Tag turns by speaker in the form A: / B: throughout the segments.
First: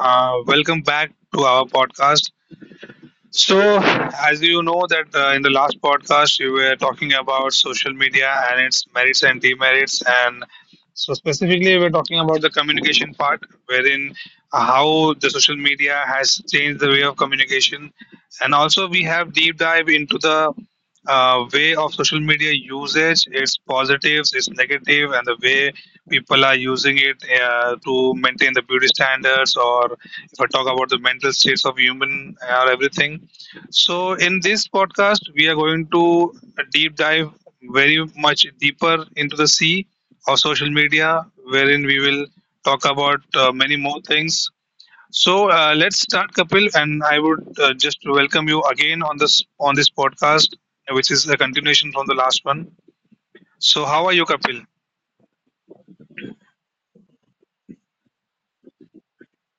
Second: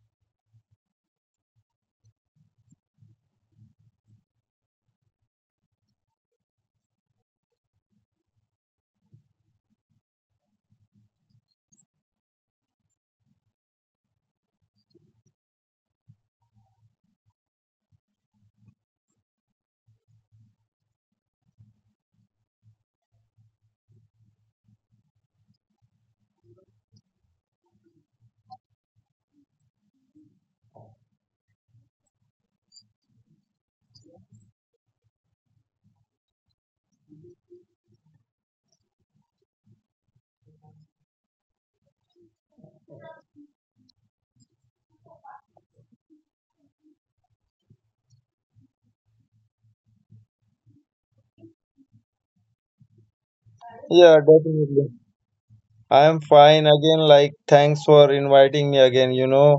A: Welcome back to our podcast. So, as you know that in the last podcast we were talking about social media and its merits and demerits, and so specifically we're talking about the communication part, wherein how the social media has changed the way of communication, and also we have deep dive into the way of social media usage, its positives, its negative, and the way people are using it to maintain the beauty standards, or if I talk about the mental states of human or everything. So, in this podcast, we are going to deep dive very much deeper into the sea of social media, wherein we will talk about many more things. So, let's start, Kapil, and I would just welcome you again on this podcast, which is a continuation from the last one. So, how are
B: Yeah,
A: you, Kapil?
B: definitely. I am fine again. Like, thanks for inviting me again.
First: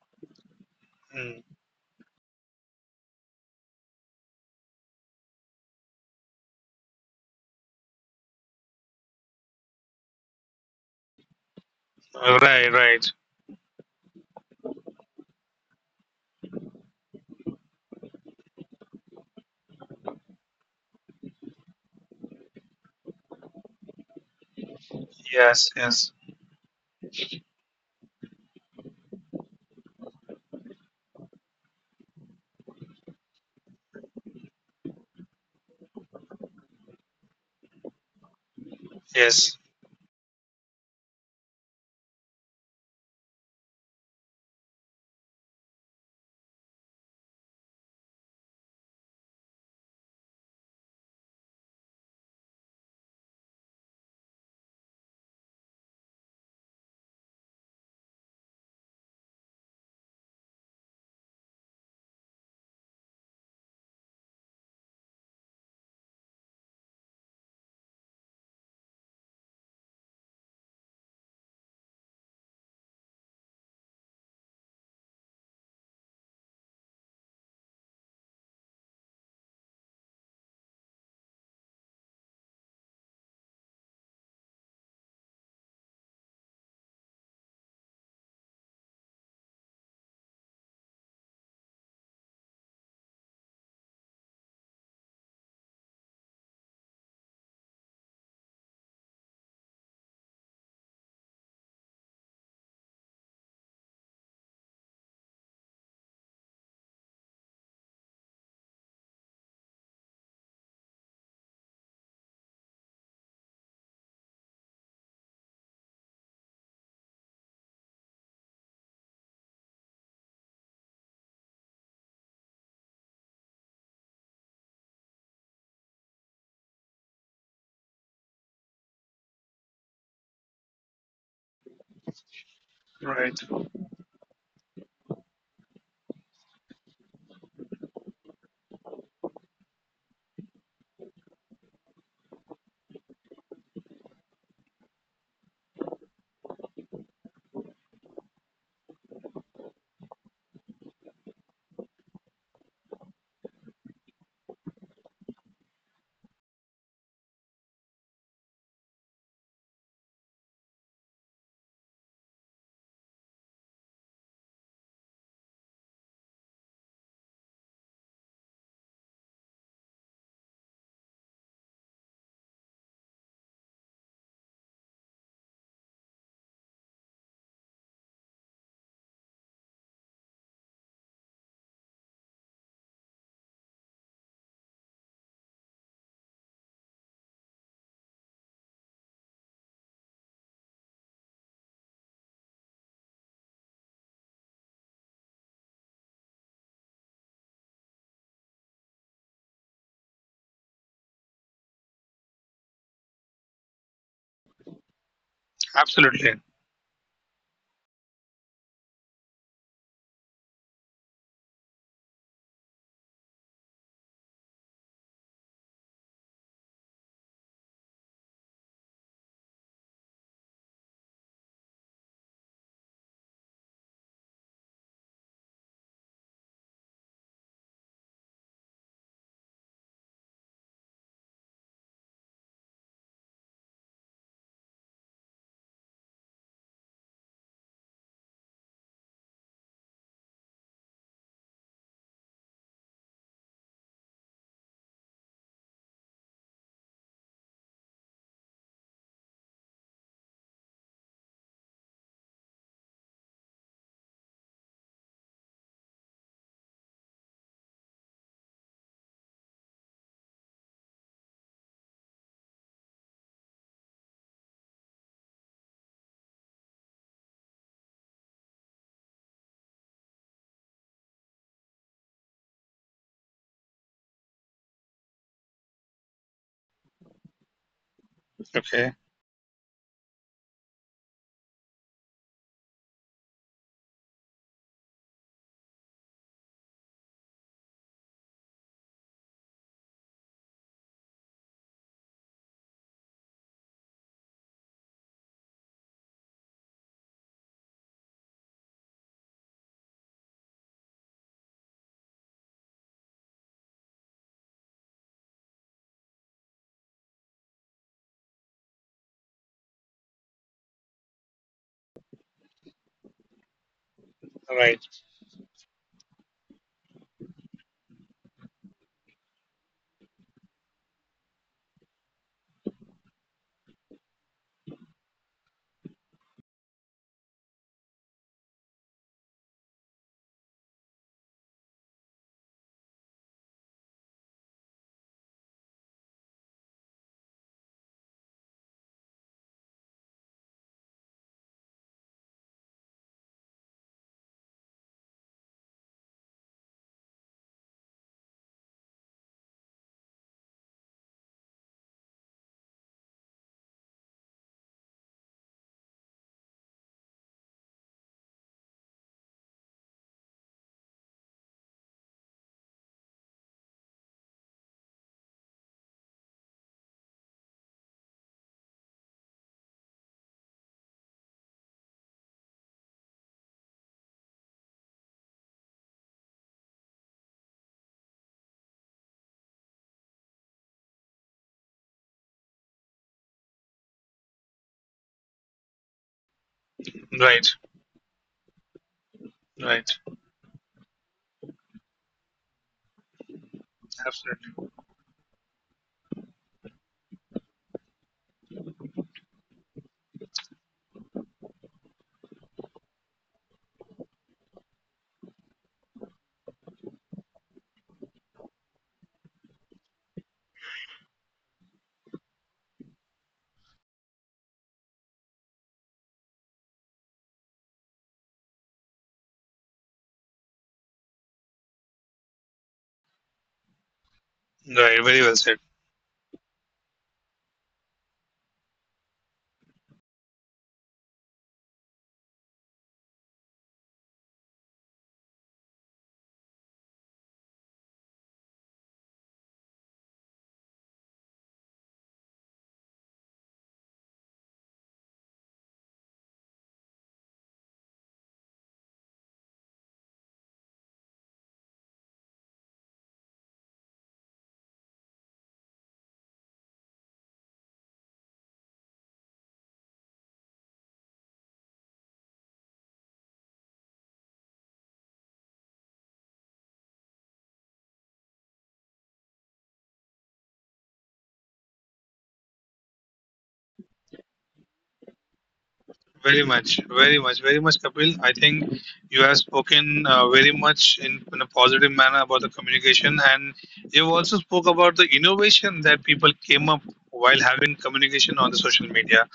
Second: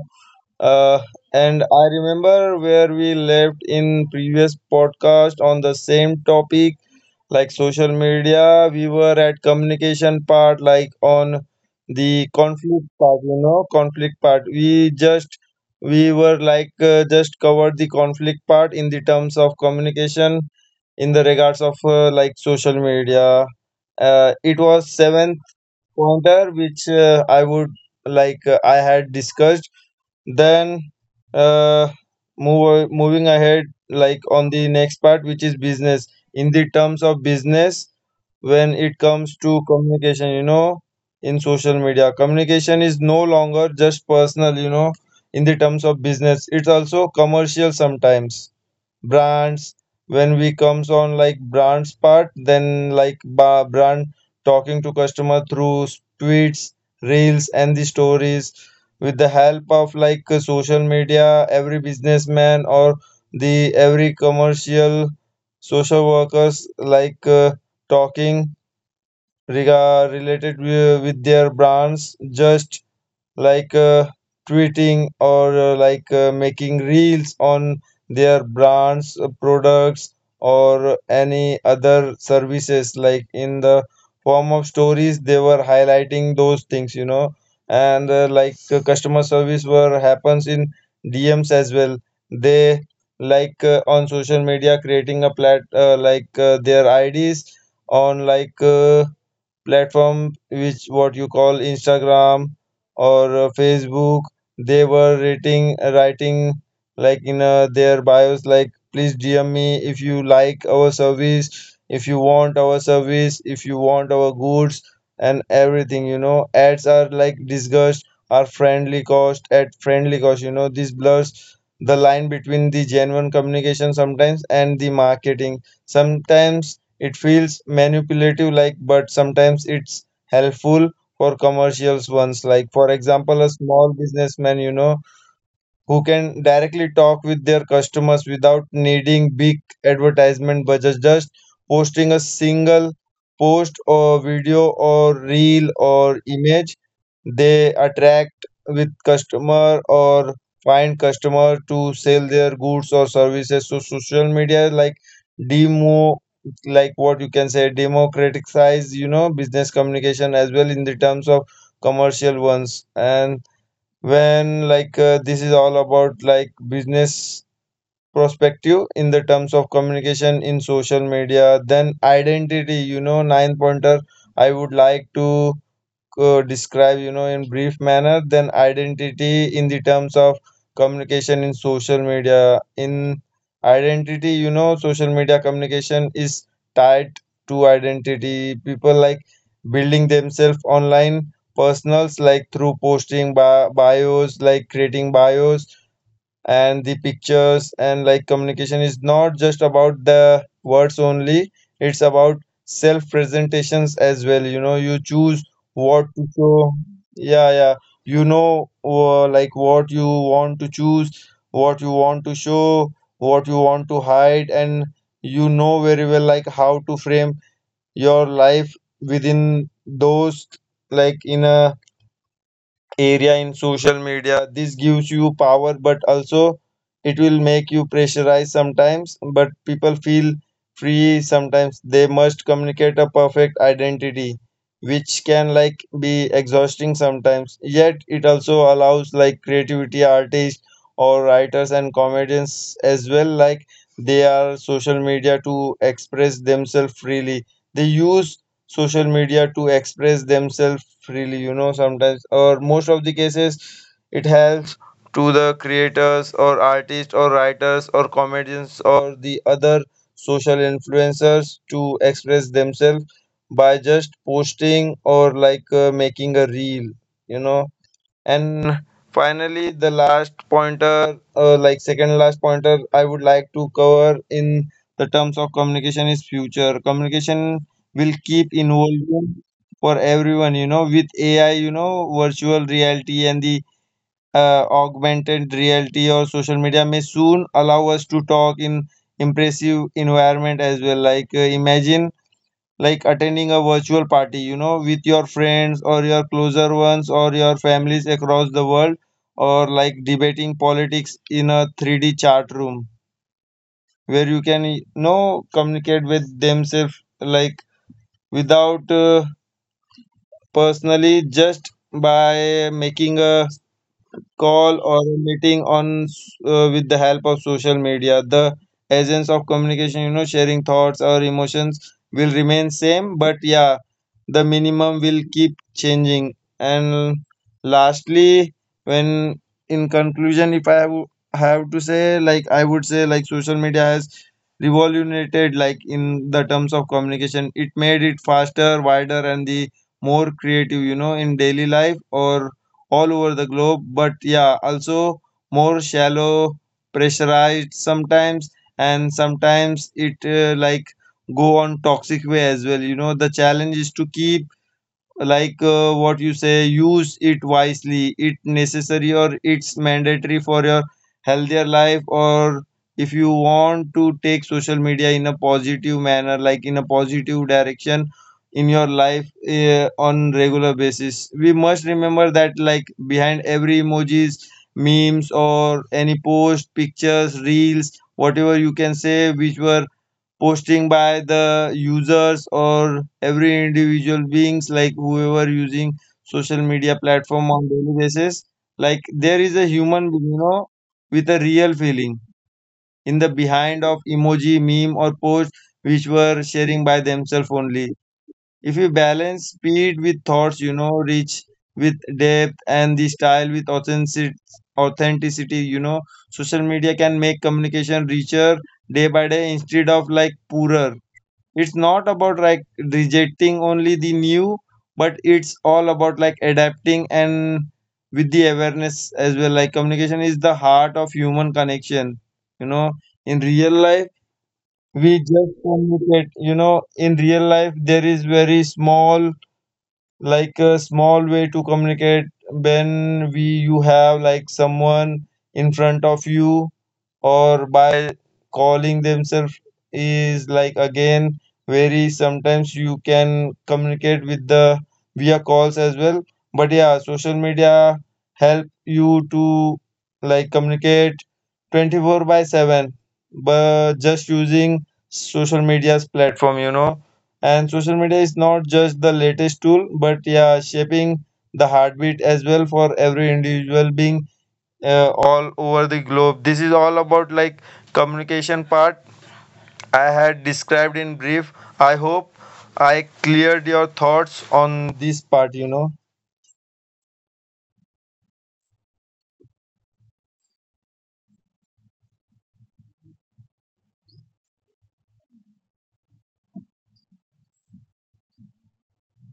B: uh,
A: Mm.
B: and I remember where we left in previous podcast on the same topic, like social media. We were at communication part, like on the
A: Right,
B: conflict
A: right.
B: part. You know, conflict part. We just we were like just covered the conflict part in the terms of communication in the regards of like social media. It was seventh
A: Yes, yes,
B: pointer which I would I had discussed then uh, moving ahead like on the next part, which is business. In the terms of business, when it comes
A: yes.
B: to communication, you know, in social media, communication is no longer just personal, you know. In the terms of business, it's also commercial sometimes. Brands, when we comes on like brands part, then like brand talking to customer through tweets, reels, and the stories. With the help of like social media, every businessman or the every commercial social workers like talking related with their brands, just like tweeting or like making reels on their brands, products, or any other services. Like in the form of stories, they were highlighting those things, you know. And like customer service were happens in DMs as well. They like on social media creating a plat like their IDs on like platform, which what you call Instagram or Facebook. They were rating writing like in their bios like, please DM me if you like our service, if you want our service, if you want our goods and everything, you know. Ads are like discussed are friendly cost at friendly cost, you know. This blurs the line between the genuine communication sometimes and the marketing sometimes. It feels manipulative like, but sometimes it's helpful for commercials ones, like for
A: Right.
B: example a small businessman, you know, who can directly talk with their customers without needing big advertisement budgets, just posting a single post or video or reel or image. They attract with customer or find customer to sell their goods or services. So social media like demo like what you can say democratize, you know, business communication as well in the terms of commercial ones. And when like this is all about like business perspective in the terms of communication in social media, then identity, you know, nine pointer I would like to describe, you know, in brief manner. Then identity in the terms of communication in social media. In identity, you know, social media communication is tied to identity. People like building themselves online personals, like through posting bios, like creating bios and the pictures. And like communication is not just about the words only, it's about self presentations as well, you know. You choose what to
A: Absolutely.
B: show. Yeah, yeah, you know, like what you want to choose, what you want to show, what you want to hide. And you know very well like how to frame your life within those, like in a area in social media. This gives you power, but also it will make you pressurized sometimes. But people feel free sometimes. They must communicate a perfect identity, which can like be exhausting sometimes. Yet it also allows like creativity artists or writers and comedians as well. Like they are social media to express themselves freely. They use social media to express themselves freely, you know. Sometimes or most of the cases, it helps to the creators or artists or writers or comedians or the other social influencers to express themselves by just posting or like making a reel, you know. And finally, the last pointer, like second last pointer, I would like to cover in the terms of communication is future. Communication will keep
A: Okay.
B: evolving for everyone, you know, with AI, you know, virtual reality and the augmented reality, or social media may soon allow us to talk in impressive environment as well. Like, imagine like attending a virtual party, you know, with your friends or your closer ones or your families across the world, or like debating politics in a 3D chat room where you can, you know, communicate with themselves like without personally, just by making a
A: Right.
B: call or a meeting on with the help of social media. The essence of communication, you know, sharing thoughts or emotions will remain same, but yeah, the minimum will keep changing. And lastly, when in conclusion, if I w- have to say like, I would say like social media has revolutionized, like in the terms of communication, it made it faster, wider, and the more creative, you know, in daily life or all over the globe. But yeah, also more shallow, pressurized sometimes, and sometimes it like go on toxic way as well. You know, the challenge is to keep like what you say, use it wisely, it necessary or it's mandatory for your healthier life. Or if you want to take social media in a positive manner, like in a positive direction in your life on regular basis, we must remember that like behind every emojis, memes, or any post, pictures, reels, whatever you can say, which were posting by the users or every individual beings, like whoever using social media
A: Right.
B: platform on daily basis, like there is a
A: Right.
B: human being, you know, with a real feeling in the behind of emoji,
A: Absolutely.
B: meme, or post which were sharing by themselves only. If you balance speed with thoughts, you know, reach with depth, and the style with authenticity, authenticity, you know, social media can make communication richer day by day instead of like poorer. It's not about like rejecting only the new, but it's all about like adapting and with the awareness as well. Like communication is the heart of human connection, you know, in real life.
A: Right. Very
B: We
A: well
B: just
A: said.
B: communicate, you know. In real life there is very small, like a small way to communicate, when we you have like someone in front of you, or by calling themselves, is like again very sometimes you can communicate with the via calls as well. But yeah, social media help you to like communicate 24 by 7, but just using social media's platform, you know. And social media is not just the latest tool, but yeah, shaping the heartbeat as well for every individual being all over the globe. This is all about like communication part I had described in brief. I hope I cleared your thoughts on this part, you know.
A: Very much, very much, very much, Kapil. I think you have spoken very much in a positive manner about the communication, and you also spoke about the innovation that people came up while having communication on the social media.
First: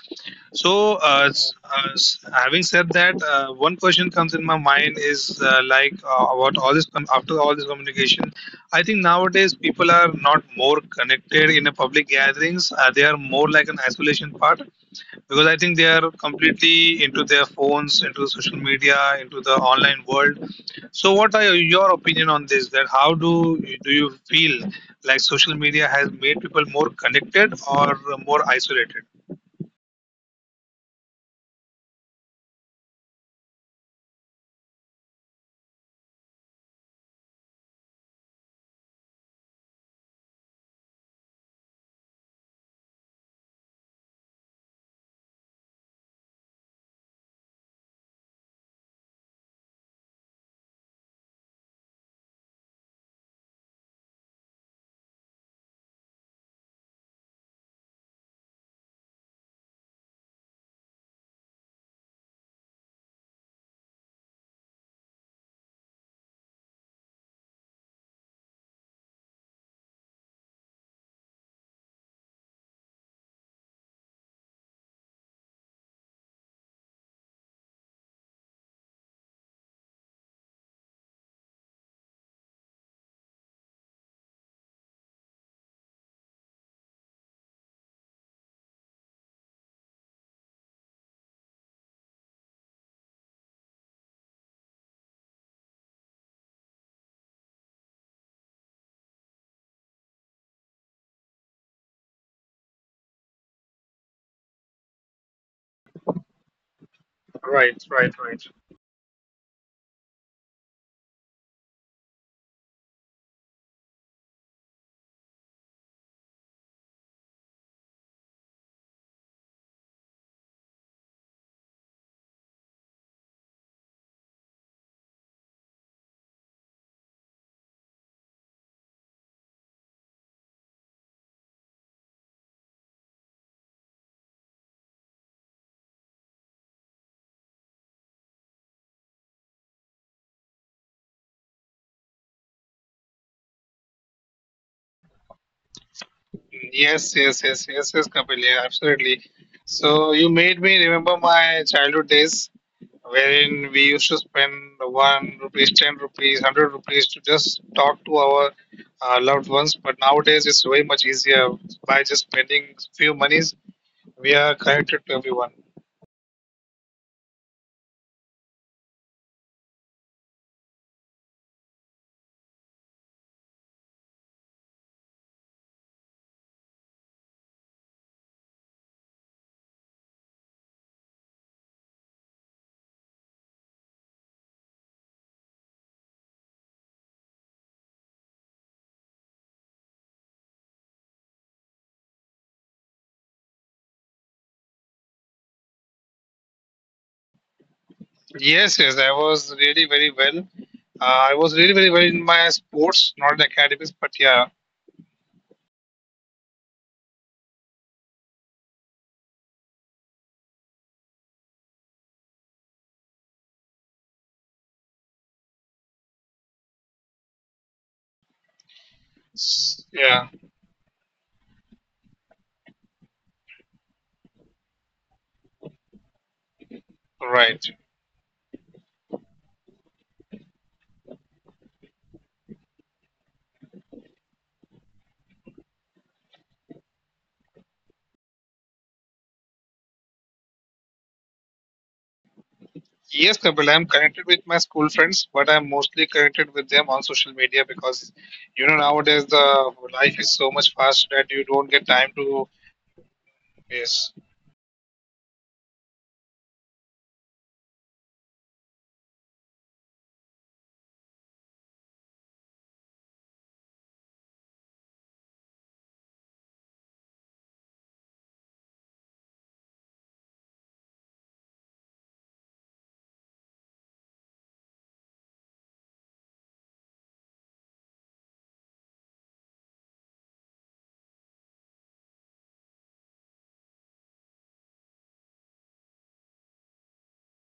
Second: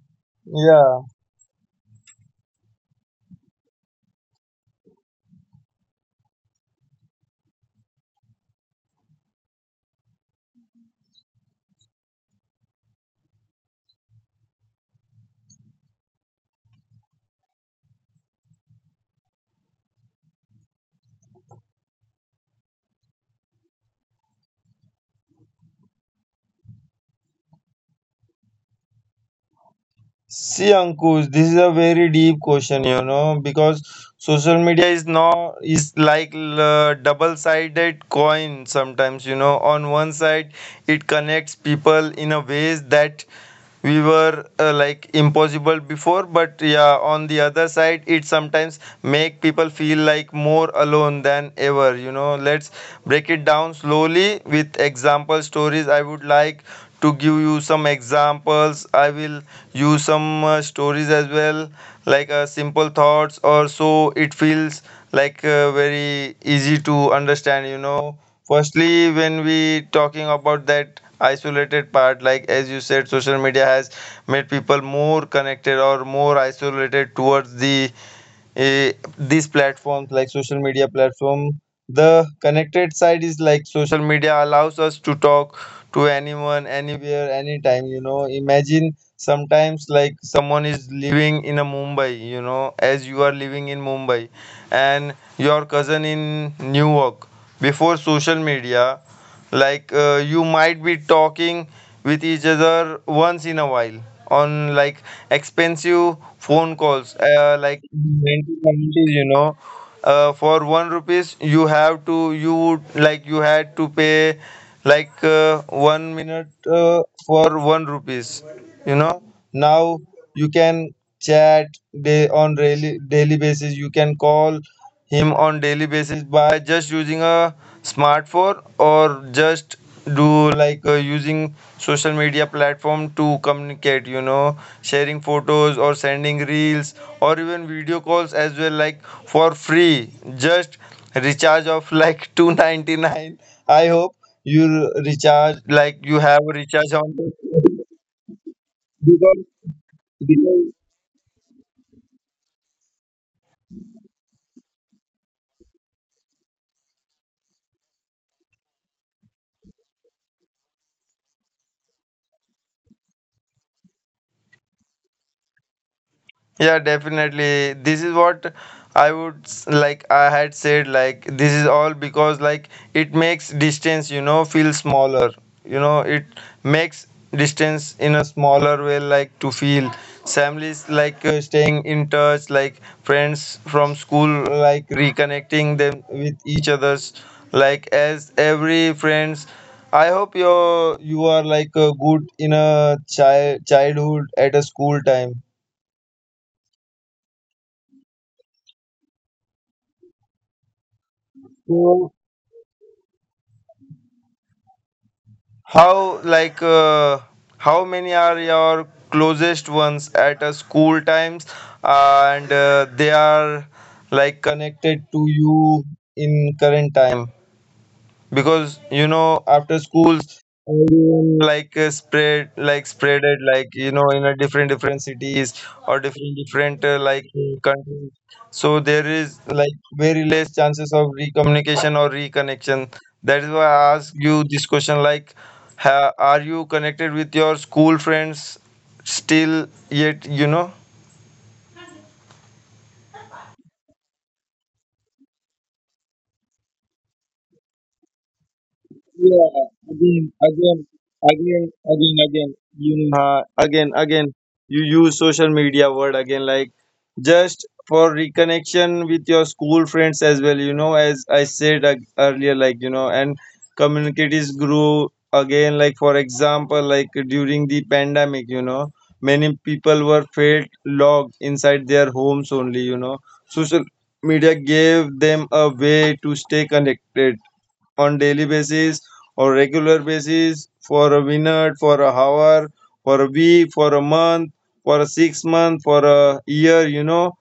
A: So,
B: Yeah.
A: having said that, one question comes in my mind is about all this after all this communication. I think nowadays people are not more connected in a public gatherings. They are more like an isolation part because I think they are completely into their phones, into social media, into the online world. So, what are your opinion on this? That how do you feel like social media has made people more connected or more isolated?
B: See, Ankush, this is a very deep question, you know, because social media is now is like double-sided coin sometimes, you know. On one side, it connects people in a ways that we were like impossible before. But yeah, on the other side, it sometimes make people feel like more alone than ever, you know. Let's break it down slowly with example stories. I would like to give you some examples. I will use some stories as well, like simple thoughts or so. It feels like very easy to understand, you know. Firstly, when we talking about that isolated part, like as you said, social media has made people more connected or more isolated towards the these platforms, like social media platform. The connected side is like social media allows us to talk to anyone, anywhere, anytime, you know. Imagine sometimes like someone is living in a Mumbai, you know, as you are living in Mumbai, and your cousin in New York. Before social media, like you might be talking with each other once in a while on like expensive phone calls,
A: Right,
B: like
A: right,
B: in
A: right.
B: 1990s, you know, for one rupees you have to you would you had to pay like one minute for one rupees, you know. Now you can chat day on daily basis. You can call him on daily basis by just using a smartphone, or just do like using social media platform to communicate, you know, sharing photos or sending reels or even video calls as well, like for free. Just recharge of like 299, I hope. You recharge like you have a recharge on
A: Yes,
B: the-
A: yes, yes, yes, yes, Kapil. Yeah, absolutely.
B: because
A: So you made me remember my childhood days, wherein we used to spend 1 rupee, 10 rupees, 100 rupees to just talk to our loved ones. But nowadays, it's way much easier by just spending few monies. We are connected to everyone.
B: Yeah, definitely. This is what I would like. I had said like this is all because like it makes distance, you know, feel smaller. You know, it makes distance in a smaller way, like to feel families like staying in touch, like friends from school, like reconnecting them with each other's, like as every friends. I hope you are like good in a childhood at a school time.
A: Yes, yes, I was really very well. I was really very well in my sports, not in academics, but yeah,
B: How like how many are your closest ones at school times, and they are like connected to you in current time? Because you know after
A: yeah,
B: schools everyone spread like spread it like you know in a different different cities or different different like
A: right.
B: countries. So there is like very less chances of recommunication or reconnection. That is why I ask you this question like are you connected with your school friends still yet you know?
A: Yes, Kapil, I'm connected with my school friends, but I'm mostly connected with them on social media because, you know, nowadays
B: Yeah,
A: the life
B: again,
A: is so much
B: again,
A: fast that you don't
B: again,
A: get time
B: again,
A: to.
B: again. You again,
A: Yes,
B: again. You use social media word again, like just for reconnection with your school friends as well. You know, as I said earlier, like you know, and communities grew again. Like for example, like during the pandemic, you know, many people were felt locked inside their homes only. You know, social media gave them a way to stay connected on daily basis or regular basis, for a minute, for a hour, for a week, for a month, for a 6 month, for a year, you know,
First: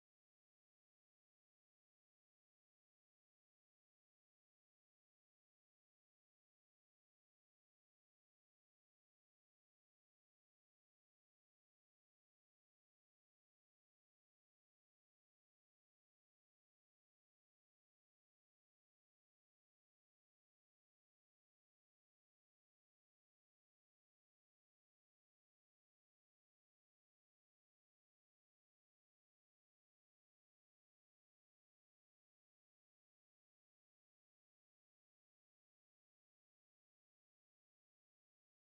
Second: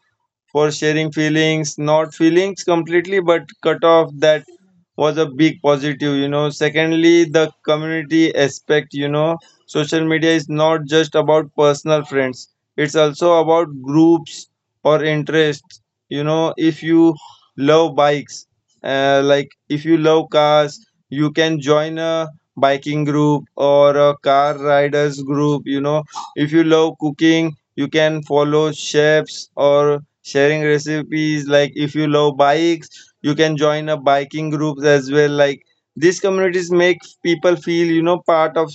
B: for sharing feelings, not feelings completely, but cut off that was a big positive, you know. Secondly, the community aspect, you know, social media is not just about personal friends, it's also about groups or interests. You know, if you love bikes, like if you love cars, you can join a biking group or a car riders group. You know, if you love cooking, you can follow chefs or sharing recipes, like if you love bikes you can join a biking groups as well. Like these communities make people feel, you know, part of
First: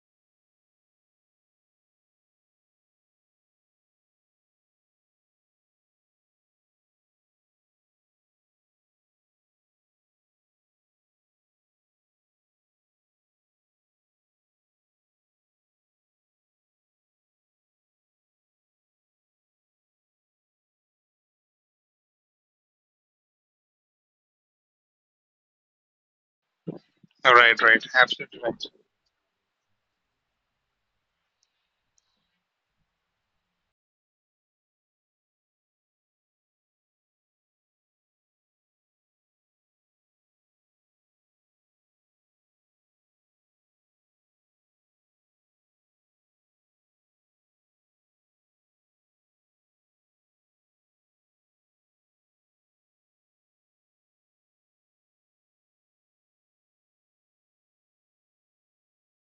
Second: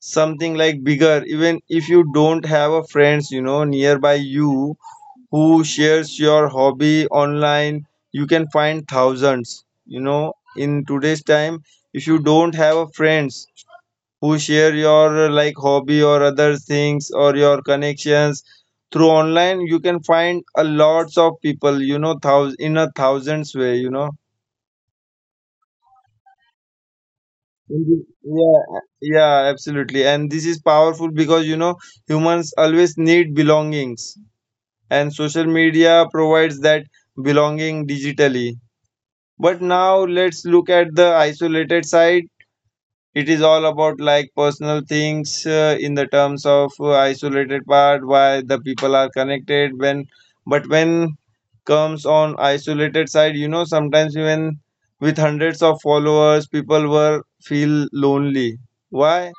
B: something like bigger, even if you don't have a friends you know nearby you who shares your hobby online. You can find thousands, you know, in today's time, if you don't have a friends who share your like hobby or other things or your connections, through online you can find a lots of people, you know, thous in a thousands way, you know.
A: right, right,
B: And you-
A: absolutely right,
B: yeah, yeah, absolutely, and this is powerful because you know humans always need belongings and social media provides that belonging digitally. But now let's look at the isolated side. It is all about like personal things in the terms of isolated part, why the people are connected when but when comes on isolated side, you know, sometimes even with hundreds of followers people were feel lonely. Why?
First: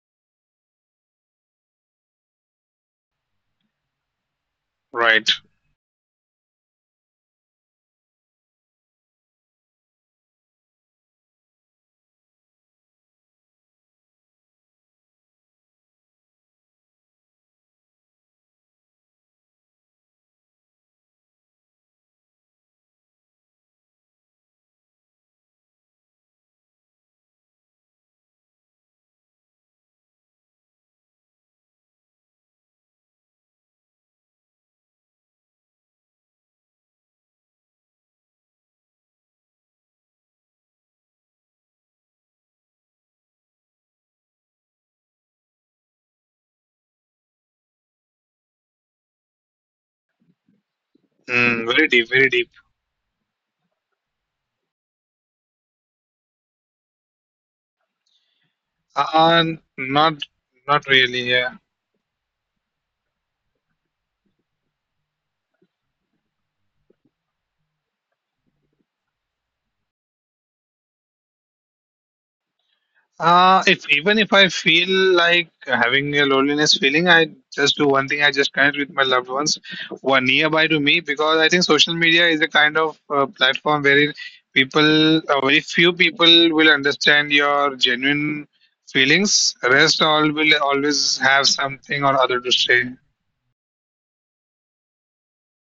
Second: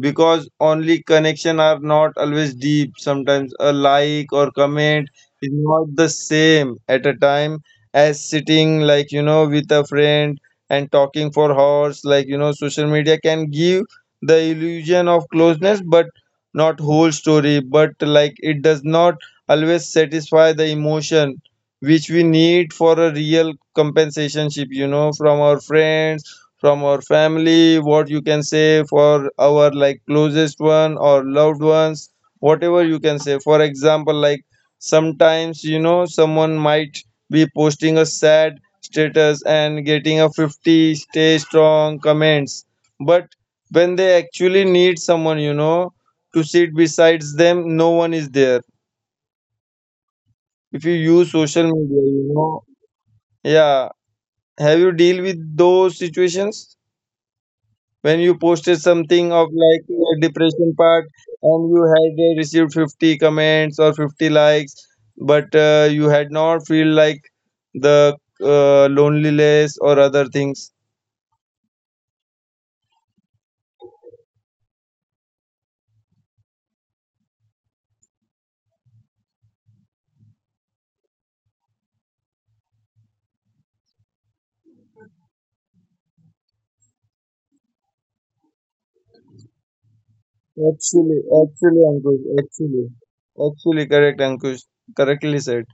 B: Because only connection are not always deep, sometimes a like or comment
A: right.
B: is not the same at a time as sitting like you know with a friend and talking for hours, like you know social media can give the illusion of closeness but not whole story, but like it does not always satisfy the emotion which we need for a real compensationship, you know, from our friends, from our family, what you can say, for our like closest one or loved ones, whatever you can say. For example, like sometimes, you know, someone might be posting a sad status and getting a 50 stay strong comments, but when they actually need someone, you know, to sit besides them, no one is there if you use social
A: Mm, very
B: media,
A: deep,
B: you
A: very deep.
B: know. Yeah, have you deal with those situations when you posted
A: Uh,
B: something
A: uh,
B: of like a
A: not,
B: depression
A: not
B: part
A: really. Yeah.
B: and you had received 50 comments or 50 likes but you had not feel like the loneliness or other things?
A: If even if I feel like having a loneliness feeling, I just do one thing. I just connect with my loved ones who are nearby to me because I think social media is a kind of platform where people, very few people, will understand your genuine feelings. Rest all will always
B: Actually,
A: have
B: actually,
A: something or
B: Ankush,
A: other to say.
B: actually, correct, Ankush, correctly said.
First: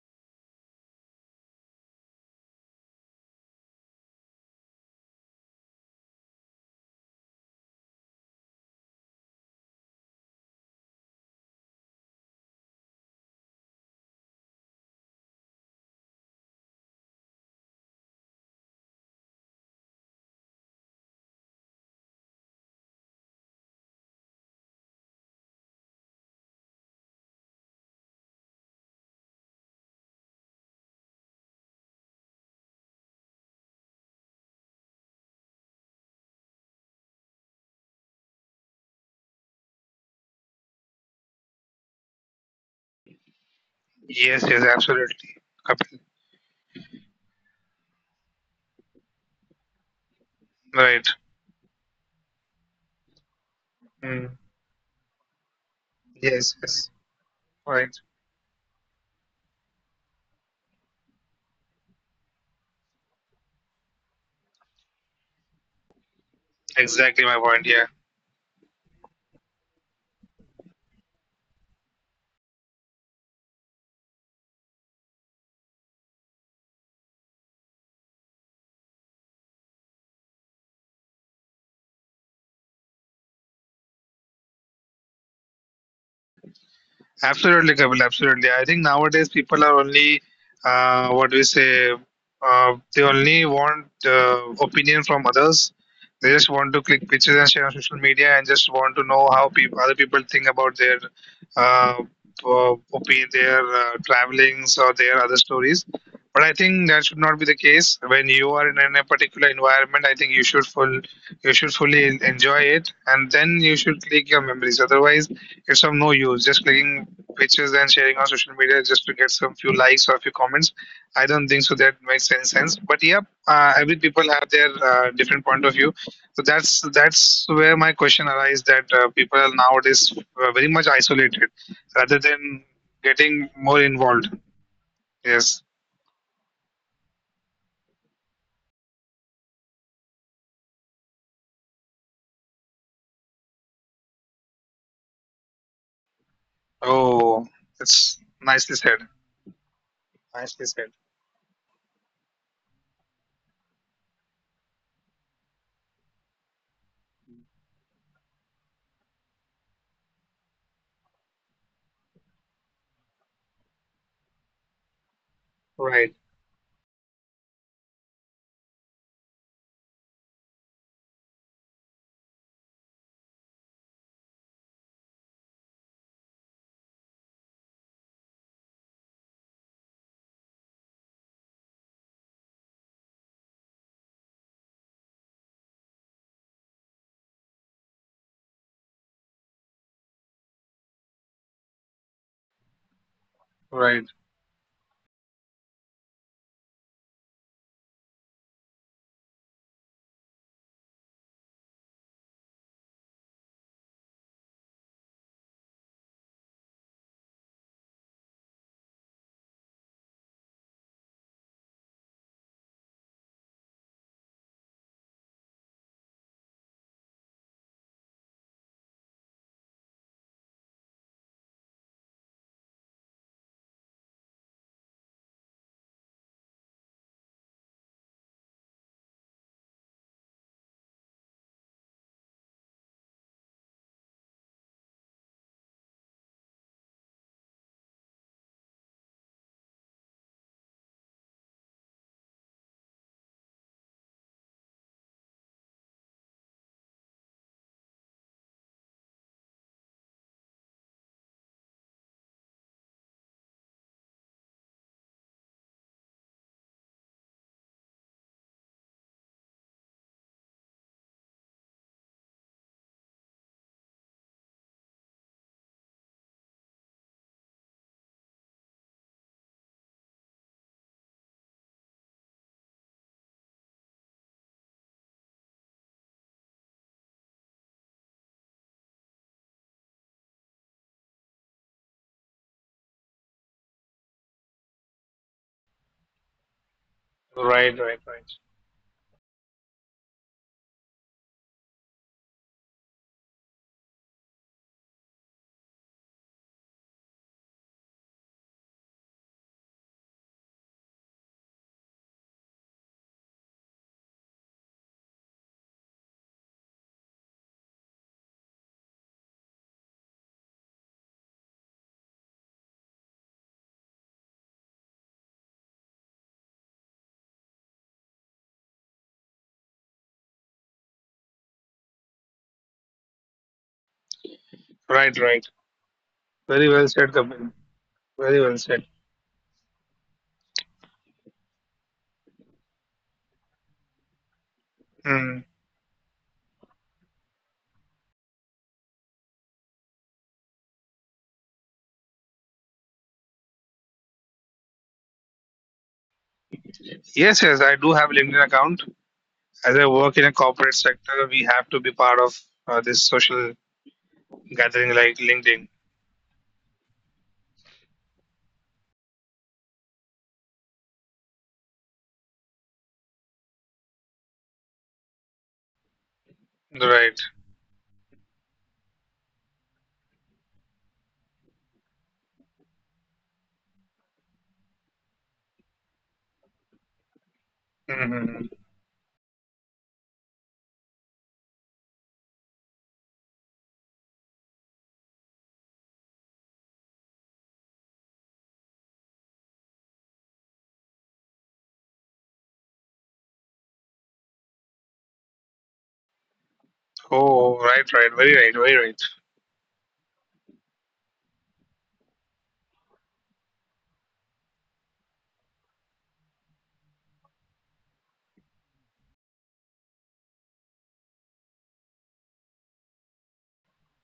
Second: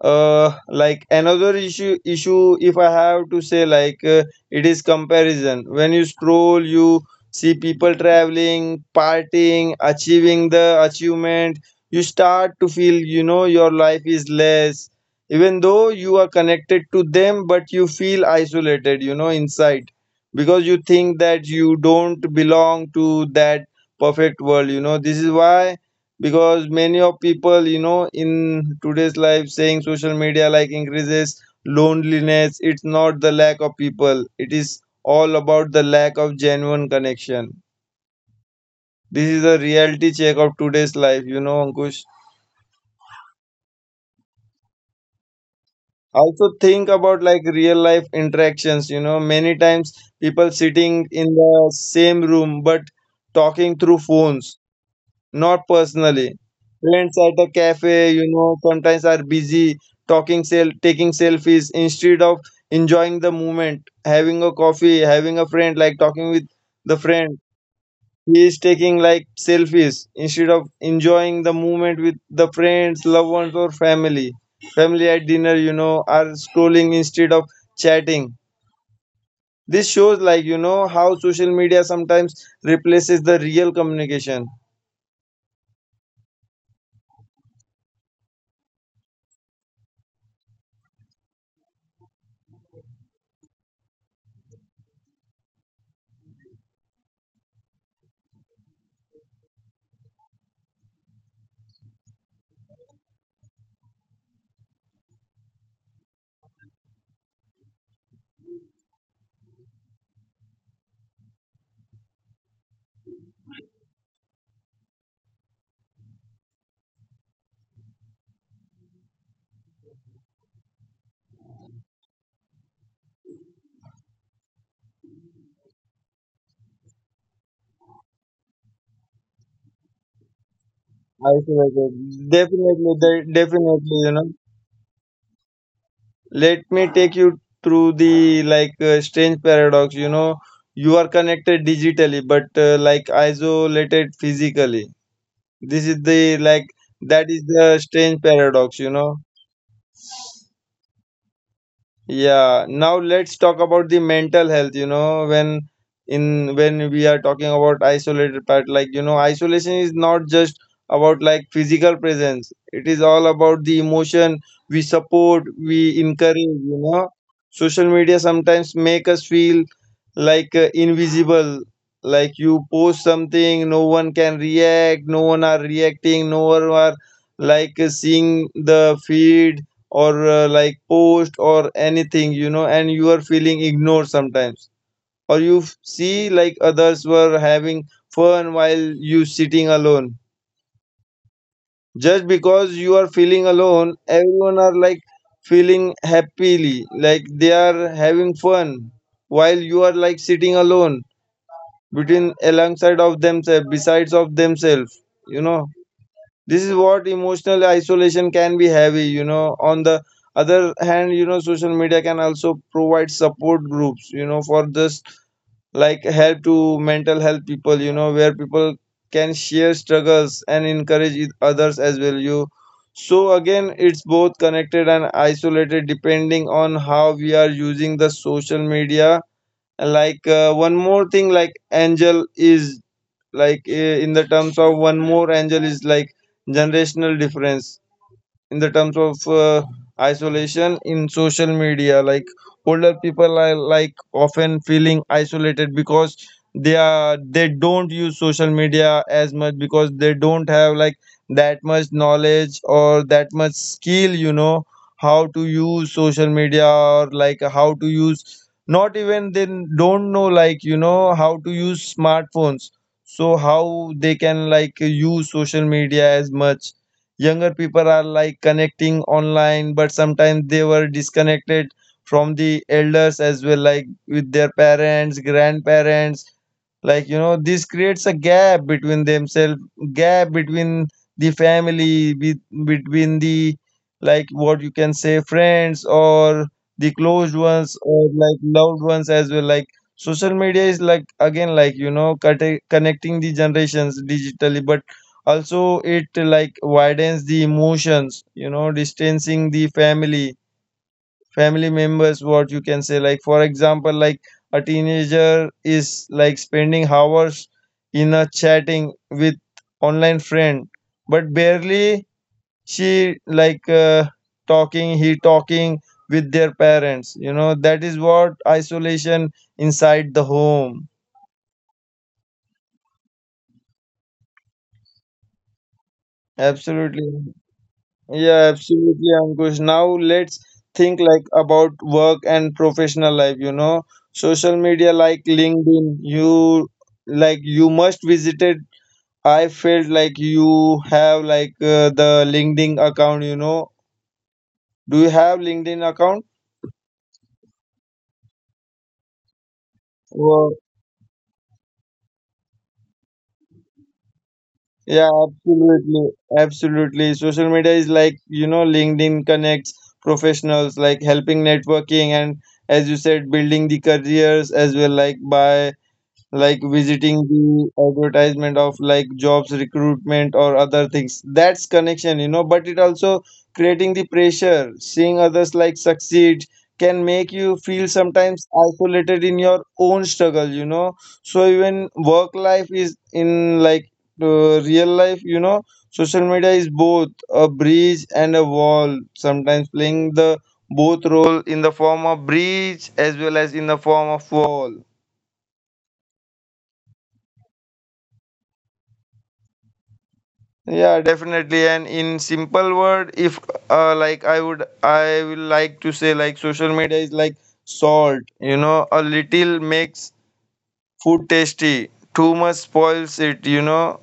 B: Like another issue, if I have to say, like it is comparison. When you scroll, you see people traveling, partying, achieving the achievement, you start to feel, you know, your life is less. Even though you are connected to them, but you feel isolated, you know, inside, because you think that you don't belong to that perfect world. You know, this is why, because many of people, you know, in today's life saying social media like increases loneliness, it's not the lack of people, it is all about the lack of genuine connection. This is a reality check of today's life, you know, Ankush.
A: Yes, yes, absolutely. Kapil.
B: Also think about like real life interactions, you know, many times people sitting
A: Right.
B: in the same room but talking through
A: Mm.
B: phones. Not personally.
A: Yes, yes.
B: Friends at a cafe,
A: Right.
B: you know, sometimes are busy talking, taking selfies instead of enjoying the moment, having a coffee, having a friend, like talking with the
A: Exactly
B: friend.
A: my point. Yeah.
B: He is taking like selfies instead of enjoying the moment with the friends, loved ones, or family. Family at dinner, you know, are scrolling instead of chatting. This shows, like, you know, how social media sometimes replaces the real communication.
A: Absolutely, Kapil. Absolutely. I think nowadays people are only, what we say, they only want opinion from others. They just want to click pictures and share on social media and just want to know how peop other people think about their uh, opinion, their travelings or their other stories. But I think that should not be the case. When you are in a particular environment, I think you should fully enjoy it, and then you should click your memories. Otherwise, it's of no use. Just clicking pictures and sharing on social media just to get some few likes or a few comments. I don't think so that makes any sense. But yeah, every people have their different point of view. So that's where my question arises that people are nowadays very much isolated
B: Isolated,
A: rather than
B: definitely de-
A: getting more
B: definitely you know,
A: involved. Yes.
B: let me take you through the like strange paradox, you know, you are connected digitally but like isolated physically. This is the like, that is
A: Oh,
B: the
A: it's
B: strange
A: nicely
B: paradox, you
A: said.
B: know.
A: Nicely said.
B: Yeah, now let's talk about the mental health, you know, when in when we are talking about isolated part, like you know, isolation is not just about like physical presence. It is all about the emotion we support, we
A: Right.
B: encourage, you know. Social media sometimes make us feel like invisible, like you post something, no one can react, no one are reacting, no one are like seeing the feed or like post or anything, you know, and you are feeling ignored sometimes, or you see like others were having fun while you sitting alone. Just because you are feeling alone,
A: Right.
B: everyone are like feeling happily, like they are having fun while you are like sitting alone, between alongside of themselves, besides of themselves, you know. This is what emotional isolation can be heavy, you know. On the other hand, you know, social media can also provide support groups, you know, for just like help to mental health people, you know, where people can share struggles and encourage each others as well. You, so again it's both connected and isolated depending on how we are using the social media. Like one more thing, like angel is like in the terms of, one more angel is like generational difference in the terms of isolation in social media. Like older people are like often feeling isolated because they don't use social media as much because they don't have like that much knowledge or that much skill, you know, how to use social media, or like how to use, not even they don't know like you know how to use smartphones, so how they can like use social media as much. Younger people are like connecting online but sometimes they were disconnected from the elders as well, like with their parents, grandparents, like you know this creates a gap between themselves, gap between the family, be between the like what you can say friends or the close ones
A: Right. Right.
B: or
A: Right.
B: like loved ones as well, like social media is like again like you know connecting the generations digitally but also it like widens the emotions, you know, distancing the family, family members, what you can say. Like for example, like a teenager is like spending hours in a chatting with online friend but barely she like talking, he talking with their parents, you know, that is what isolation inside the home.
A: Right. Right. Very well
B: Absolutely.
A: said, Kapil. Very
B: Yeah,
A: well said.
B: absolutely, Ankush. Now let's think like about work and professional life, you know. Social media like
A: Hmm.
B: LinkedIn, you like you must visit it. I felt like you have like the LinkedIn account, you know. Do you have LinkedIn account?
A: Yes, yes, I do have LinkedIn account. As I work in a
B: Well,
A: corporate sector, we have to be part of this social gathering
B: yeah,
A: like LinkedIn.
B: absolutely. Absolutely. Social media is like, you know, LinkedIn connects professionals like helping networking and, as you said, building the careers as well, like by like visiting
A: Right.
B: the advertisement of like jobs recruitment or other things, that's connection, you know. But it also creating the pressure, seeing others like succeed can make you feel sometimes
A: Hmm.
B: isolated in your own struggle, you know. So even work life is in like real life, you know, social media is both a bridge and a wall, sometimes playing the both role in the form of bridge as well as in the form of wall.
A: Oh, right, right. Very right, very right.
B: Yeah, definitely. And in simple word, if like I will like to say like social media is like salt. You know, a little makes food tasty. Too much spoils it. You know,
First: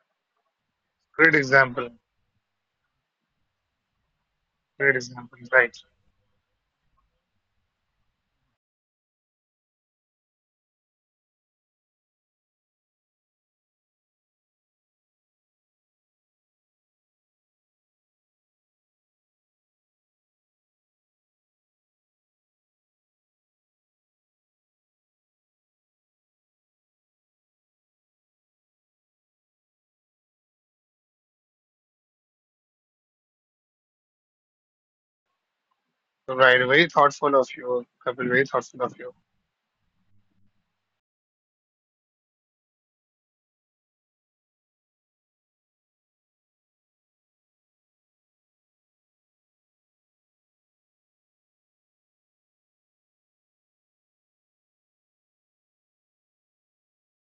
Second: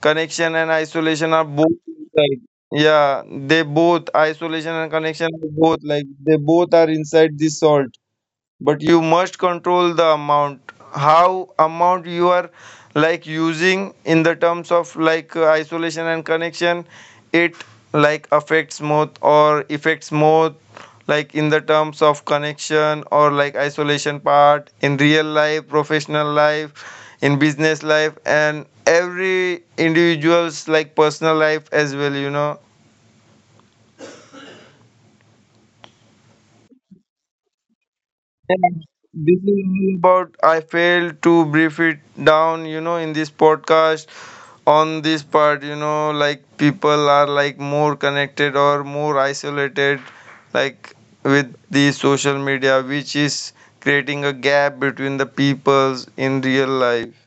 B: connection and isolation
A: Great
B: are both.
A: example.
B: Like, yeah, they both, isolation and
A: Great
B: connection
A: example.
B: are
A: Right.
B: both, like they both are inside this salt. But you must control the amount, how amount you are like using in the terms of like isolation and connection, it like affects more, like in the terms of connection or like isolation part in real life, professional life, in business life, and every individual's like personal life as well, you know.
A: Right. Very thoughtful of you, Kapil. Very
B: Yeah,
A: thoughtful of you.
B: this is all about. I failed to brief it down, you know, in this podcast on this part, you know, like people are like more connected or more isolated, like with the social media, which is creating a gap between the peoples in real life.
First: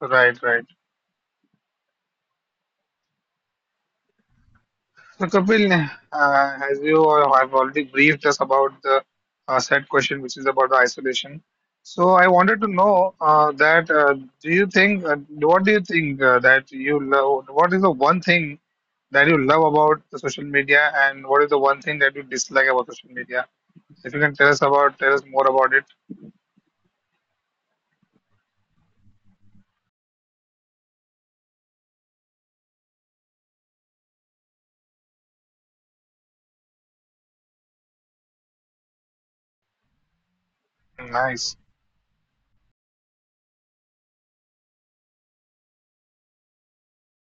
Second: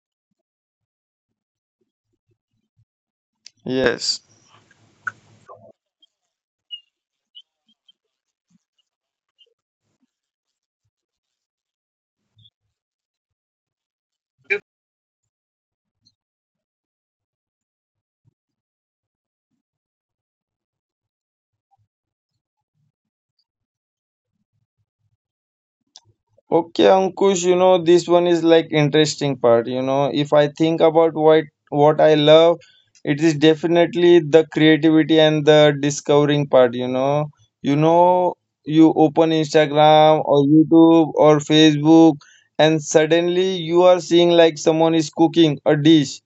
A: Right, right.
B: Yes.
A: So Kapil, as you all have already briefed us about the set question, which is about the isolation. So I wanted to know that do you think, what do you think that you love, what is the one thing that you love about the social media and what is the one thing that you dislike about social media? If you can tell us about, tell us more about it.
B: Okay, Ankush, this one is like interesting part. If I think about what I love, it is definitely the creativity and the discovering part, you know. You know, you open Instagram or
A: Nice.
B: YouTube or Facebook, and suddenly you are seeing like someone is cooking a dish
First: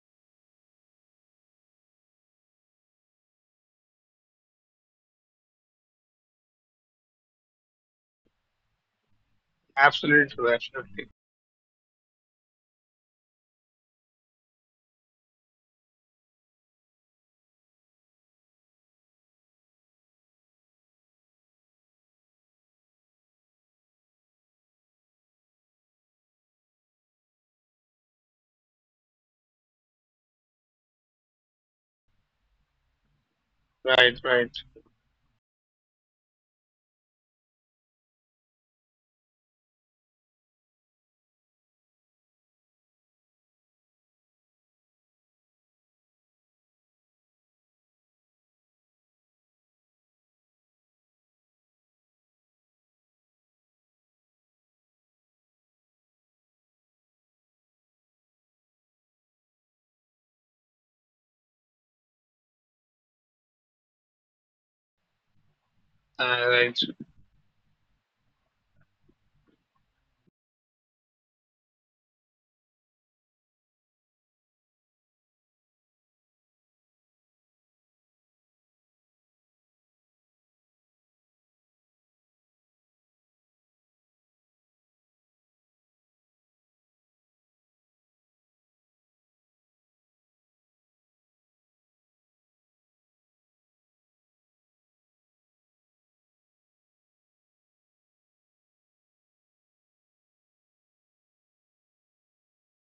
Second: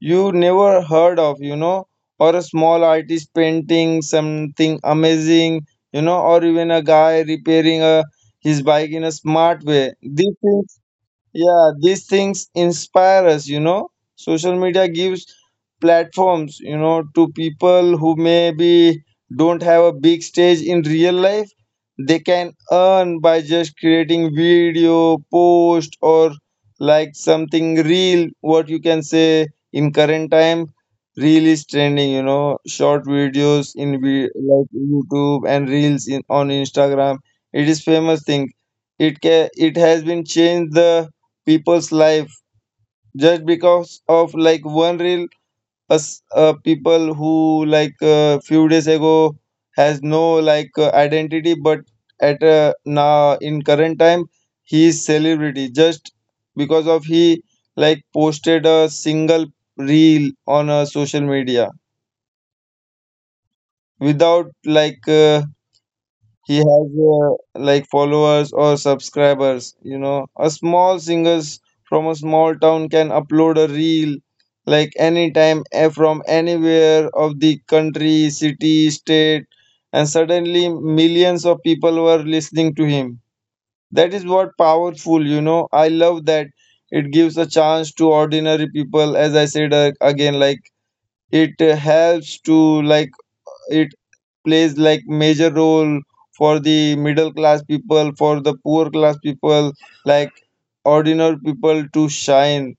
B: you never heard of, you know, or a small artist painting something amazing, you know, or even a guy repairing a his bike in a smart way,
A: Absolutely
B: these
A: true.
B: things,
A: Absolutely.
B: yeah, these things inspire us, you know. Social media gives platforms, you know, to people who maybe don't have a big stage in real life. They can earn by just creating video, post, or like something real. What you can say, in current time reel is trending, you know, short videos in
A: Right, right.
B: like YouTube and reels in on Instagram. It is famous thing. It has been changed the people's life just because of like one reel. Us, people who like a few days ago has no like identity but at now in current time he is celebrity just because of he like posted a single reel on a social media without like he has
A: Right.
B: like followers or subscribers, you know, a small singers from a small town can upload a reel like anytime, from anywhere of the country, city, state, and suddenly millions of people were listening to him. That is what powerful, you know. I love that. It gives a chance to ordinary people. As I said, again, like it helps to like it plays like major role for the middle class people, for the poor class people, like ordinary people to shine,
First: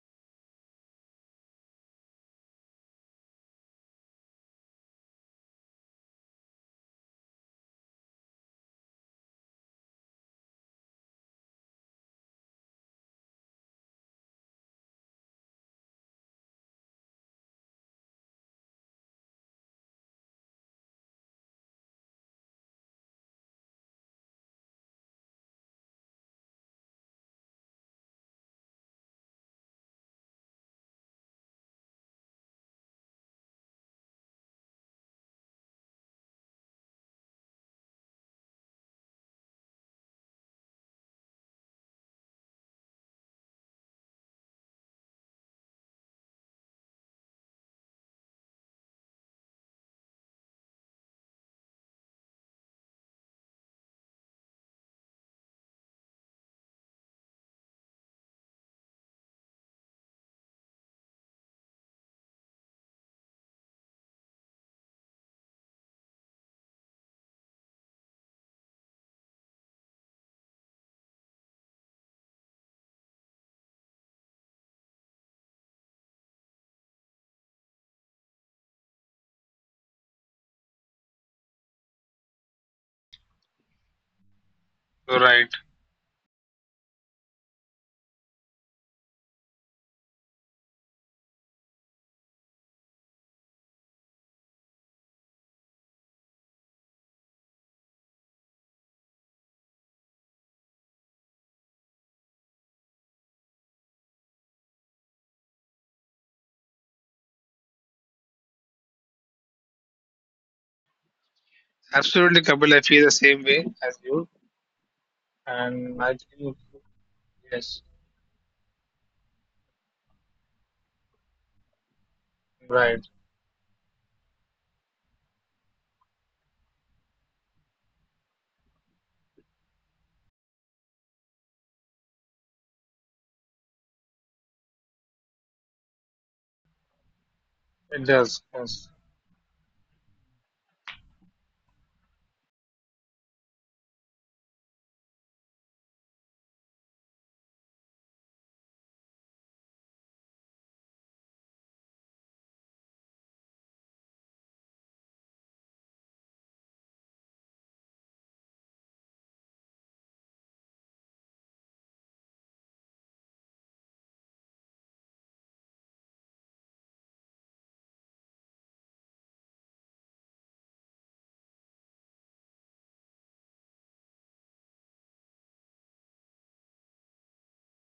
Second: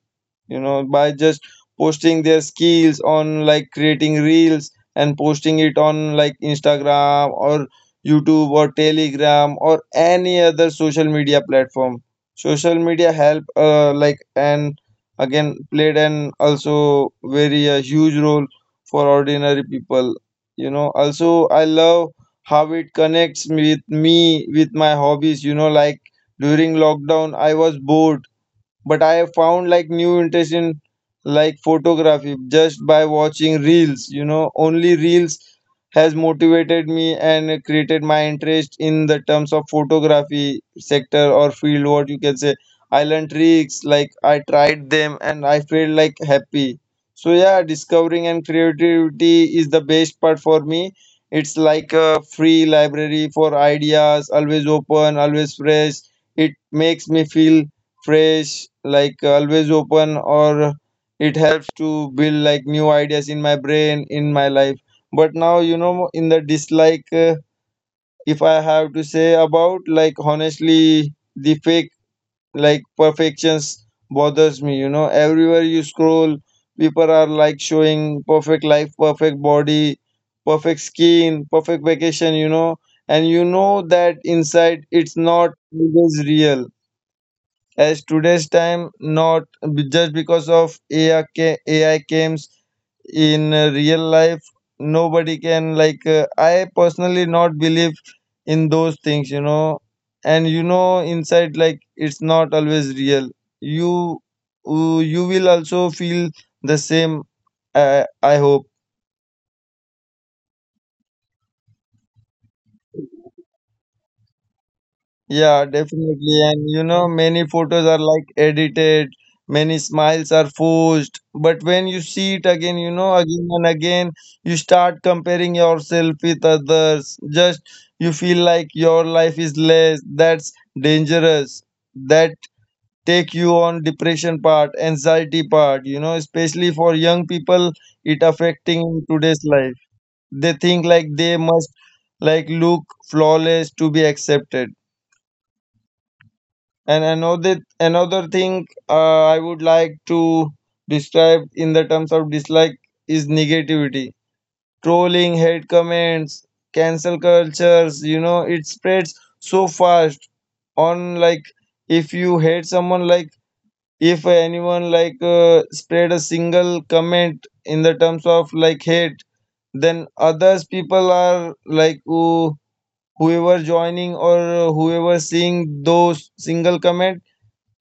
B: you know, by just posting their skills on like creating reels and posting it on like Instagram or YouTube or Telegram or any other social media platform. Social media help, like, and again played an also very huge role for ordinary people, you know. Also, I love how it connects me with my hobbies, you know, like during lockdown I was bored, but I have found like new interest in like photography just by watching reels. You know, only reels has motivated me and created my interest in the terms of photography sector or field. What you can say, I learned tricks, like I tried them and I felt like happy. So yeah, discovering and creativity is the best part for me. It's like a free library for ideas, always open, always fresh. It makes me feel fresh, like always open, or it helps to build like new ideas in my brain, in my life. But now, you know, in the dislike, if I have to say about like honestly, the fake like perfections bothers me. You know, everywhere you scroll, people are like showing perfect life, perfect body, perfect skin, perfect vacation, you know, and you know that inside it's
A: You're right.
B: not always real as today's time, not just because of AI comes in real life. Nobody can like, I personally not believe in those things, you know, and you know inside like it's not always real. You, you will also feel the same, uh, I hope.
A: Absolutely, Kapil. I feel the same way as you.
B: Yeah,
A: And I
B: definitely.
A: think
B: And you know, many
A: yes,
B: photos are like edited, many smiles are forced. But when you see it again, you
A: right.
B: know, again and again, you start comparing yourself with others. Just you feel like your life is less. That's dangerous. That take you on depression part, anxiety part, you know, especially for young people,
A: It
B: it
A: does.
B: affecting
A: Yes,
B: in today's life. They think like they must like look flawless to be accepted. And another thing, I would like to describe in the terms of dislike is negativity. Trolling, hate comments, cancel cultures, you know, it spreads so fast on like if you hate someone like if anyone like, spread a single comment in the terms of like hate, then others people are like whoever joining or whoever seeing those single comment,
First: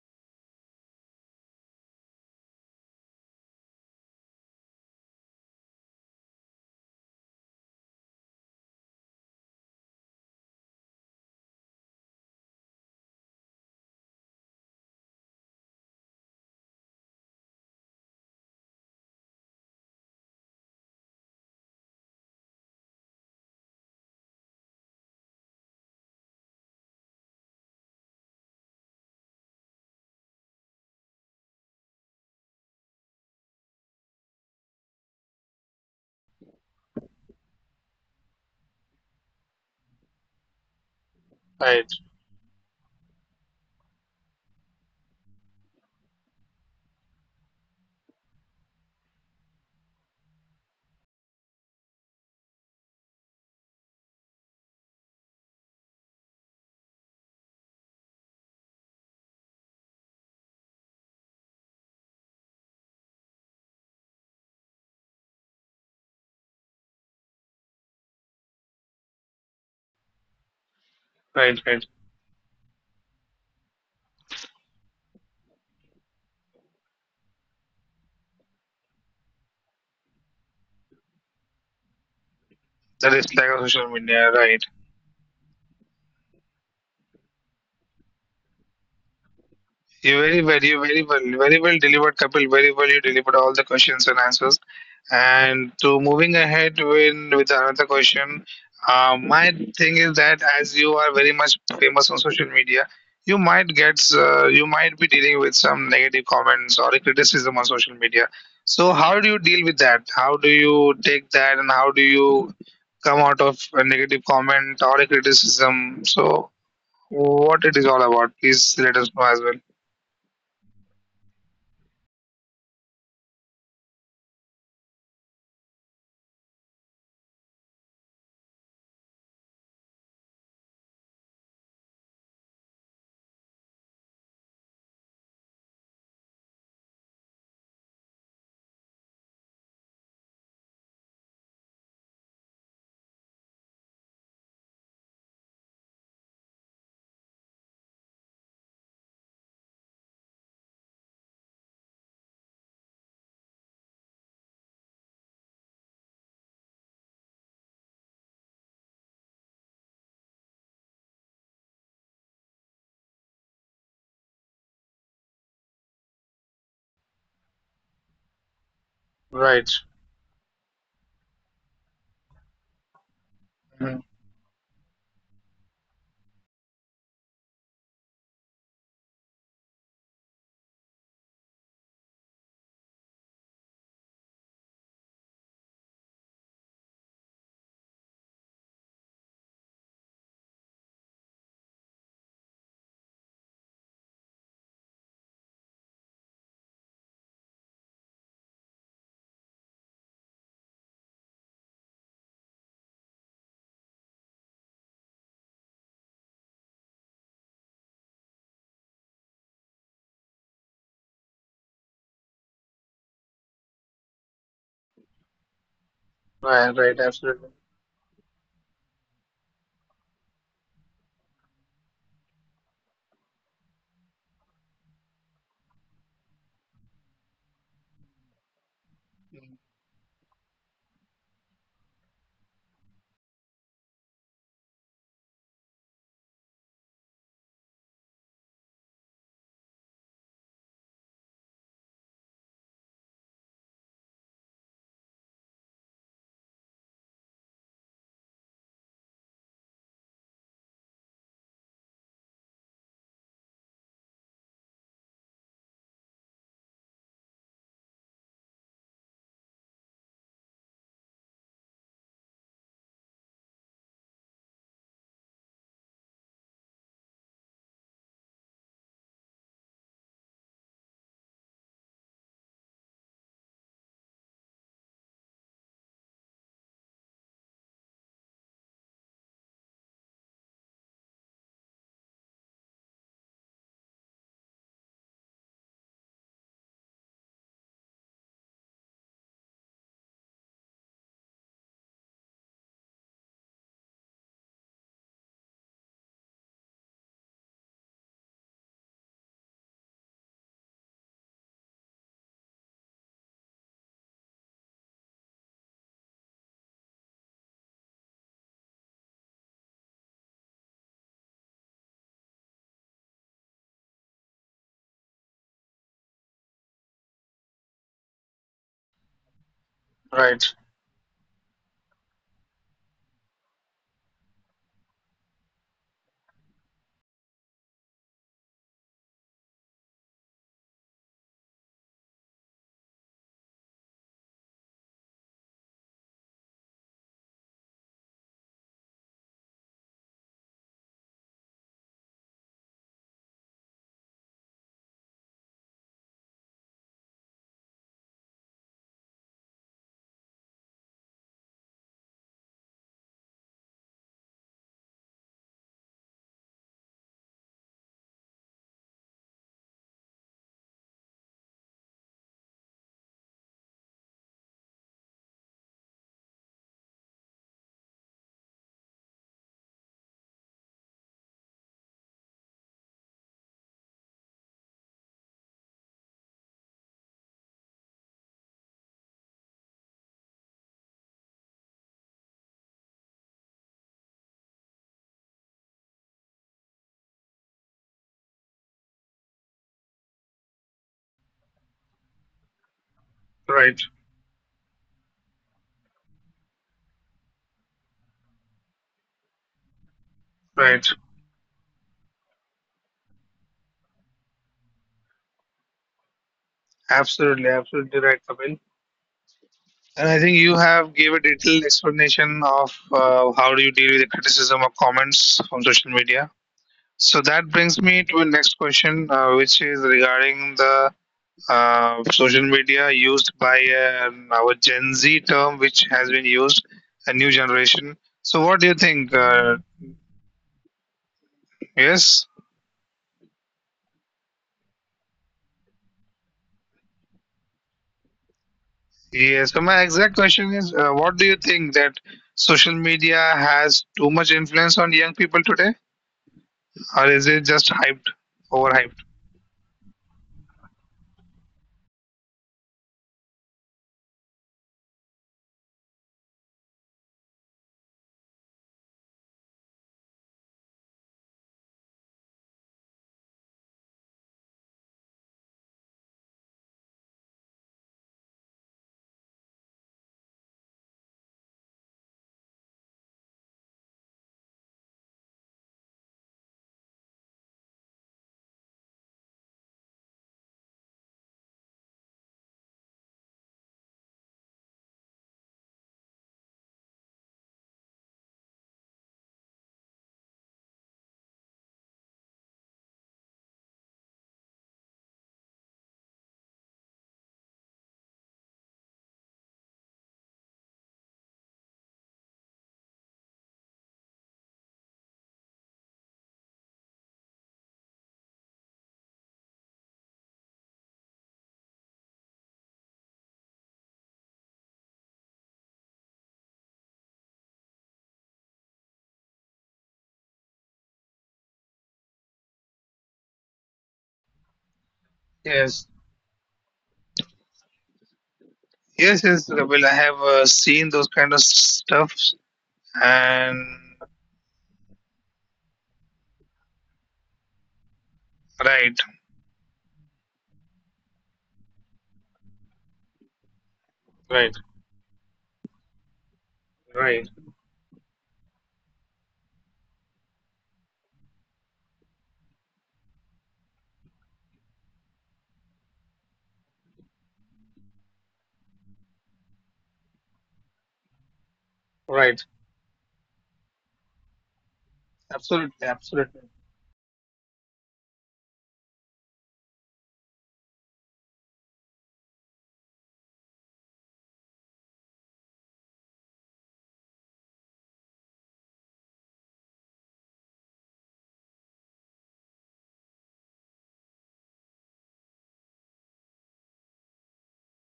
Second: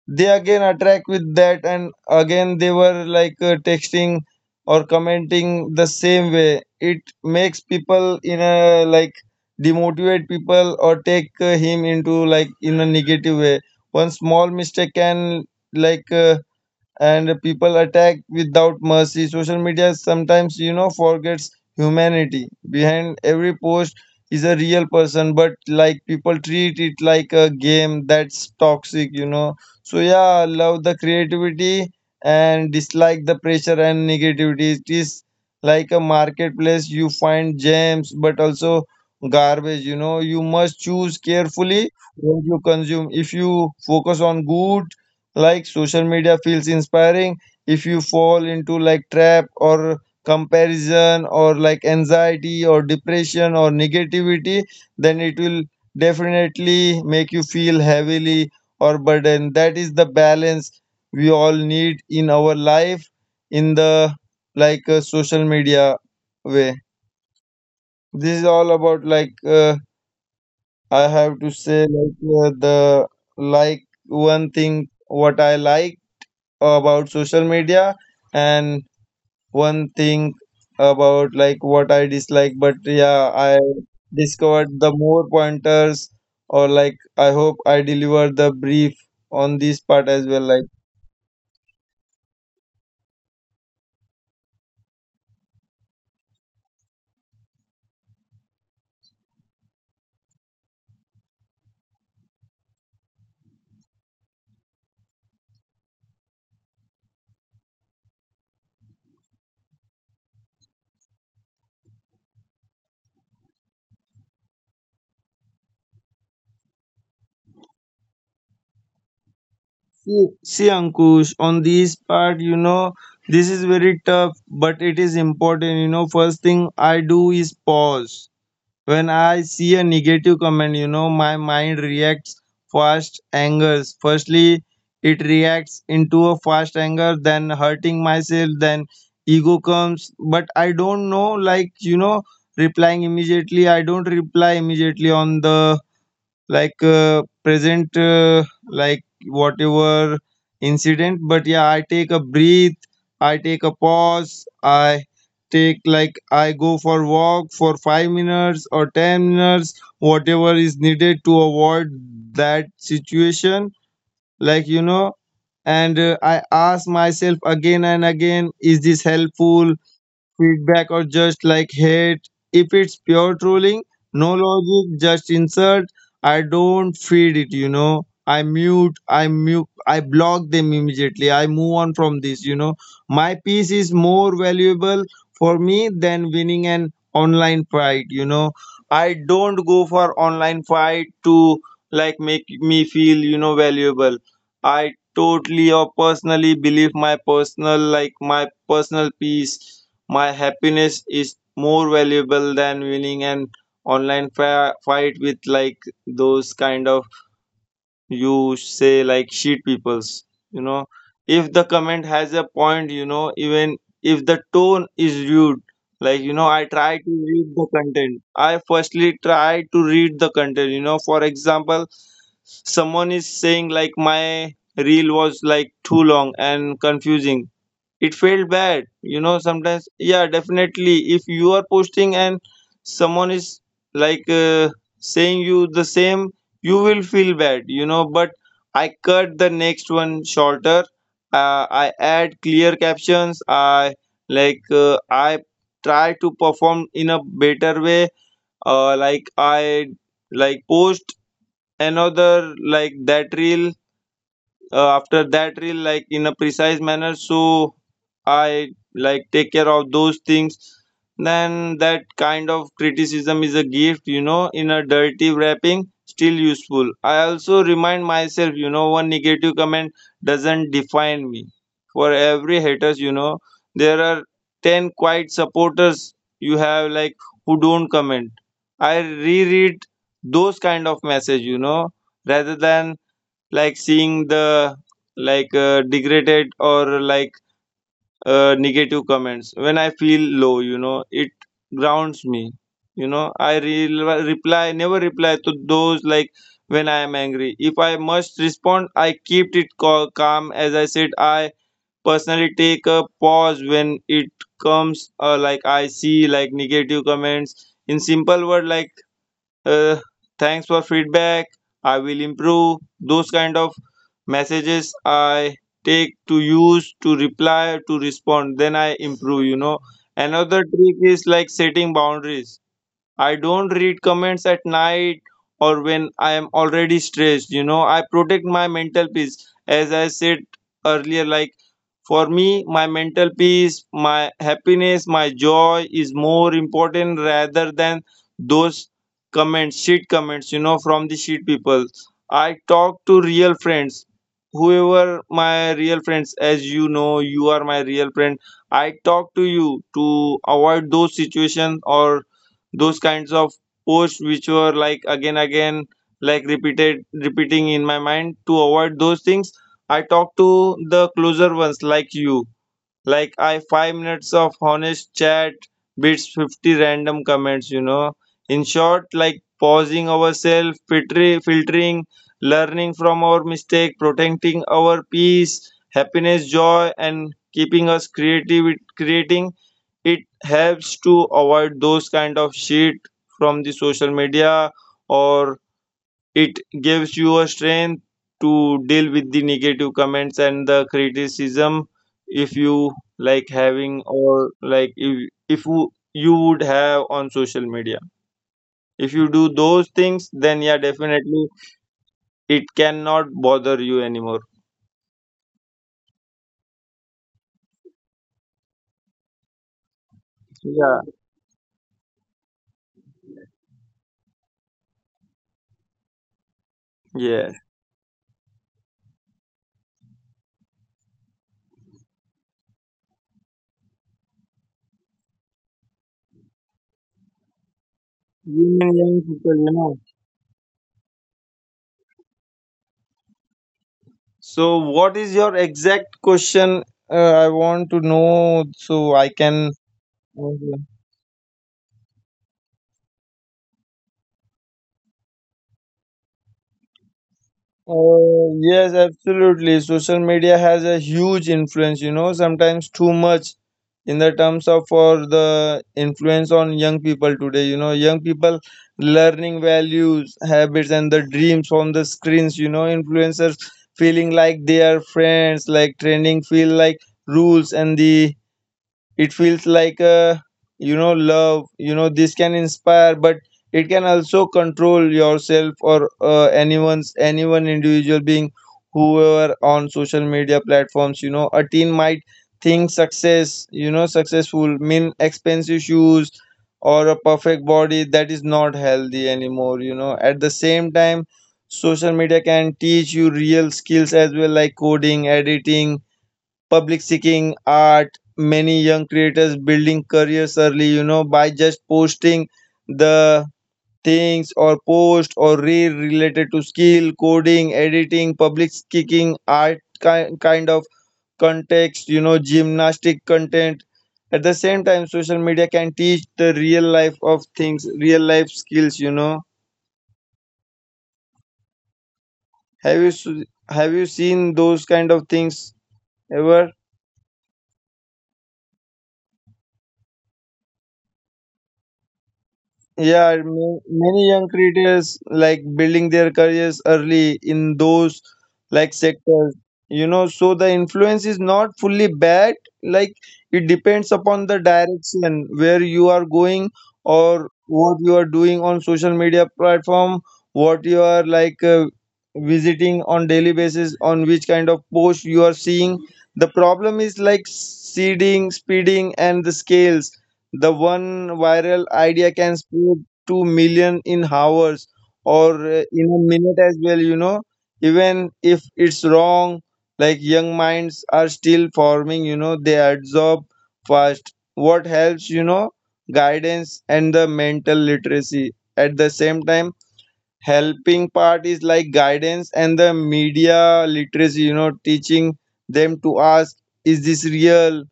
B: they again attract with that and again they were like, texting or commenting the same way. It makes people in a like demotivate people or take him into like in a negative way. One small mistake can like, and people attack without mercy. Social media sometimes, you know, forgets humanity. Behind every post is a real person, but like people treat it like a game. That's toxic, you know. So yeah, love the creativity and dislike the pressure and negativity. It is like a marketplace, you find gems, but also garbage, you know. You must choose
A: right,
B: carefully what you consume. If you focus on good, like social media feels inspiring. If you fall into like trap or comparison or like anxiety or depression or negativity, then it will definitely make you feel heavily or burden. That is the balance we all need in our life, in the like social media way. This is all about like, I have to
A: right,
B: say
A: right.
B: like, the like one thing what I like about social media and one thing about like what I dislike. But
A: That
B: yeah,
A: is like a
B: I
A: social media, right?
B: discovered the more pointers, or like I hope I deliver the brief on this part as well. Like
A: Very well delivered, Kapil. Very well, you delivered all the questions and answers. And to moving ahead with another question, my thing is that as you are very much famous on social media, you might get you might be dealing with some negative comments or criticism on social media. So how do you deal with that? How do you take that, and how do you come out of a negative comment or a criticism? So what it is all about? Please let us know as well.
B: see Ankush, on this part, you know, this is very tough, but it is important. You know, first thing I do is pause. When I see a negative comment, you know, my mind reacts fast angers. Firstly, it reacts into a fast anger, then hurting myself, then ego comes. But I don't know, like, you know, replying immediately. I don't reply immediately on the like, present, like whatever incident, but yeah, I take a breathe, I take a pause, I take like I go for walk for 5 minutes or 10 minutes, whatever is needed to avoid that situation, like, you know. And I ask myself again and again, is this
A: Right.
B: helpful feedback or just like hate? If it's pure trolling,
A: Mhm.
B: no logic, just insult, I don't feed it, you know. I mute, I block them immediately. I move on from this, you know. My peace is more valuable for me than winning an online fight, you know. I don't go for online fight to like make me feel, you know, valuable. I totally or personally believe my personal peace, my happiness is more valuable than winning an online fight with like those kind of, you say, like shit peoples. You know, if the comment has a point, you know, even if the tone is rude, like you know, I
A: Right,
B: try
A: right,
B: to read
A: absolutely.
B: the content. I firstly try to read the content. You know, for example, someone is saying like my reel was like too long and confusing, it felt bad, you know. Sometimes, yeah, definitely if you are posting and someone is like, saying you the same, you will feel bad, you know. But I cut the next one shorter, I add clear captions, I like, I try to perform in a better way, like I like post another like that reel, after that reel like in a precise manner, so I like take care of those things. Then that kind of criticism is a gift, you know, in a dirty wrapping, still useful. I also remind myself, you know, one negative comment doesn't define me. For every haters, you know, there are 10 quiet supporters you have like who don't comment. I reread those kind of message, you know, rather than like seeing the like, degraded or like, negative comments, when I feel low, you know, it grounds me, you know. I reply, never reply to those like when I am angry. If I must respond, I keep it calm. As I said, I personally take a pause when it comes, like I see like negative comments, in simple word like, uh, thanks for feedback, I will improve, those kind of messages I take to use to reply to respond, then I improve, you know.
A: Right,
B: Another trick is like setting boundaries. I don't read comments at night or when I am already stressed, you know. I protect my mental peace. As I said earlier, like for me, my mental peace, my happiness, my joy is more important rather than those comments, shit comments, you know, from the shit people. I talk to real friends, whoever my real friends, as you know, you are my real friend. I talk to you to avoid those situations or those kinds of posts which were like again, again, like repeated, repeating in my mind, to avoid those things. I talk to the closer ones like you. Like I 5 minutes of honest chat beats 50 random comments, you know. In short, like pausing ourselves, filtering, learning from our mistake, protecting our peace, happiness, joy, and keeping us creative creating it helps to avoid those kind of shit from the social media or it gives you a strength to deal with the negative comments and the criticism if you like
A: right,
B: having or like if you would have on social media if you do those things then yeah,
A: right.
B: definitely it cannot bother you anymore.
A: Absolutely, absolutely right, Kapil. And I think you
B: Yeah.
A: have gave a detailed explanation of how do you deal with the criticism or comments on social media. So that
B: Yes.
A: brings me to the next question, which is regarding the social media used by an our Gen Z term, which has been used, a new generation. So what do you
B: Women,
A: think?
B: young people, you know,
A: Yes.
B: so what is your exact question? uh, I want to know so I
A: Yeah,
B: can.
A: so my exact question
B: Okay.
A: is, what do you think that social media has too much influence on young people today, or is it just hyped,
B: Yes,
A: overhyped?
B: absolutely. Social media has a huge influence, you know, sometimes too much in the terms of for the influence on young people today. You know, young people learning values, habits, and the dreams from the screens, you know, influencers feeling like they are friends, like training feel like rules and the it feels like you know love, you know, this can inspire but it can also control yourself or anyone's anyone individual being whoever on social media platforms, you know, a teen might think success, you know, successful mean expensive shoes or a perfect body that is not healthy anymore, you know. At the same time, social media can teach you real skills as well like coding, editing, public seeking, art, many young creators building careers early, you know, by just posting the things or post or reel related to skill, coding, editing, public speaking, art, kind of context, you know, gymnastic content. At the same time, social media can teach the real life of things, real life skills, you know. have you s- have you seen those kind of things
A: Yes,
B: ever?
A: yes, yes. Well, I have seen those kind of stuffs,
B: Yeah,
A: and
B: many young creators like building their careers early in those like
A: right,
B: sectors, you know, so the influence is not fully bad, like it depends upon the direction where you are going or what you are doing on social media platform, what you are like visiting on daily basis, on which kind of post you are seeing. The problem is like seeding, speeding, and the scales the one viral idea
A: right,
B: can spread to million in hours or
A: absolutely,
B: in a
A: absolutely,
B: minute as well, you know, even if it's wrong, like young minds are still forming, you know, they absorb fast. What helps, you know, guidance and the mental literacy. At the same time, helping part is like guidance and the media literacy, you know, teaching them to ask is this real,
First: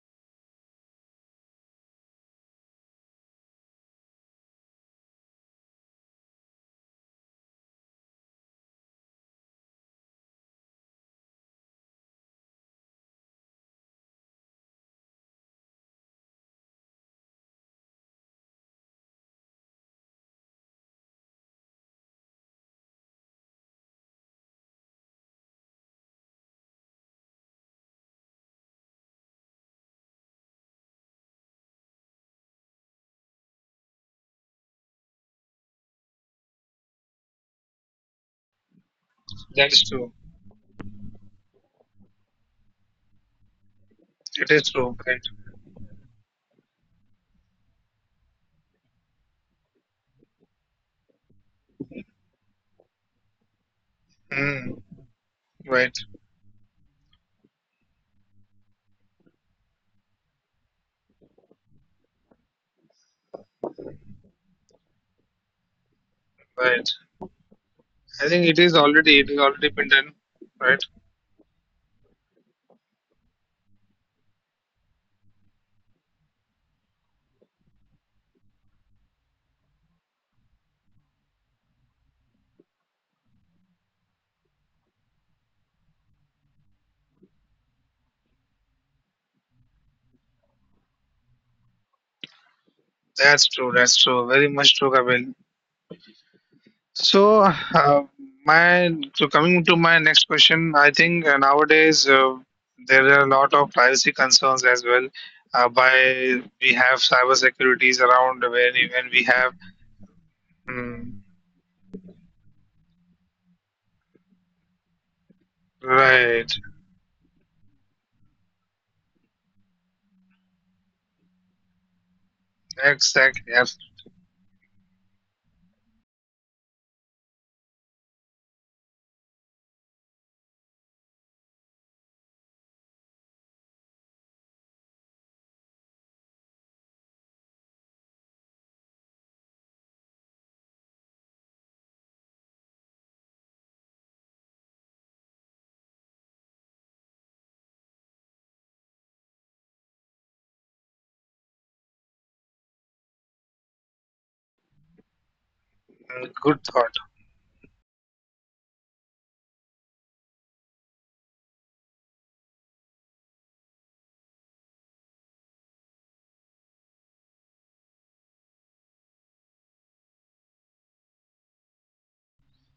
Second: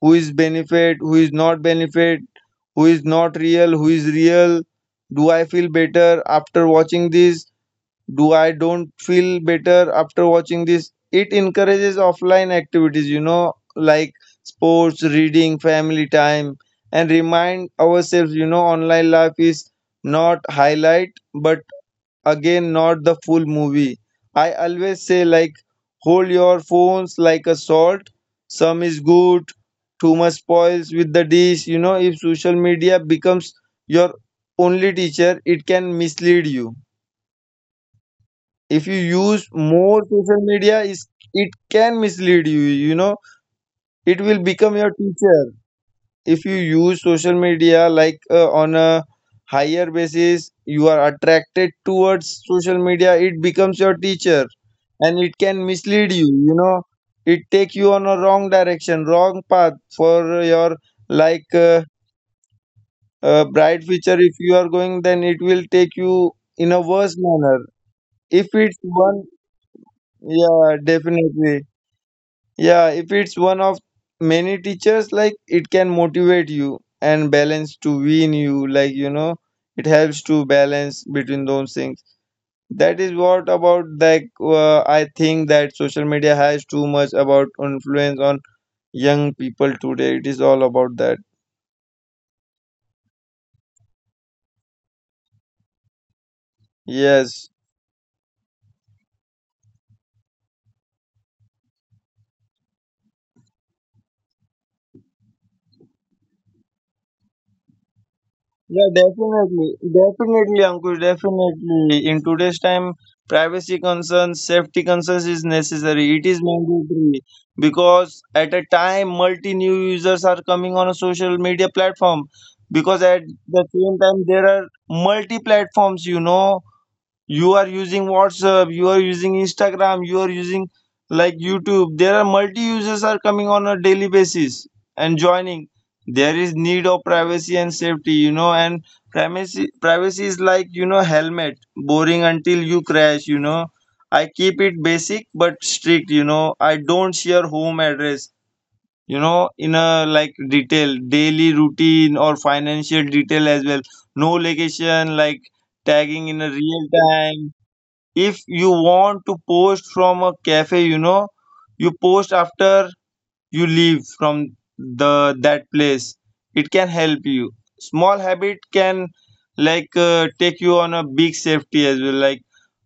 B: who is benefit, who is not benefit, who is not real, who is real, do I feel better after watching this, do I don't feel better after watching this. It encourages offline activities, you know, like sports, reading, family time, and remind ourselves, you know, online life is not highlight but again not the full movie. I always say like hold your phones like a salt, some is good, too much spoils with the dish, you know. If social media becomes your only teacher it can mislead you. If you use
A: that is
B: more
A: true.
B: social media is it can mislead you, you know, it will
A: It is
B: become your
A: true, right?
B: teacher. If you use social media like on a higher basis, you are attracted towards social media, it becomes your teacher
A: Mm,
B: and it can
A: right,
B: mislead you, you know, it take you on a wrong direction, wrong path for your like bright future. If you are going then it will take you in a
A: right.
B: worse manner.
A: I
B: If
A: think
B: it's one,
A: it is already been done,
B: yeah,
A: right?
B: definitely. Yeah, if it's one of many teachers, like it can motivate you and balance to win you, like, you know, it helps to balance between those things. That is what about like I think that social media has too much about influence on young people today. It is all about that.
A: That's true, very much true, Kapil.
B: Yes.
A: So, my so coming to my next question, I think nowadays there are a lot of privacy concerns as well. By we have cyber securities around
B: Yeah,
A: where even we have
B: definitely. Definitely, Ankush,
A: mm,
B: definitely. In today's time, privacy concerns, safety concerns is necessary. It is
A: right
B: mandatory because at a time, multi new users are coming on a social media platform because at
A: exactly
B: the
A: yes,
B: same time, there are multi platforms, you know, you are using WhatsApp, you are using Instagram, you are using like YouTube, there are multi users are coming on a daily basis and joining. There is need of privacy and safety, you know, and privacy is like, you know, helmet boring until you crash, you know. I keep it basic but strict, you know, I don't share home address, you know, in a like detail daily routine or financial detail as well, no location like tagging in
A: mm,
B: a
A: good
B: real
A: thought
B: time. If you want to post from a cafe, you know, you post after you leave from the that place, it can help you, small habit can like take you on a big safety as well. Like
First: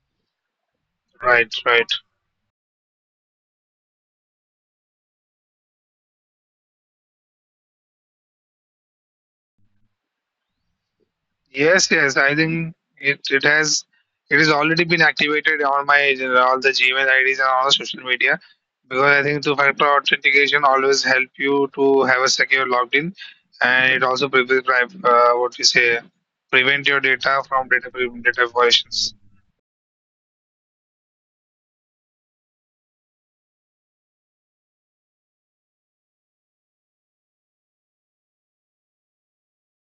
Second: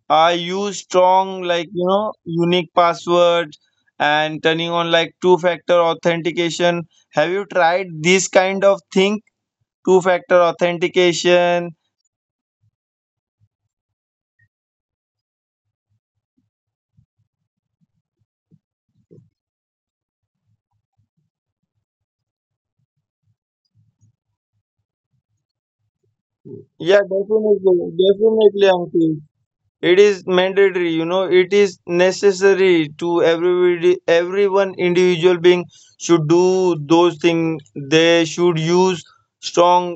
B: I use strong
A: right
B: like, you
A: right.
B: know, unique password and turning on like two factor authentication. Have you tried this kind of thing, two factor authentication?
A: Yes, yes. I think it, it has already been activated on my all the Gmail IDs and all the social media because I think two-factor authentication always help you to have a secure login, and it also prevent what we say prevent your
B: Yeah,
A: data from
B: definitely,
A: data
B: definitely,
A: violations.
B: Ankit. It is mandatory, you know, it is necessary to everybody, everyone individual being should do those things, they should use strong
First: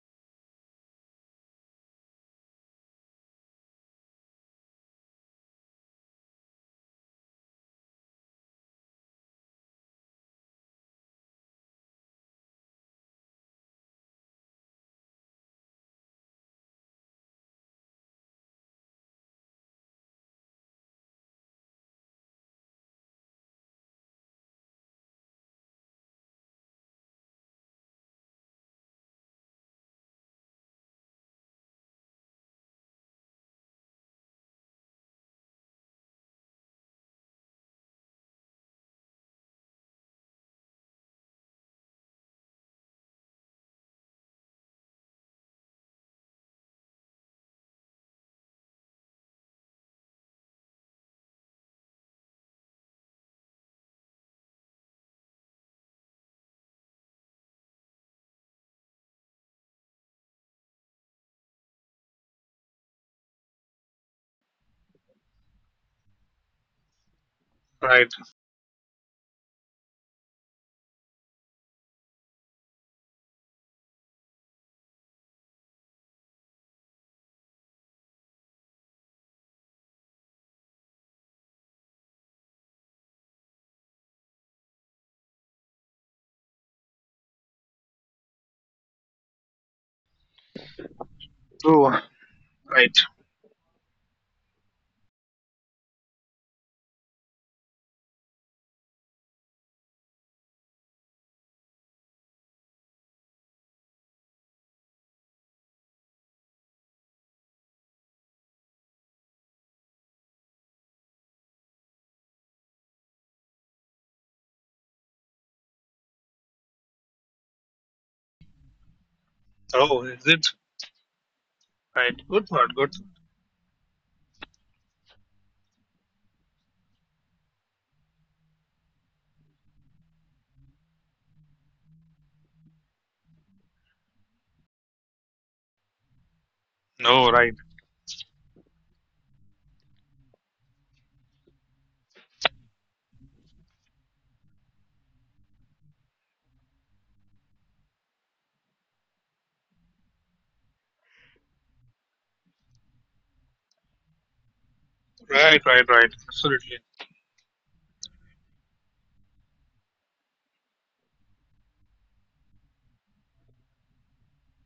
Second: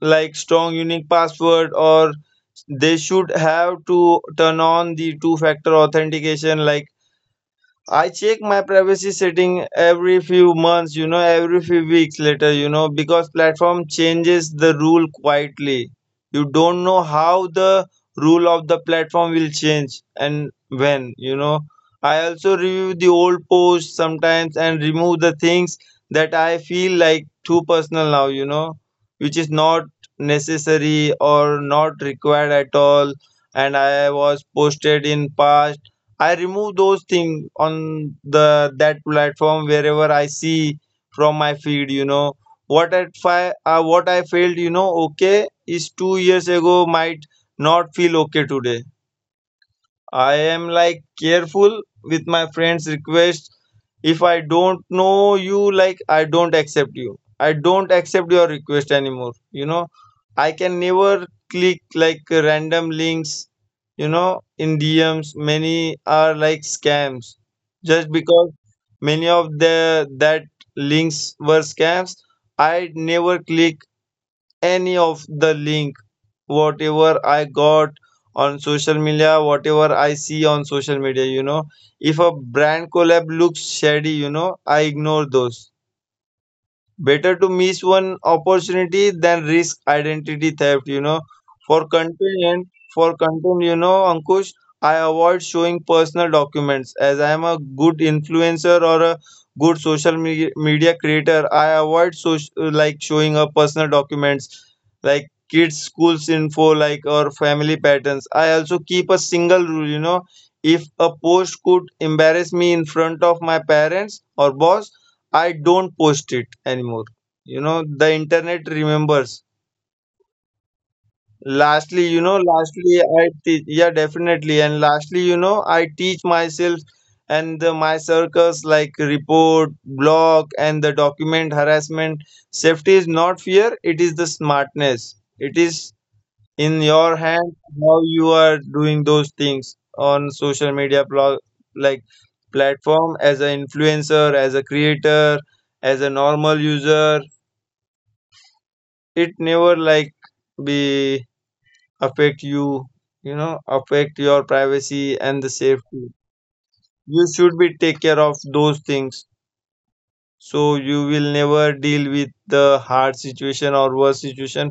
B: like strong unique password or they should have to turn on the two factor authentication. Like I check my privacy setting every few months, you know, every few weeks later, you know, because platform changes the rule quietly. You don't know how the rule of the platform will change and when, you know. I also review the old posts sometimes and remove the things that I feel like too personal now, you know, which is not necessary or not required at all and I was posted in past, I remove those things on the that platform wherever I see from my feed. You know what I felt. You know, okay, is 2 years ago might not feel okay today. I am like careful with my friends' requests, if I don't know you, like I don't accept you. I don't accept your request anymore. You know, I can never click like random links, you know, in DMs. Many are like scams. Just
A: Right.
B: because many of the that links were scams, I never click any of the link whatever I got on social media, whatever I see on social media, you know. If a brand collab looks shady, you know, I ignore those. Better to miss one opportunity than risk identity theft, you know. For
A: True.
B: content,
A: Right.
B: for content, you know, Ankush, I avoid showing personal documents as I am a good influencer or a good media creator. I avoid so like showing a personal documents like kids schools info like or family patterns. I also keep a single rule, you know, if a post could embarrass me in front of my parents or boss, I don't post it anymore. You know, the internet remembers.
A: Oh, is it?
B: Lastly,
A: Right.
B: you know,
A: Good thought. Good.
B: lastly, I teach, yeah, definitely. And lastly, you know, I teach myself and the, my circles like report, block, and the document harassment. Safety is not fear, it is the smartness. It is in your
A: No.
B: hand
A: Right.
B: how you are doing those things on social media, like platform as an influencer, as a creator, as a normal user it never like be affect you, you know, affect your privacy and the
A: Right. Right.
B: safety.
A: Right. Absolutely.
B: You should be take care of those things so you will never deal with the hard situation or worse situation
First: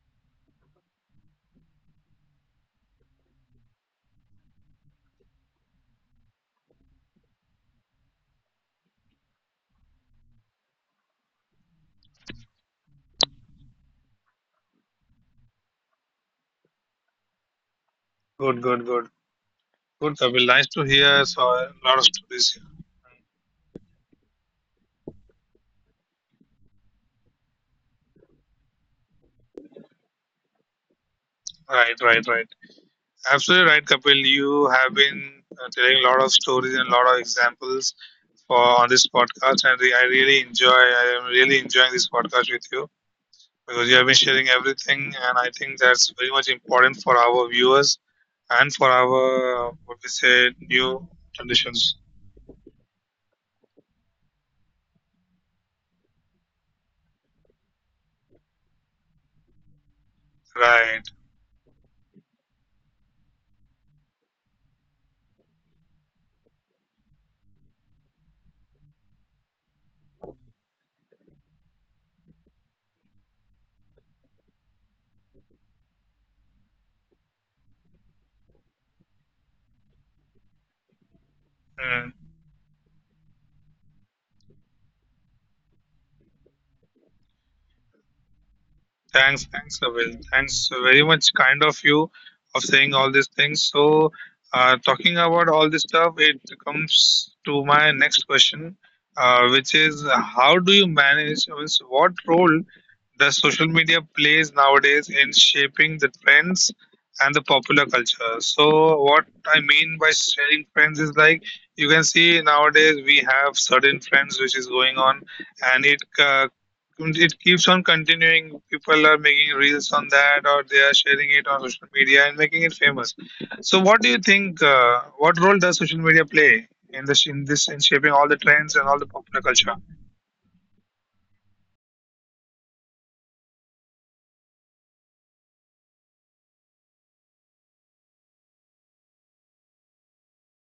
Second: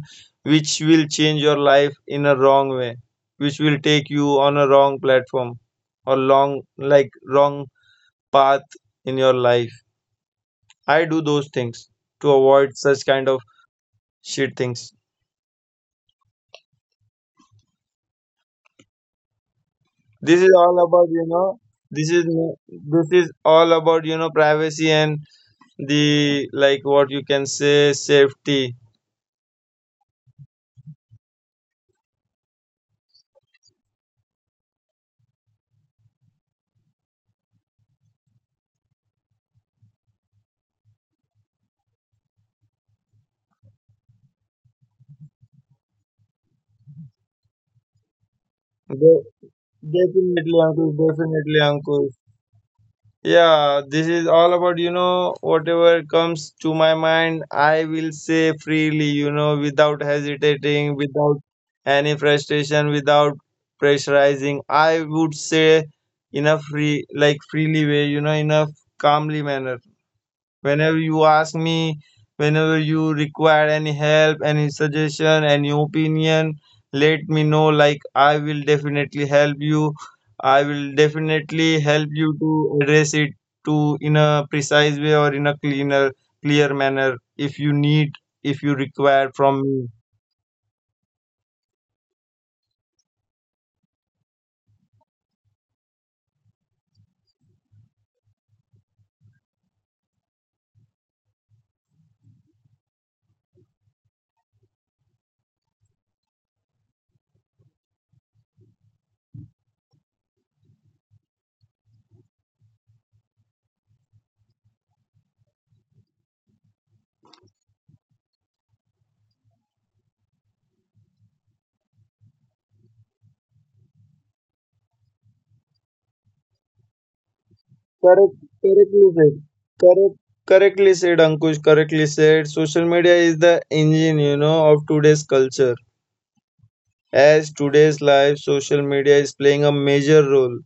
B: which will change your life in a wrong way, which will take you on a wrong platform or long like wrong path in your life. I do those things to avoid such kind of shit things.
A: Good. Good. Good. Good.
B: This
A: Kapil.
B: is
A: Nice
B: all
A: to
B: about,
A: hear.
B: you
A: So
B: know,
A: a lot of
B: this is
A: stories.
B: no-
A: Here.
B: this is all about, you know, privacy and the like what you can say safety.
A: Right. Right. Right. Absolutely right, Kapil. You have been telling a lot of stories and a lot of examples for on this podcast, and I really enjoy. I am really enjoying this podcast with you because you have been sharing everything, and I think that's very much important for our viewers and for
B: De-
A: our what we say
B: Definitely uncle,
A: new
B: definitely
A: traditions.
B: uncle. Yeah, this is all about, you know, whatever comes to my mind I will say freely, you know, without hesitating,
A: Right.
B: without any frustration, without pressurizing, I would say in a free like freely way, you know, in a calmly manner whenever you ask me, whenever you require any help, any suggestion, any opinion, let me know, like I will definitely help you. I will definitely help
A: Mm.
B: you to address it to in a precise way or in a cleaner clear manner, if you need, if you require
A: Thanks,
B: from
A: thanks,
B: me.
A: Abhil. Thanks very much, kind of you, of saying all these things. So, talking about all this stuff, it comes to my next question, which is how do you manage, I mean, so what role does social media plays nowadays in shaping the trends and the popular culture? So, what I mean by sharing trends is like you can see nowadays we have certain trends which is going on, and it it keeps on continuing. People are making reels on that, or they are sharing it on social media and making it famous. So, what do you think? What role does social media play in this in this in shaping all the
B: correct
A: trends and all the
B: correctly said
A: popular culture?
B: correct Correctly said, Ankush, correctly said. Social media is the engine, you know, of today's culture. As today's life, social media is playing a major role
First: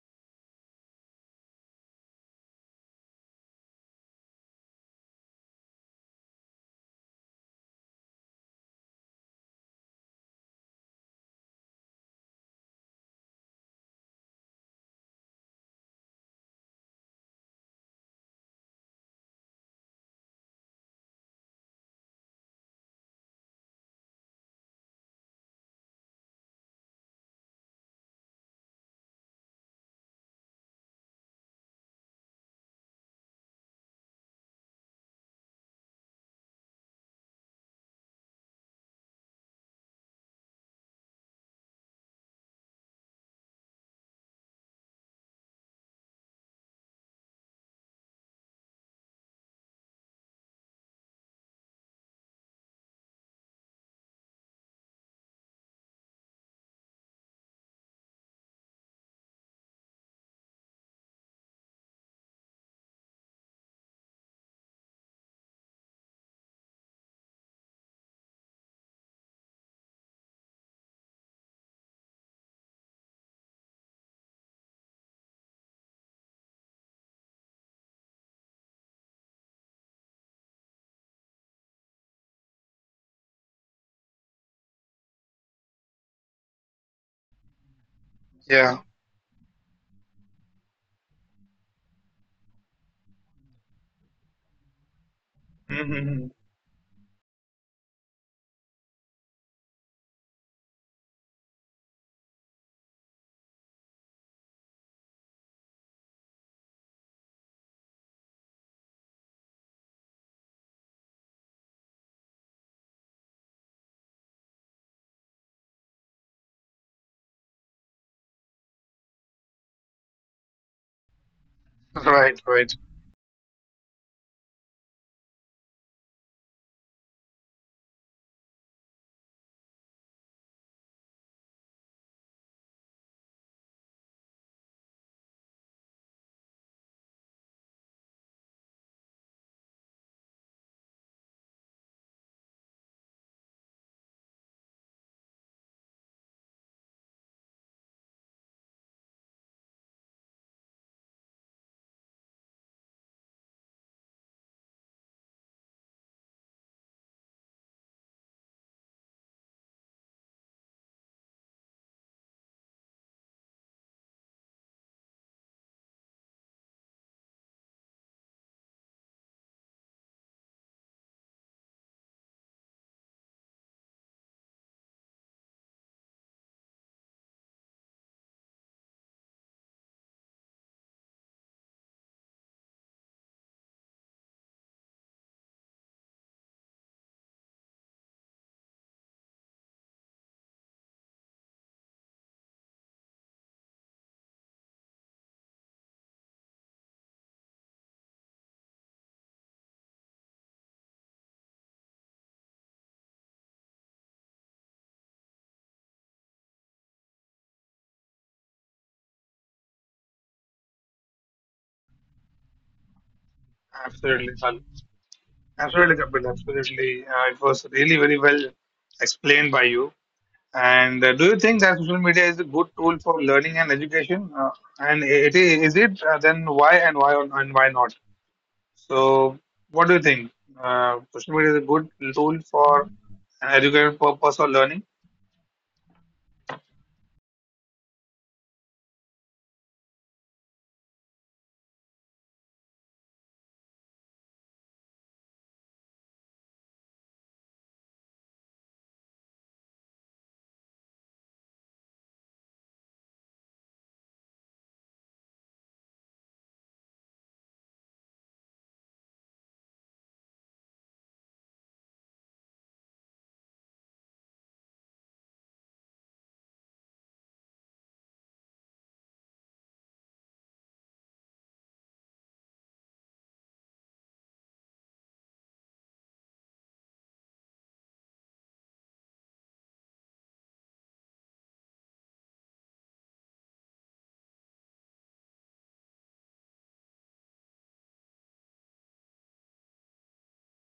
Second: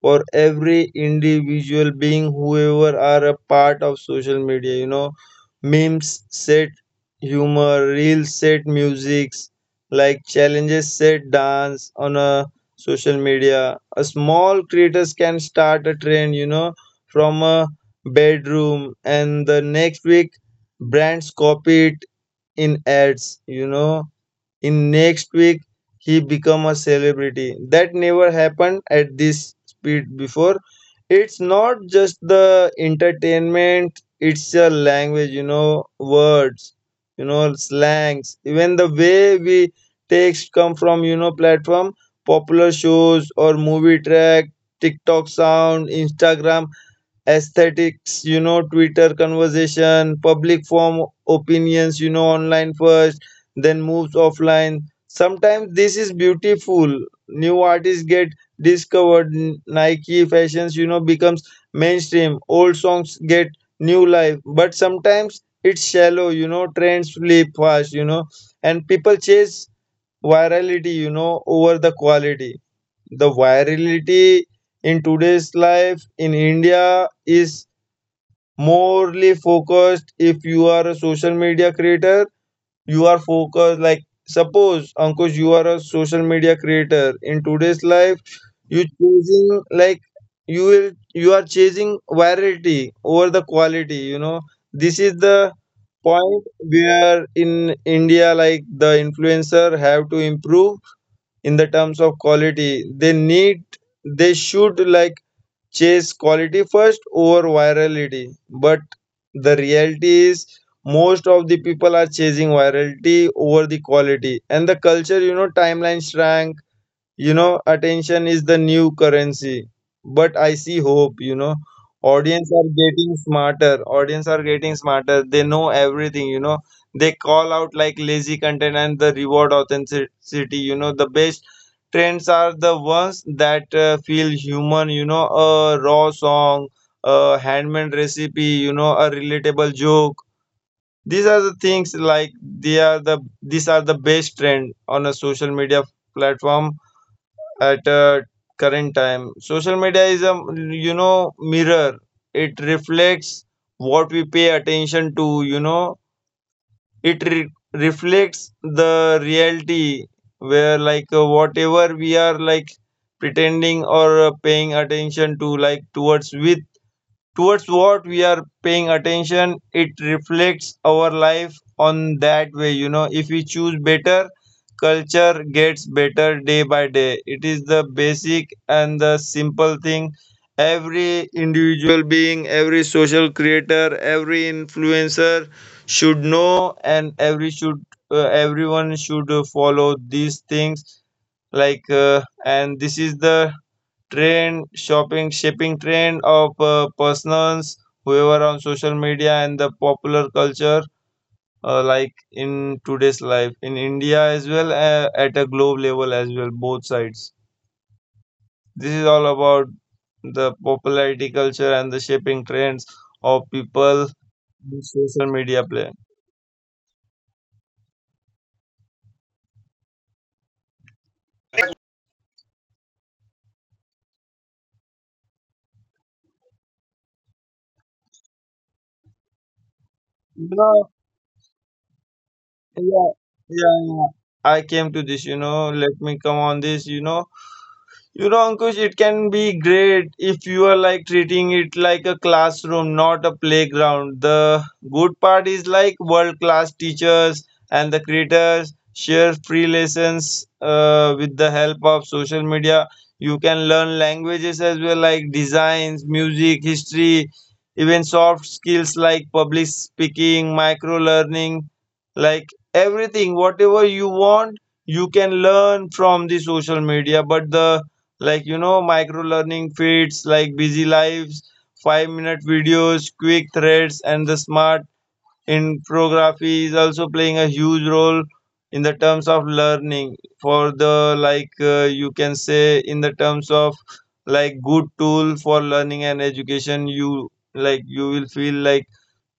B: for every individual being whoever are a part of social media. You know, memes set humor, reels set musics, like challenges set dance on a social media. A small creators can start a trend, you know, from a bedroom and the next week brands copy it in ads, you know, in next week, he become a celebrity. That never happened at this speed before. It's not just the entertainment, it's a language, you know, words, you know, slangs. Even the way we text come from, platform, popular shows or movie track, TikTok sound, Instagram aesthetics, Twitter conversation, public form opinions, online first, then moves offline. Sometimes this is beautiful. New artists get discovered. Nike fashions, becomes mainstream. Old songs get new life. But sometimes it's shallow, trends flip fast, and people chase virality, over the quality. The virality in today's life in India is morely focused. If you are a social media creator you are focused like, suppose Ankush, you are a social media creator in today's life,
A: Yeah.
B: you choosing like, you are chasing virality over the quality. This is the
A: Hmm.
B: point where in India like the influencer have to improve in the terms of quality. They need, they should like chase quality first over virality. But the reality is, most of the people are chasing virality over the quality, and the culture, timeline shrank, attention is the new currency, but I see hope,
A: Right.
B: Audience are
A: Right.
B: getting smarter. Audience are getting smarter. They know everything, They call out like lazy content and the reward authenticity, The best trends are the ones that feel human, a raw song, a handmade recipe, a relatable joke. These are the things like they are the these are the best trend on a social media platform at current time. Social media is a mirror. It reflects what we pay attention to. You know, it reflects the reality where like whatever we are like pretending or paying attention to like towards what we are paying attention. It reflects our life on that way, if we choose better, culture gets better day by day. It is the basic and the simple thing every individual being, every social creator, every influencer should know. And everyone should follow these things, and this is the trend shopping shaping trend of persons whoever on social media and the popular culture, uh, like in today's life in India as well, at a globe level as well, both sides. This is all about the popularity culture and the shaping trends of people
A: Absolutely. Salil.
B: in social media
A: Absolutely,
B: play,
A: Kapil. Absolutely. It was really very well explained by you. And do you think that social media is a good tool for learning and education? And it is it? Then why and and why not? So, what do you think? Social media is a good tool
B: you
A: for
B: know
A: an educational purpose or learning?
B: yeah. Yeah, yeah. I came to this, let me come on this, You know, Ankush, it can be great if you are like treating it like a classroom, not a playground. The good part is like world class teachers and the creators share free lessons with the help of social media. You can learn languages as well, like designs, music, history, even soft skills like public speaking, micro learning, like everything, whatever you want you can learn from the social media. But the, micro learning feeds like busy lives, 5-minute videos, quick threads, and the smart infography is also playing a huge role in the terms of learning. For the like, you can say in the terms of like good tool for learning and education, you like you will feel like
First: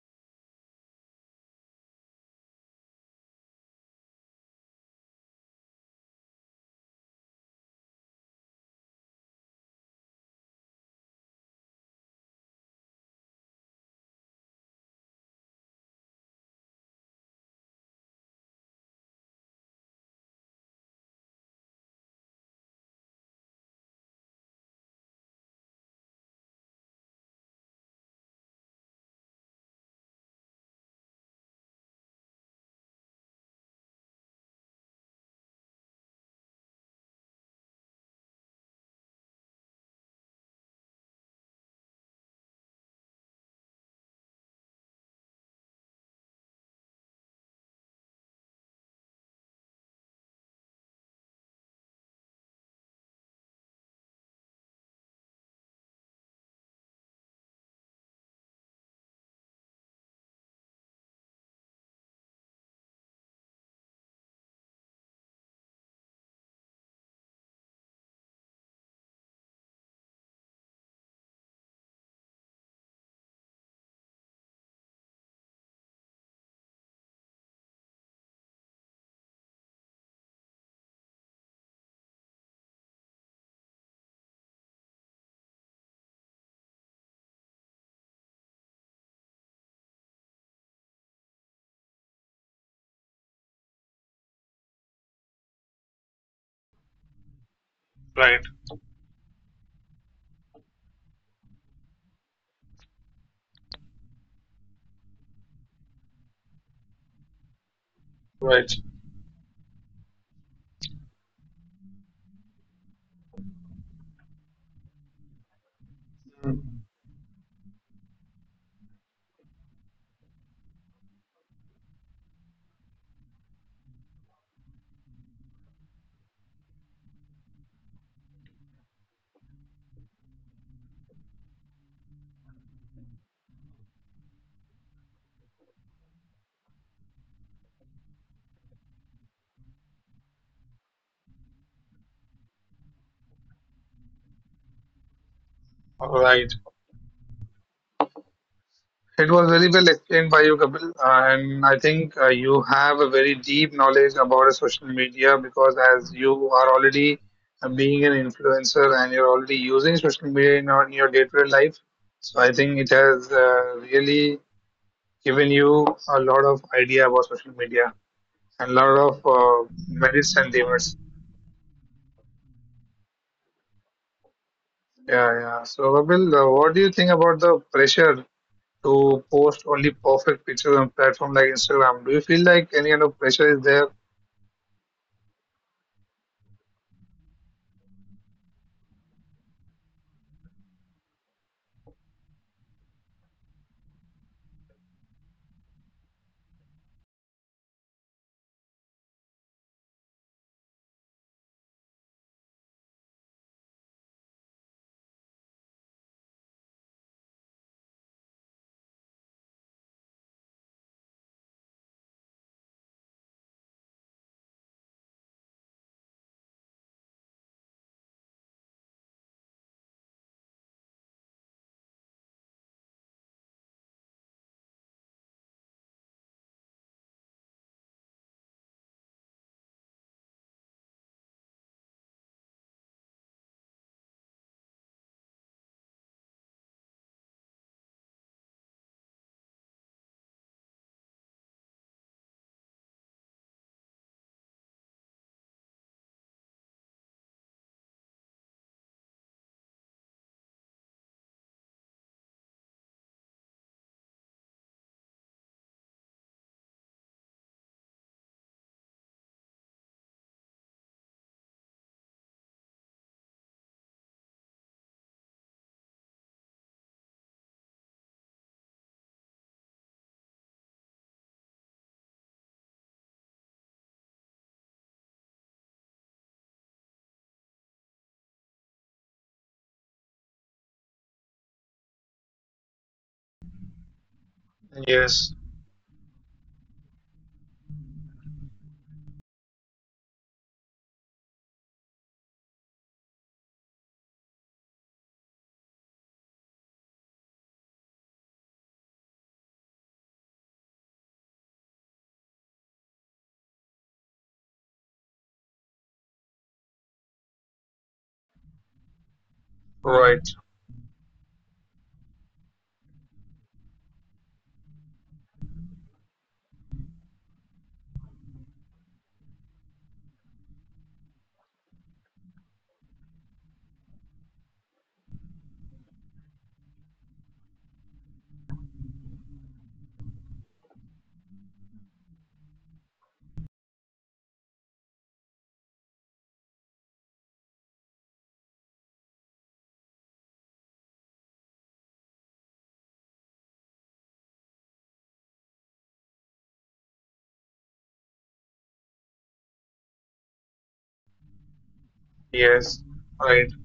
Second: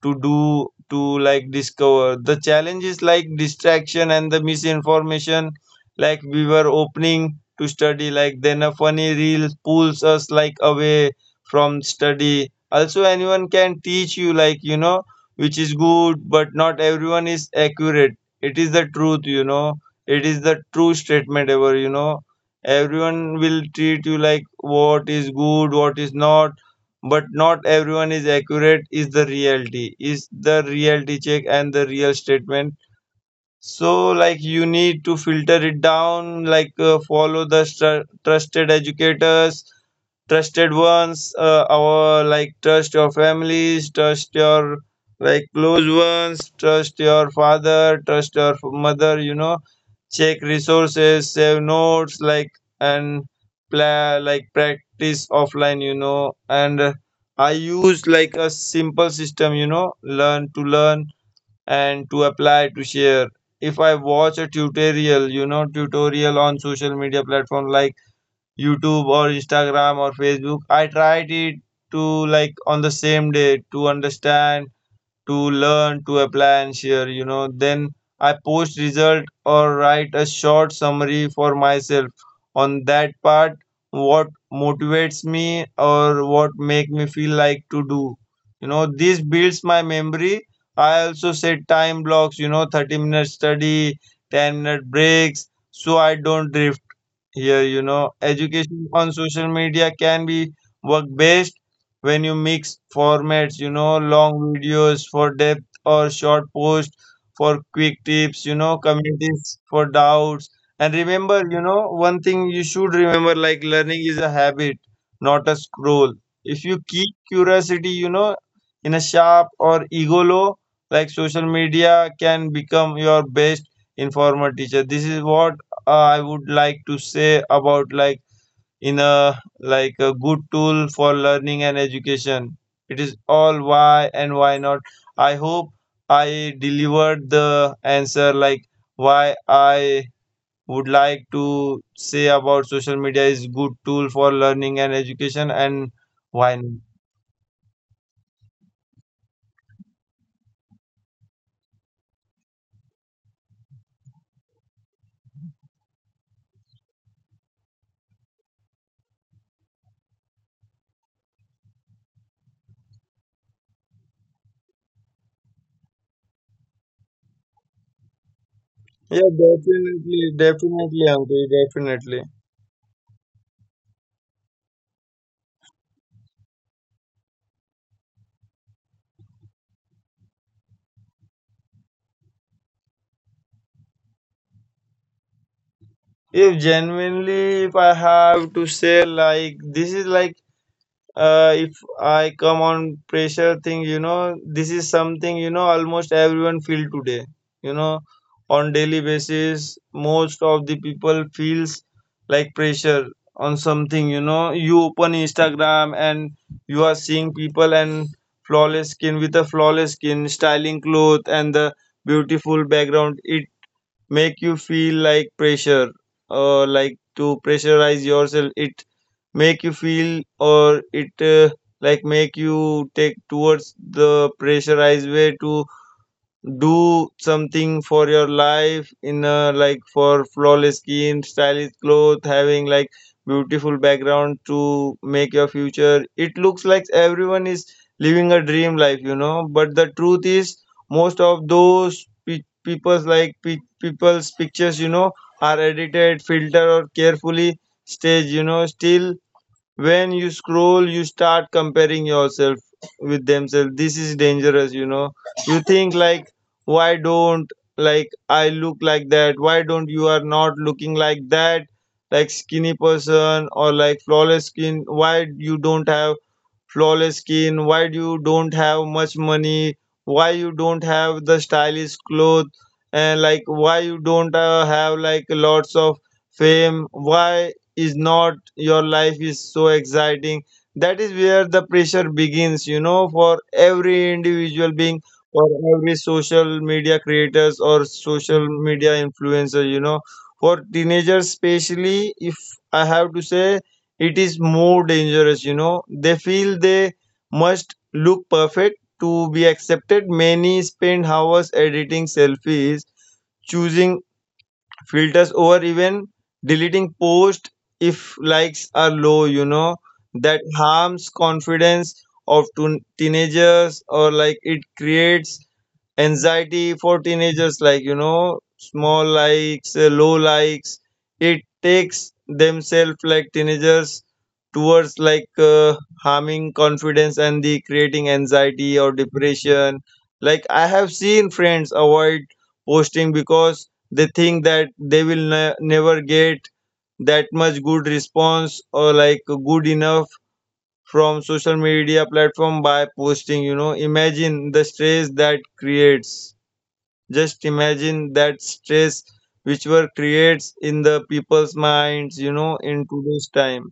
B: to do. To like discover, the challenge is like distraction and the misinformation. Like we were opening to study, like then a funny reel pulls us like away from study. Also, anyone can teach you, like, which is good, but not everyone is accurate. It is the truth, it is the true statement ever, everyone will treat you like what is good, what is not, but not everyone is accurate, is the reality, is the reality check and the real statement. So like, you need to filter it down, like follow the trusted educators, trusted ones, our like trust your families, trust your like close ones, trust your father, trust your mother, check resources, save notes, like, and play like practice offline, and I use like a simple system, learn to learn and to apply to share. If I watch a tutorial, tutorial on social media platform like YouTube or Instagram or Facebook, I tried it to like on the same day to understand, to learn, to apply and share, Then I post result or write a short summary for myself on that part what motivates me or what make me feel like to do. You know, this builds my memory. I also set time blocks, 30-minute study, 10-minute breaks, so I don't drift here,
A: Right,
B: education on social media can be work based when you mix formats, long videos for depth or short posts for quick tips,
A: right,
B: communities for doubts. And remember, one thing you should remember like learning is a habit, not a scroll. If you keep curiosity, in a sharp or ego low, like social media can become your best informer teacher. This is what I would like to say about like in a like a good tool for learning and education. It is all why and why not. I hope I delivered the answer like why I would like to say about social media is good tool for learning and education and why
A: right.
B: not.
A: It was very well explained by you, Kapil, and I think you have a very deep knowledge about social media because as you are already being an influencer and you're already using social media in, in your day-to-day life, so I think it has really given you a lot of idea about social media and a lot
B: Yeah,
A: of
B: definitely,
A: merits and
B: definitely,
A: demerits.
B: Ankit, definitely.
A: Yeah, yeah. So, Babil, what do you think about the pressure to post only perfect pictures on platform like Instagram? Do you feel like any kind of pressure is there?
B: If genuinely, if I have to say, like, this is like, if I come on pressure thing, this is something almost everyone feel today. You know, on daily basis, most of the people feels like pressure on something. You know, you open Instagram and you are seeing people and flawless skin with a flawless skin, styling cloth and the beautiful background. It make you feel like pressure, like to pressurize yourself. It make you feel, or it like make you take towards the pressurized way to do something for your life in a, like for flawless skin, stylish clothes, having like beautiful background to make your future. It looks like everyone is living a dream life, but the truth is most of those people's like people's pictures, are edited, filtered, or carefully staged, still when you scroll you start comparing yourself with themselves. This is dangerous, you think like, why don't like I look like that? Why don't you are not looking like that, like skinny person or like flawless skin? Why you don't have flawless skin? Why do you don't have much money? Why you don't have the stylish clothes? And like why you don't have like lots of fame? Why is not your life is so exciting? That is where the pressure begins, for every individual being,
A: Yes,
B: or every social media creators or social media influencer, for teenagers especially, if I have to say, it is more dangerous, they feel they must look perfect to be accepted. Many spend hours editing selfies, choosing filters, or even deleting posts if likes are low,
A: right.
B: that harms confidence of teenagers, or like it creates anxiety for teenagers. Like small likes, low likes, it takes themselves like teenagers towards like harming confidence and the creating anxiety or depression. Like I have seen friends avoid posting because they think that they will never get that much good response or like good enough from social media platform by posting, imagine the stress that creates. Just imagine that stress which were creates in the people's minds, in
A: Yes,
B: today's
A: right.
B: time.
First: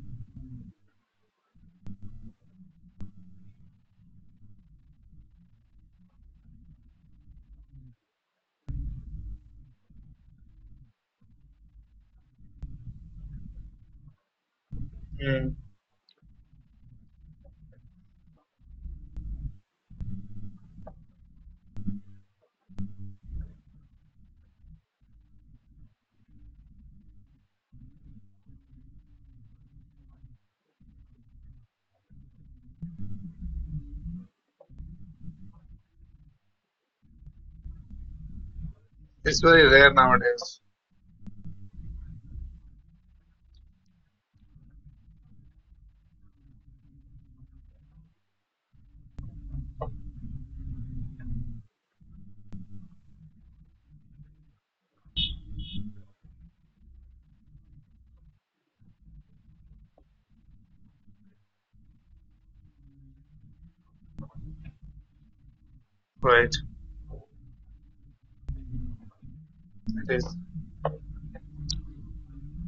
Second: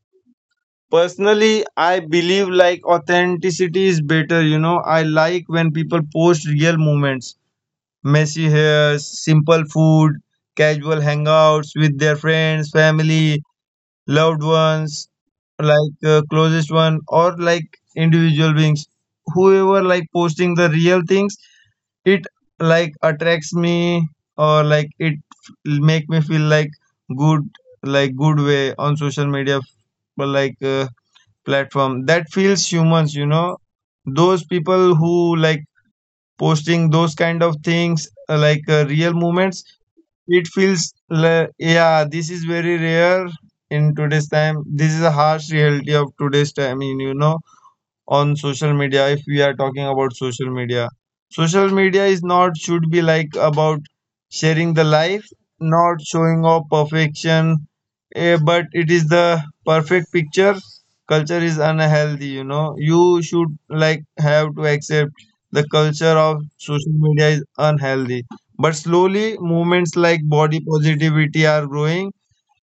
B: Personally, I believe like authenticity is better, I like when people post real moments, messy hairs, simple food, casual hangouts with their friends, family, loved ones,
A: Mm.
B: closest one or like individual beings whoever like posting the real things it like attracts me or like it make me feel like good, like good way on social media. But like platform that feels humans, you know, those people who like posting those kind of things, real
A: It's
B: moments.
A: very rare
B: It
A: nowadays.
B: feels like, yeah, this is very rare. In today's time, this is a harsh reality of today's time. I mean, you know, on social media, if we are talking about social media, social media is not should be like about sharing the life, not showing off perfection. But it is the perfect picture culture is unhealthy, you know. You should like have to accept the culture of
A: Right.
B: social media is unhealthy. But slowly movements
A: It
B: like
A: is
B: body positivity are growing.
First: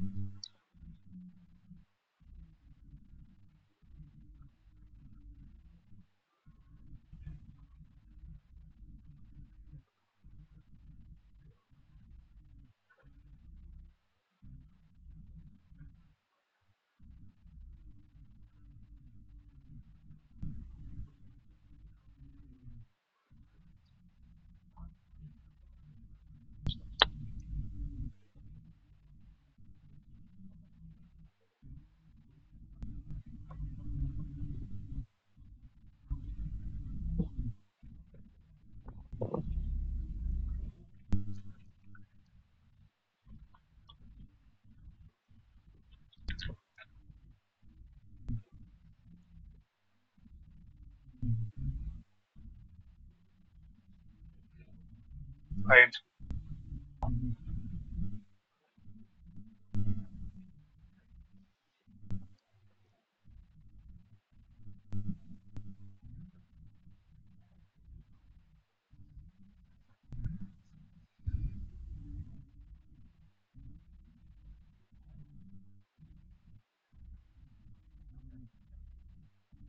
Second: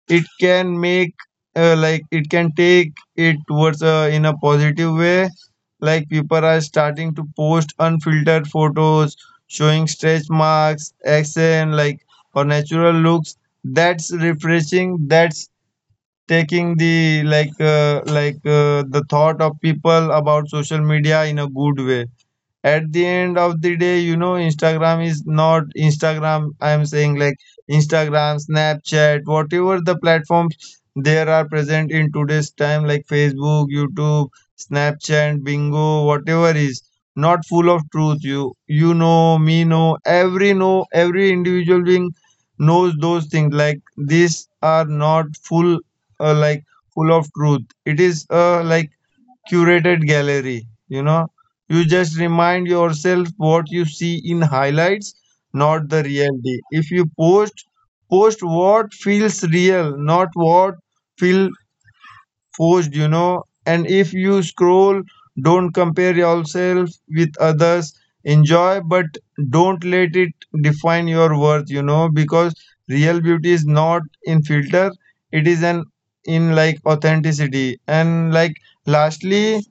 B: It can make, like it can take it towards, in a positive way. Like, people are starting to post unfiltered photos showing stretch marks accent, like, or natural looks. That's refreshing. That's taking the the thought of people about social media in a good way. At the end of the day, you know, Instagram is not Instagram, I am saying, like Instagram, Snapchat, whatever the platforms there are present in today's time, like Facebook, YouTube, Snapchat, Bingo, whatever is not full of truth. You know, every individual being knows those things, like these are not full, like full of truth. It is, like, curated gallery. You know, you just remind yourself what you see in highlights, not
A: right.
B: the reality. If you post, post what feels real, not what feel forced. You know, and if you scroll, don't compare yourself with others. Enjoy, but don't let it define your worth. You know, because real beauty is not in filter; it is an in, like, authenticity. And, like, lastly,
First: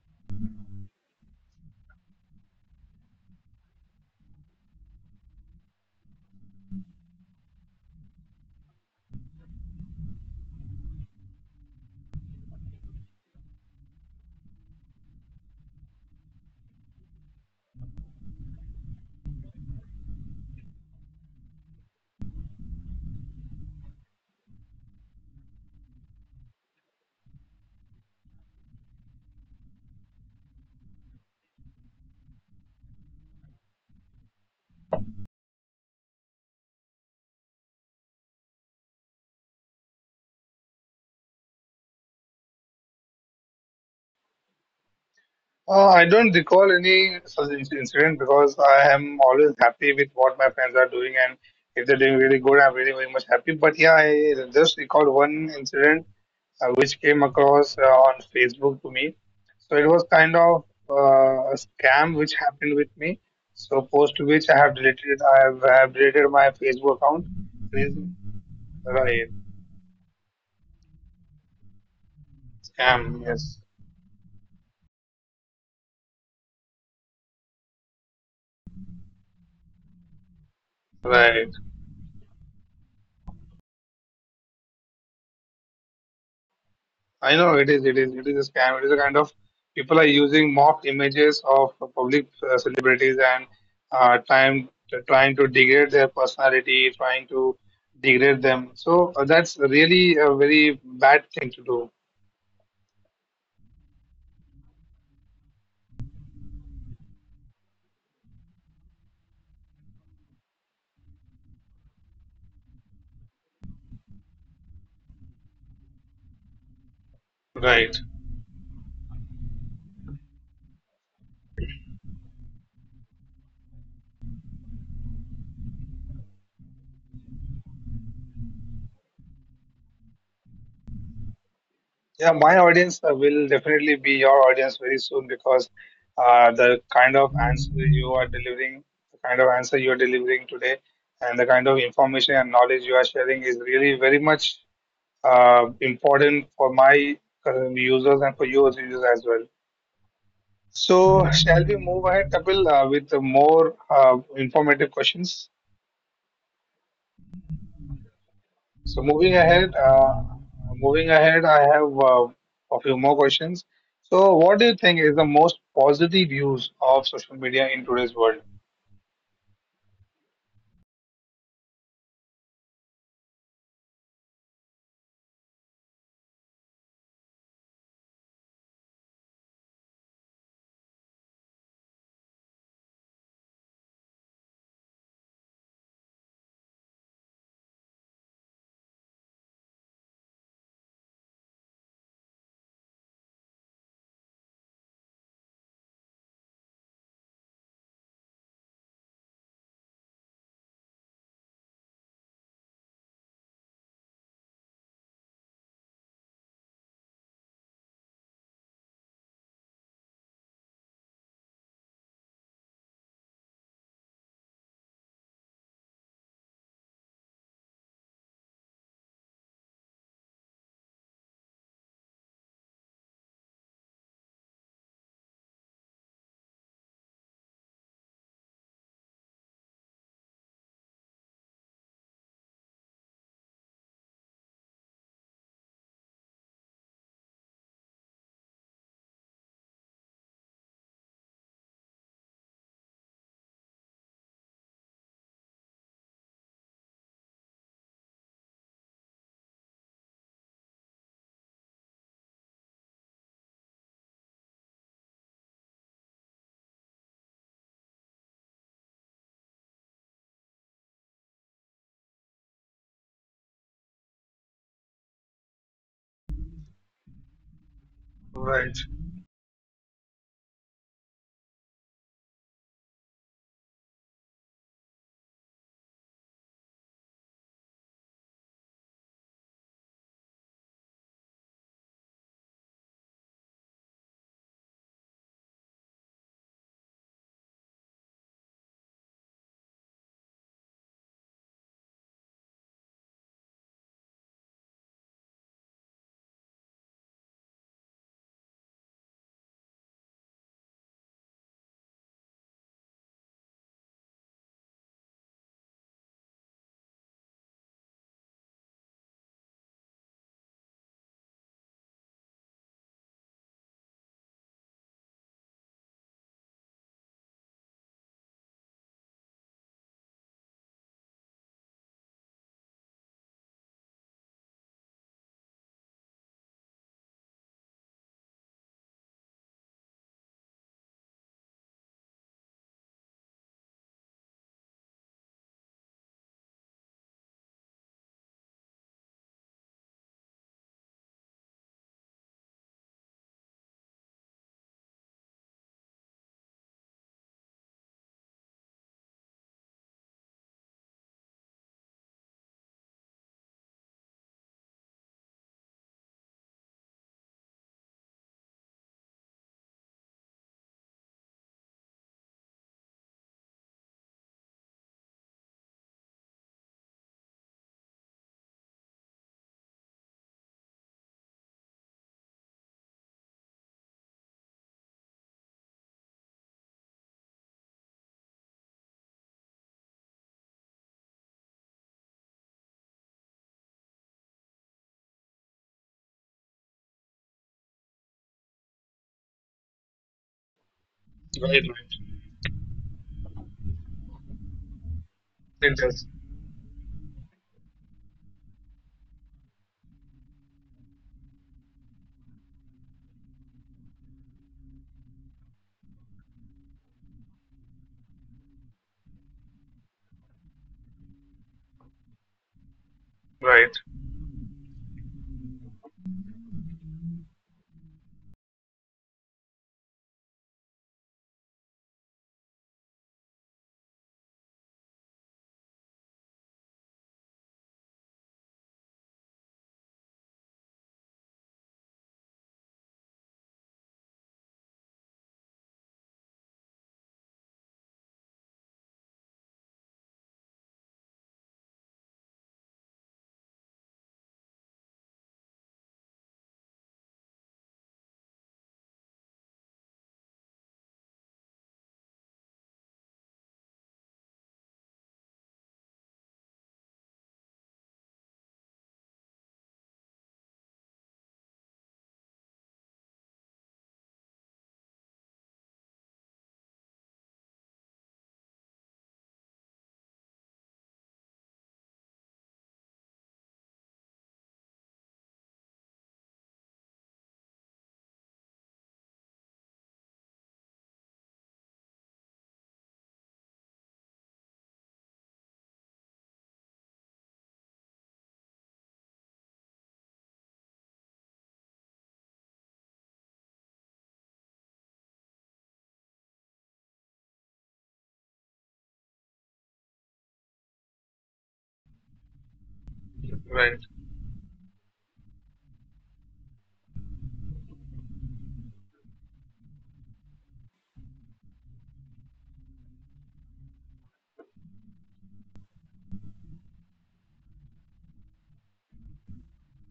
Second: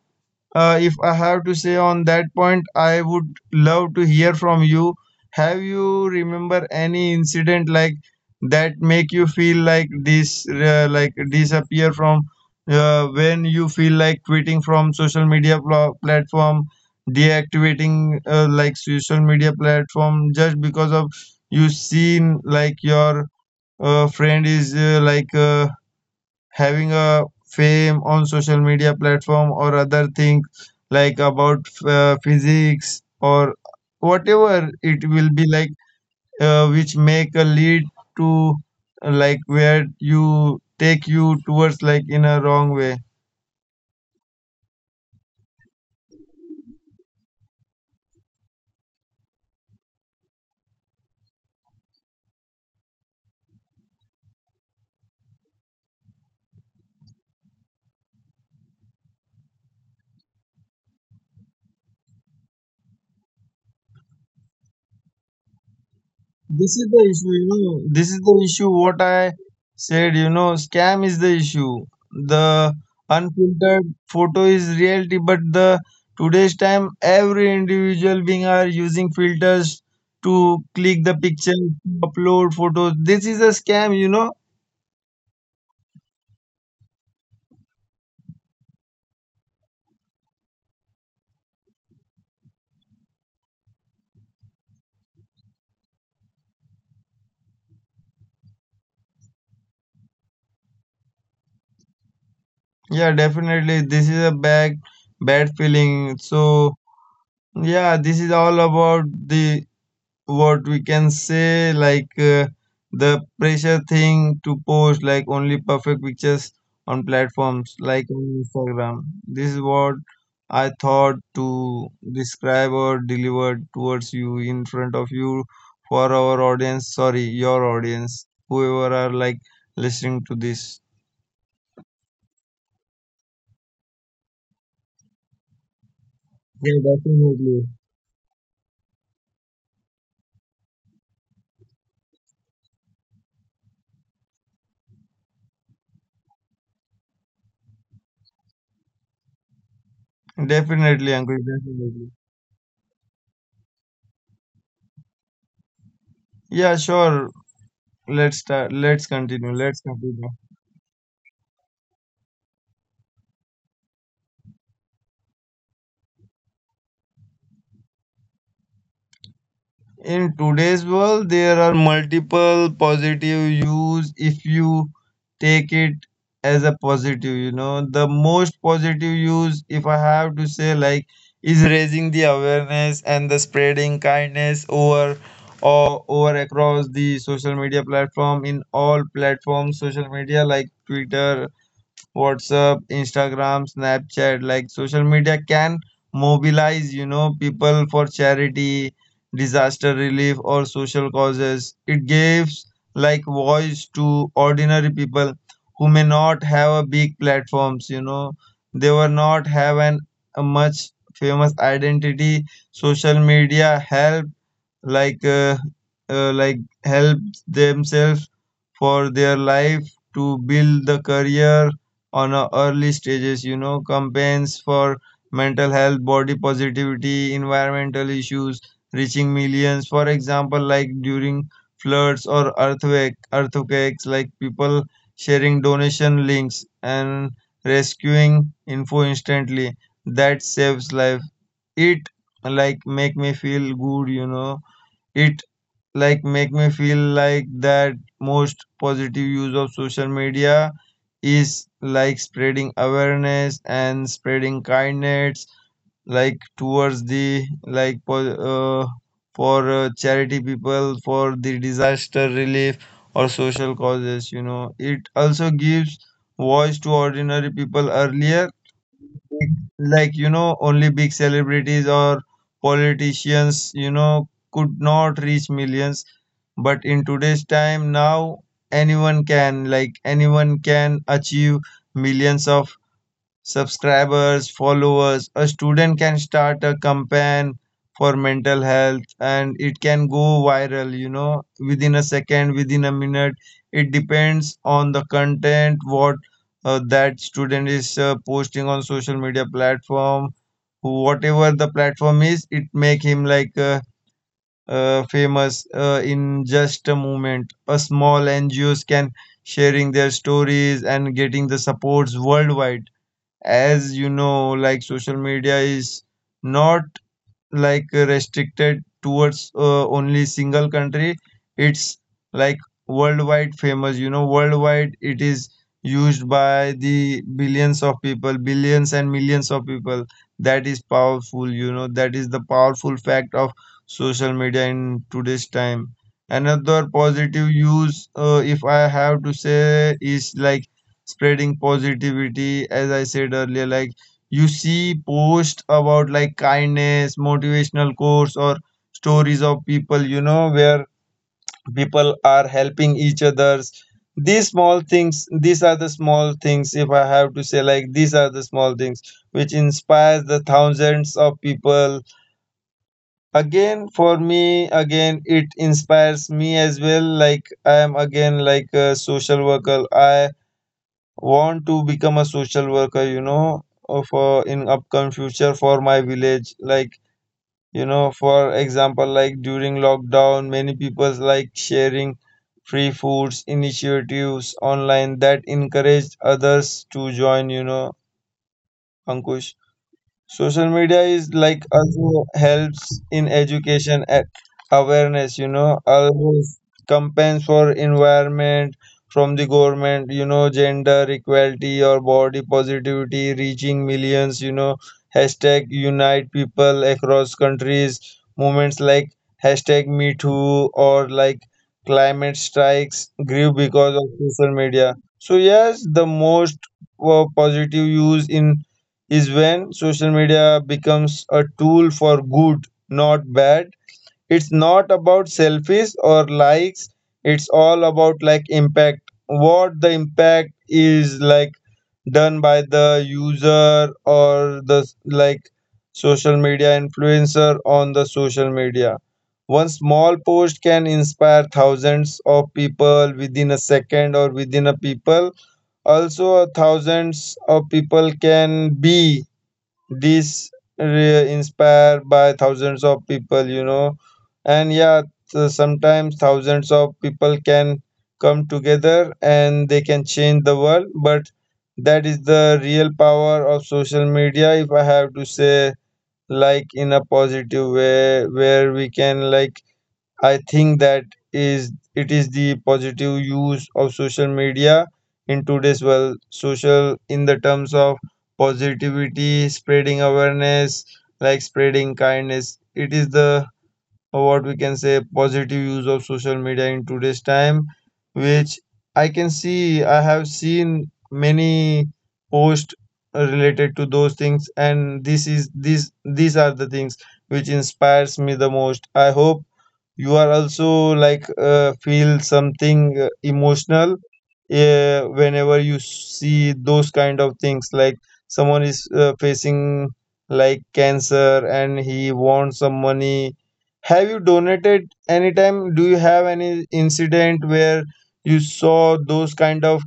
B: if I have to say on that point, I would love to hear from you. Have you remember any incident like that make you feel like this, like disappear from, when you feel like quitting from social media platform, deactivating, like, social media platform, just because of you seen like your, friend is, having a fame on social media platform or other thing, like, about, physics or whatever it will be, like, which make a lead to, like, where you take you towards like in a wrong way.
A: I don't recall any such incident because I am always happy with what my friends are doing, and if they're doing really good, I'm really very much happy. But yeah, I just recall one incident which came across on Facebook to me. So it was kind of a scam which happened with me. So post which I have deleted, I have deleted my
B: This is
A: Facebook
B: the
A: account.
B: issue, you
A: It
B: know.
A: is
B: This is the issue. What
A: right
B: I said, you know, scam is the issue. The
A: scam, yes,
B: unfiltered photo is reality, but the today's time, every individual being are using filters to click the
A: right.
B: picture, upload photos. This is a scam, you know.
A: I know it is, it is a scam. It is a kind of people are using mock images of public celebrities and time trying to degrade their personality, trying to degrade them. So that's really a very bad thing to do.
B: Yeah, definitely. This is a bad, bad feeling. So yeah, this is all about the what we can say, the pressure thing to post like only perfect pictures on platforms
A: Right.
B: like on Instagram. This is what I thought to describe or deliver towards you in front of you for our audience. Sorry, your audience, whoever are like listening to this.
A: Yeah, my audience will definitely be your audience very soon because the
B: Yeah,
A: kind of
B: definitely.
A: answer you are delivering, the kind of answer you are delivering today, and the kind of information and knowledge you are sharing is really very much important for my users and for your users as well.
B: Definitely,
A: So,
B: Ankush,
A: shall we move
B: definitely.
A: ahead, Kapil, with the more informative questions?
B: Yeah, sure. Let's start.
A: So,
B: Let's continue. Let's continue.
A: moving ahead, I have a few more questions. So, what do you think is the most positive use of social media in today's world?
B: In today's world, there are multiple positive use if you take it as a positive, you know. The most positive use, if I have to say, like, is raising the awareness and the spreading kindness over or over across the social media platform, in all platforms, social media like Twitter, WhatsApp, Instagram, Snapchat. Like, social media can mobilize, you know, people for charity, disaster relief, or social causes. It gives like voice to ordinary people who may not have a big platforms, you know. They were not have an a much famous identity. Social media help, like uh, like help themselves for their life to build the career on a early stages, you know. Campaigns for mental health, body positivity, environmental issues reaching millions. For example, like, during floods or earthquakes, like people sharing donation links and rescuing info instantly. That saves life. It like make me feel good, you know. It like make me feel like that most positive use of social media is like spreading awareness and spreading kindness, like towards the like uh, for, charity people, for the disaster relief or social causes, you know. It also gives voice to ordinary people. Earlier,
A: Right,
B: like, you know, only big celebrities or politicians, you know, could not reach millions. But in today's time now, anyone can, like, anyone can achieve millions of subscribers, followers. A student can start a campaign for mental health and it can go viral, you know, within a second, within a minute. It depends on the content, what, that student is, posting on social media platform. Whatever the platform is, it make him like, famous, in just a moment. A small NGOs can sharing their stories and getting the supports worldwide. As you know, like, social media is not like restricted towards, only single country. It's like worldwide famous, you know. Worldwide, it is used by the billions of people, billions and millions of people. That is powerful, you know. That is the powerful fact of social media in today's time. Another positive use, if I have to say, is like spreading positivity. As I said earlier, like, you see posts about like kindness, motivational course, or stories of people, you know, where people are helping each others. These small things, these are the small things, if I have to say, like, these are the small things which inspires the thousands of people. Again, for me, again, it inspires me as well. Like, I am again like a social worker. I want to become a social worker, you know, for in upcoming future for my village. Like, you know, for example, like during lockdown many people like sharing free foods initiatives online that encouraged others to join, you know, Ankush. Social media is
A: right,
B: like
A: right.
B: also helps in education and awareness, you
A: It
B: know.
A: does.
B: Always campaigns for environment from the government, you know, gender equality or body positivity reaching millions, you know. Hashtag unite people across countries. Movements like hashtag me too or like climate strikes grew
A: Right,
B: because of social media. So yes, the most, positive use in is when social media becomes a tool for good, not bad. It's not about selfies or likes. It's all about like impact. What the impact is like done by the user or the like social media influencer on the social media. One small post can inspire thousands of people within a second or within a people. Also, thousands of people can be this inspired by thousands of people, you know. And yeah, so sometimes thousands of people can come together and they can change the world. But that is the real power of social media, if I have to say, like in a positive way, where we can like I think that is it is the positive use of social media in today's world. Social in the terms of positivity, spreading awareness, like spreading kindness. It is the or what we can say positive use of social media in today's time which I can see. I have seen many posts related to those things, and this is these are the things which inspires me the most. I hope you are also like, feel something,
A: right.
B: emotional, whenever you see those kind of things, like, someone is, facing like cancer and he wants some money. Have you donated anytime? Do you have any incident where you saw those kind of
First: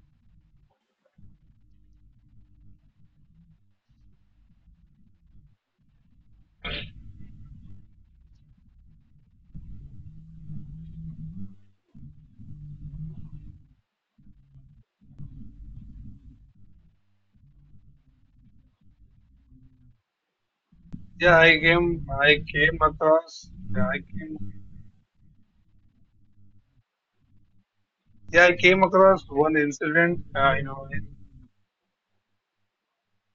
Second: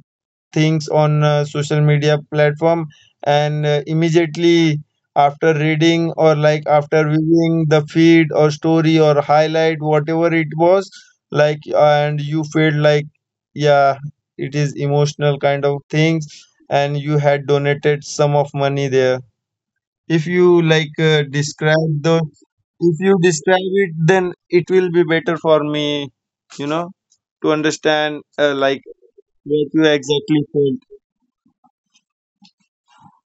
B: things on, social media platform and, immediately after reading or like after viewing the feed or story or highlight, whatever it was, like, and you felt like, yeah, it is emotional kind of things, and you had donated sum of money there. If you like describe the,
A: I came
B: if you
A: across,
B: describe
A: yeah,
B: it,
A: I
B: then
A: came,
B: it will be better for me, you know, to understand,
A: yeah, I
B: like,
A: came across one
B: what you
A: incident.
B: exactly felt.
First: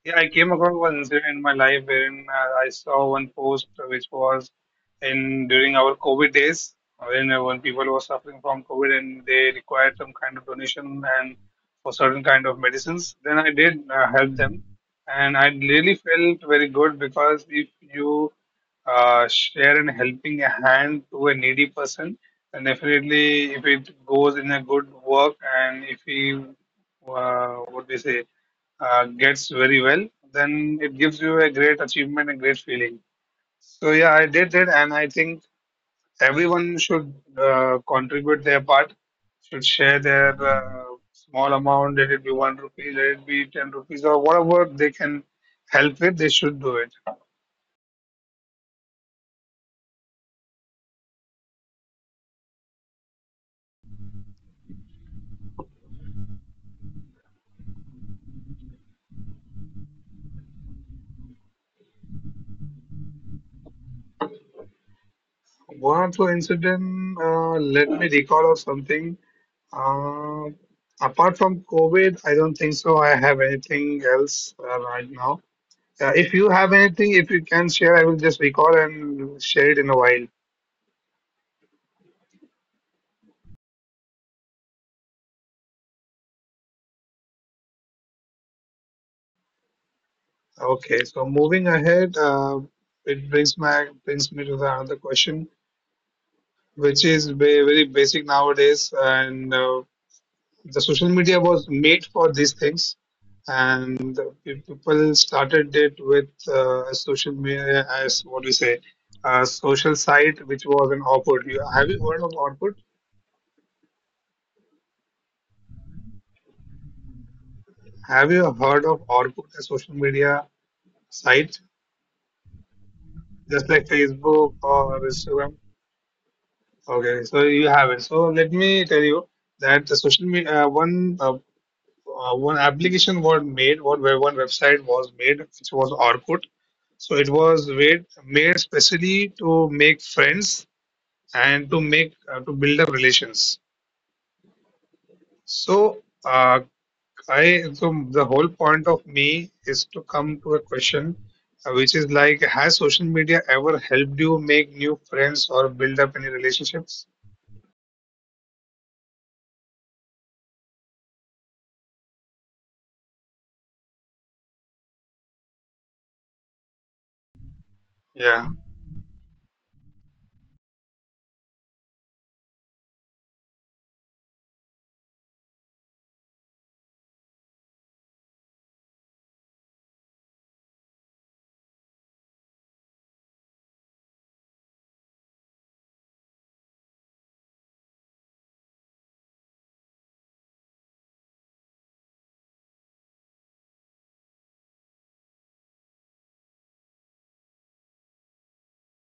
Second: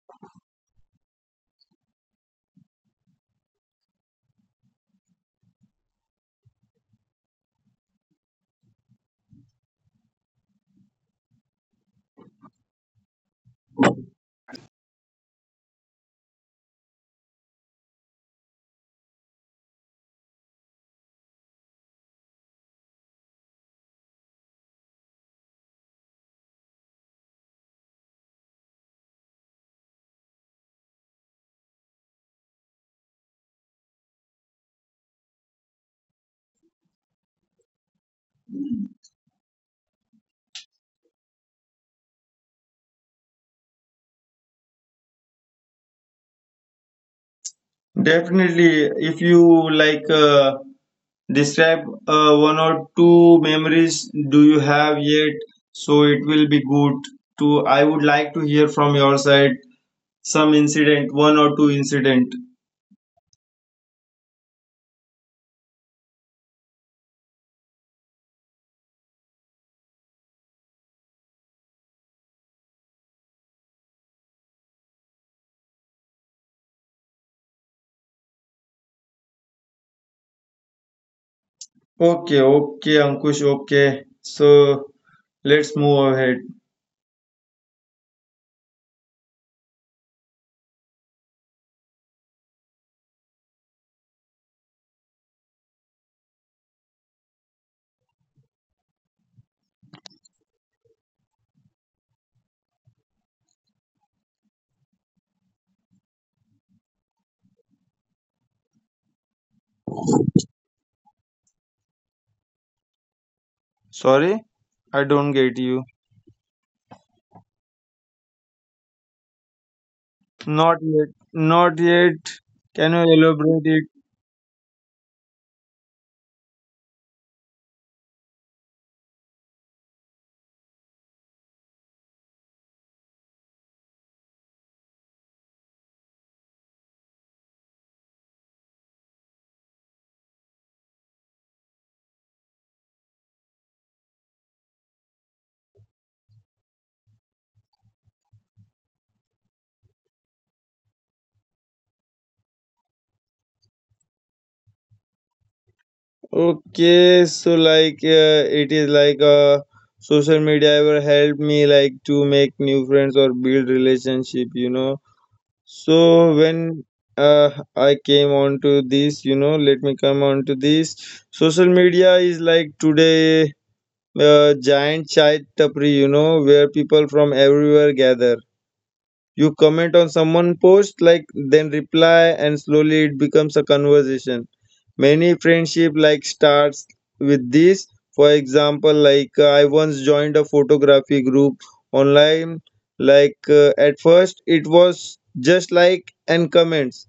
A: Yeah, I came across one incident in my life wherein I saw one post which was in during our COVID days, when people were suffering from COVID and they required some kind of donation and for certain kind of medicines. Then I did help them, and I really felt very good because if you share an helping hand to a needy person, then definitely if it goes in a good work and if he what do you say? Gets very well, then it gives you a great achievement and great feeling. So yeah, I did it, and I think everyone should contribute their part, should share their small amount, let it be 1 rupee, let it be 10 rupees, or whatever they can help with, they should do it.
B: Definitely, if you like, describe, one or two memories, do you have yet, so it will be good to, I would like to hear from your side some incident, one or two incident.
A: One or two incident, let me recall of something. Uh, apart from COVID, I don't think so. I have anything else right now. If you have anything, if you can share, I will just recall and share it in a while.
B: Okay, okay, Ankush, okay. So let's move ahead.
A: Okay, so it brings my brings me to the another question, which is very, very basic nowadays, and the social media was made for these things, and the people started it with a social media as what we say, a social site, which was an output. You, have you heard of output?
B: Sorry, I don't get you.
A: Have you heard of output, a social media site?
B: Not yet. Not yet.
A: Just like
B: Can you
A: Facebook
B: elaborate it?
A: or Instagram. Okay, so you have it. So let me tell you that the social media one application was made, one where one website was made, which was Orkut. So it was made specially to make friends and to make to build up relations. So I so the whole point of me is to come to a question, which is like, has social media ever helped you make new friends or build up any relationships?
B: Okay, so like, it is like, social media ever helped me like to make new friends or build relationship, you know. So
A: Yeah,
B: when, uh, I came on to this, you know, let me come on to this. Social media is like today, giant chai tapri, you know, where people from everywhere gather. You comment on someone post, like, then reply, and slowly it becomes a conversation. Many friendship like starts with this. For example, like I once joined a photography group online. At first, it was just like and comments,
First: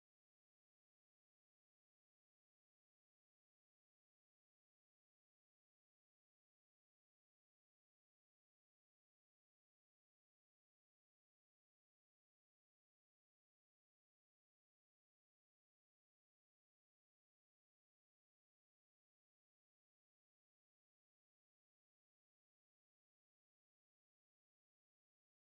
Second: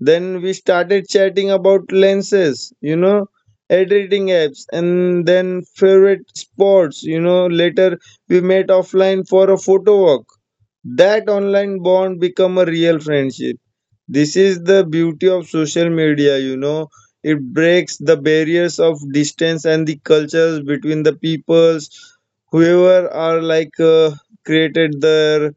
B: then we started chatting about lenses, you know, editing apps, and then favorite sports. You know, later we met offline for a photo walk. That online bond become a real friendship. This is the beauty of social media, you know. It breaks the barriers of distance and the cultures between the peoples whoever are like, created their,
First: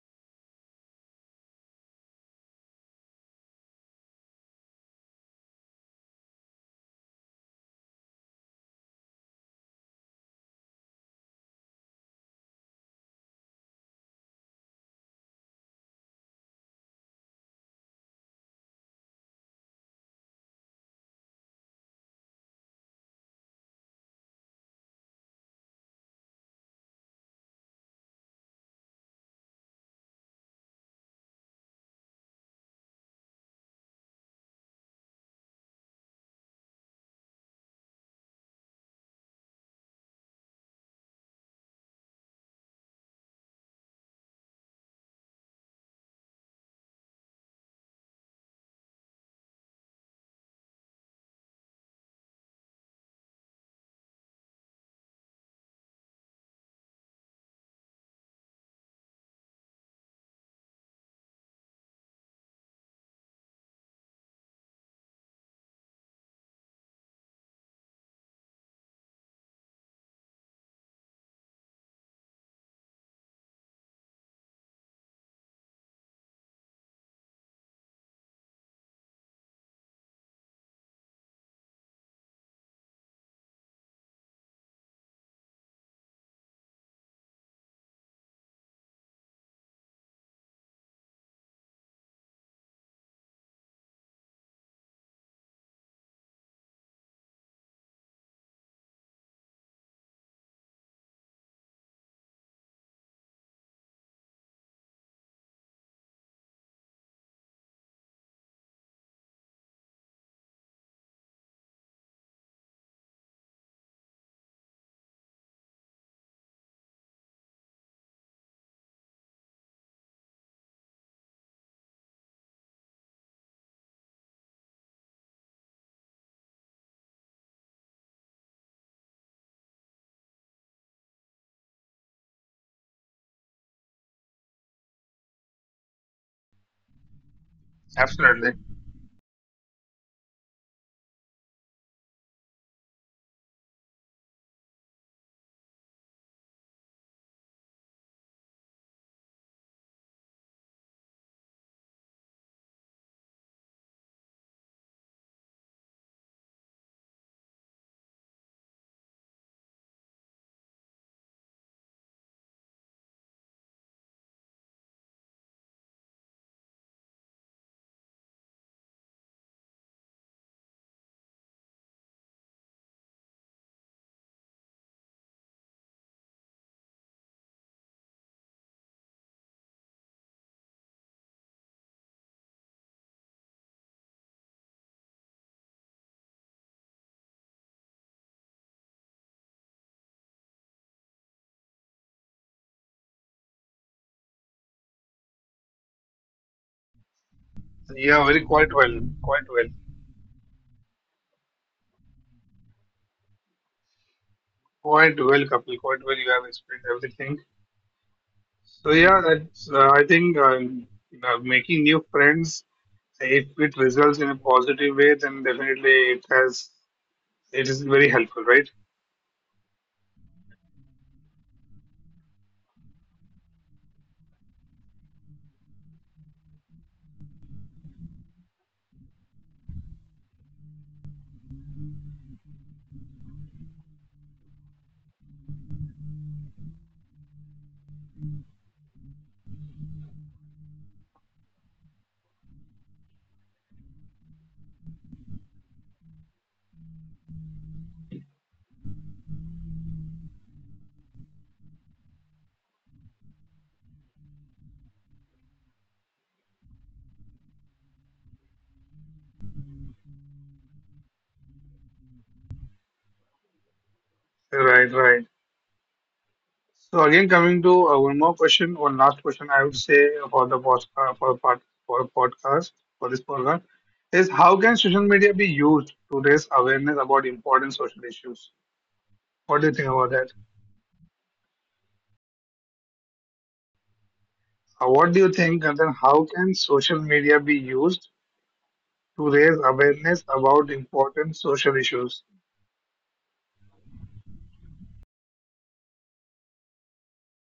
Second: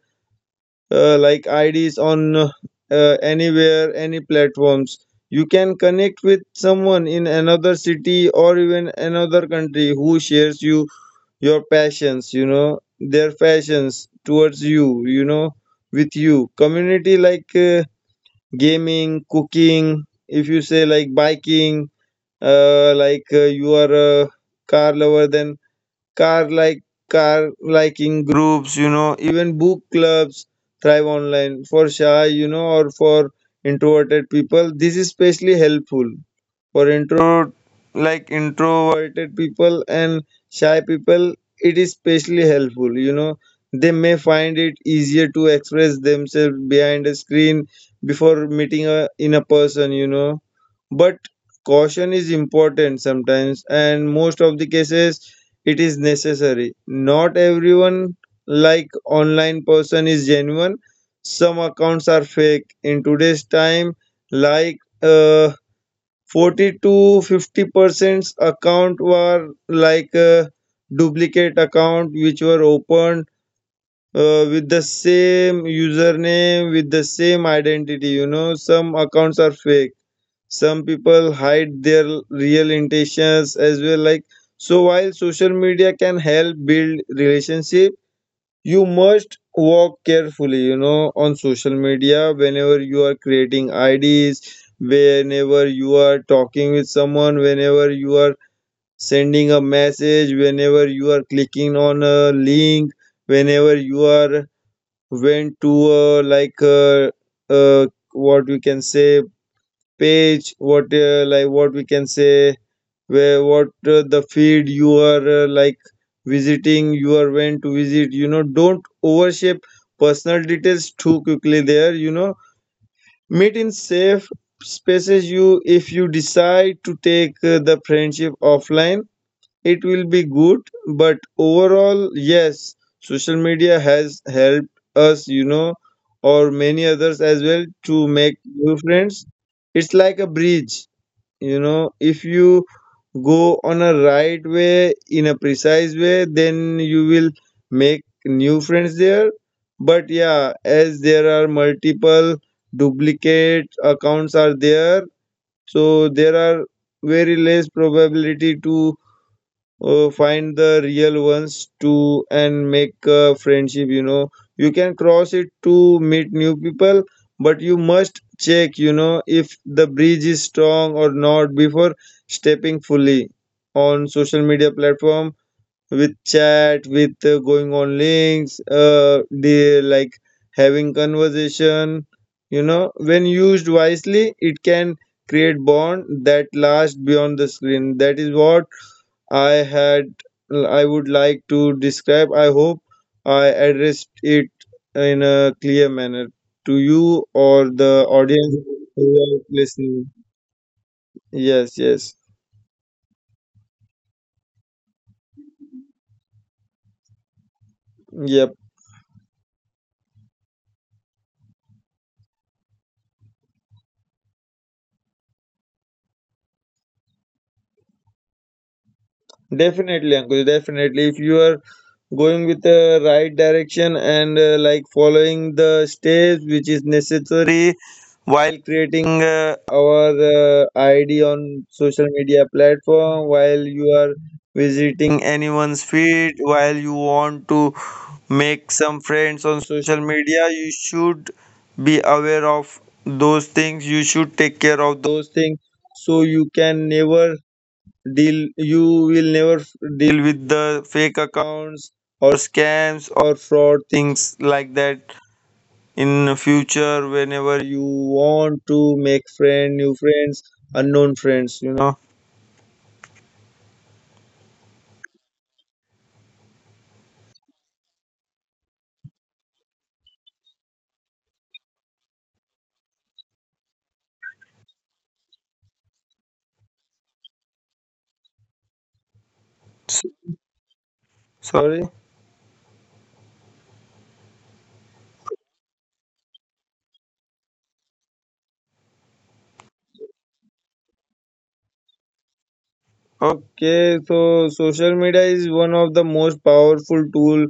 B: like, IDs on, anywhere, any platforms. You can connect with someone in another city or even another country who shares you your passions, you know, their passions towards you, you know, with you. Community like, gaming, cooking, if you say like biking, you are a car lover, then car like car liking groups, you know, even book clubs thrive online. For shy, you know, or for introverted people, this is especially helpful. For introverted people and shy people, it is especially helpful. You know, they may find it easier to express themselves behind a screen before meeting a, in a person, you know. But caution is important sometimes, and most of the cases, it is necessary. Not everyone like online person is genuine. Some accounts are fake. In today's time, like uh, 40 to 50% account were duplicate account which were opened with the same username with the same identity, you know, some accounts are fake, some people hide their real intentions as well, so while social media can help build relationships, you must walk carefully, you know, on social media whenever you are creating IDs, whenever you are talking with someone, whenever you are sending a message, whenever you are clicking on a link, whenever you are went to a like a, uh what we can say page, what like what we can say where what the field you are visiting, you are went to visit, you know, don't overshare personal details too quickly there, you know, meet in safe spaces. You if you decide to take the friendship offline, it will be good, but overall, yes, social media has helped us, you know, or many others as well, to make
A: absolutely.
B: new friends. It's like a bridge, you know, if you go on a right way, in a precise way, then you will make new friends there. But yeah, as there are multiple duplicate accounts are there, so there are very less probability to find the real ones too and make a friendship, you know, you can cross it to meet new people, but you must check, you know, if the bridge is strong or not before stepping fully on social media platform with chat, with going on links, the like having conversation, you know, when used wisely, it can create bond that lasts beyond the screen. That is what I had I would like to describe. I hope I addressed it in a clear manner to you or
A: You
B: the
A: have very
B: audience
A: quite well,
B: who
A: quite
B: are
A: well,
B: listening. Yes, yes.
A: quite well, Kapil, quite well. You have explained everything.
B: Yep.
A: So yeah, that's I think making new friends, if it results in a positive way, then definitely it is very helpful, right?
B: Definitely, Ankush. Definitely, if you are going with the right direction and like following the steps which is necessary while creating our ID on social media platform, while you are visiting anyone's feed, while you want to make some friends on social media, you should be aware of those things. You should take care of those things, so you can never deal you will never f- deal with the fake accounts or scams or fraud things like that in future whenever you want to make friend new friends, unknown friends, you know.
A: Right, right. So again, coming to one more question, one last question, I would say for the podcast, for part for podcast for this program is how can social media be used to raise awareness about important social issues? What do you think about
B: S-
A: that?
B: Sorry.
A: What do you think, and then how can social media be used to raise awareness about important social issues?
B: Okay, so social media is one of the most powerful tool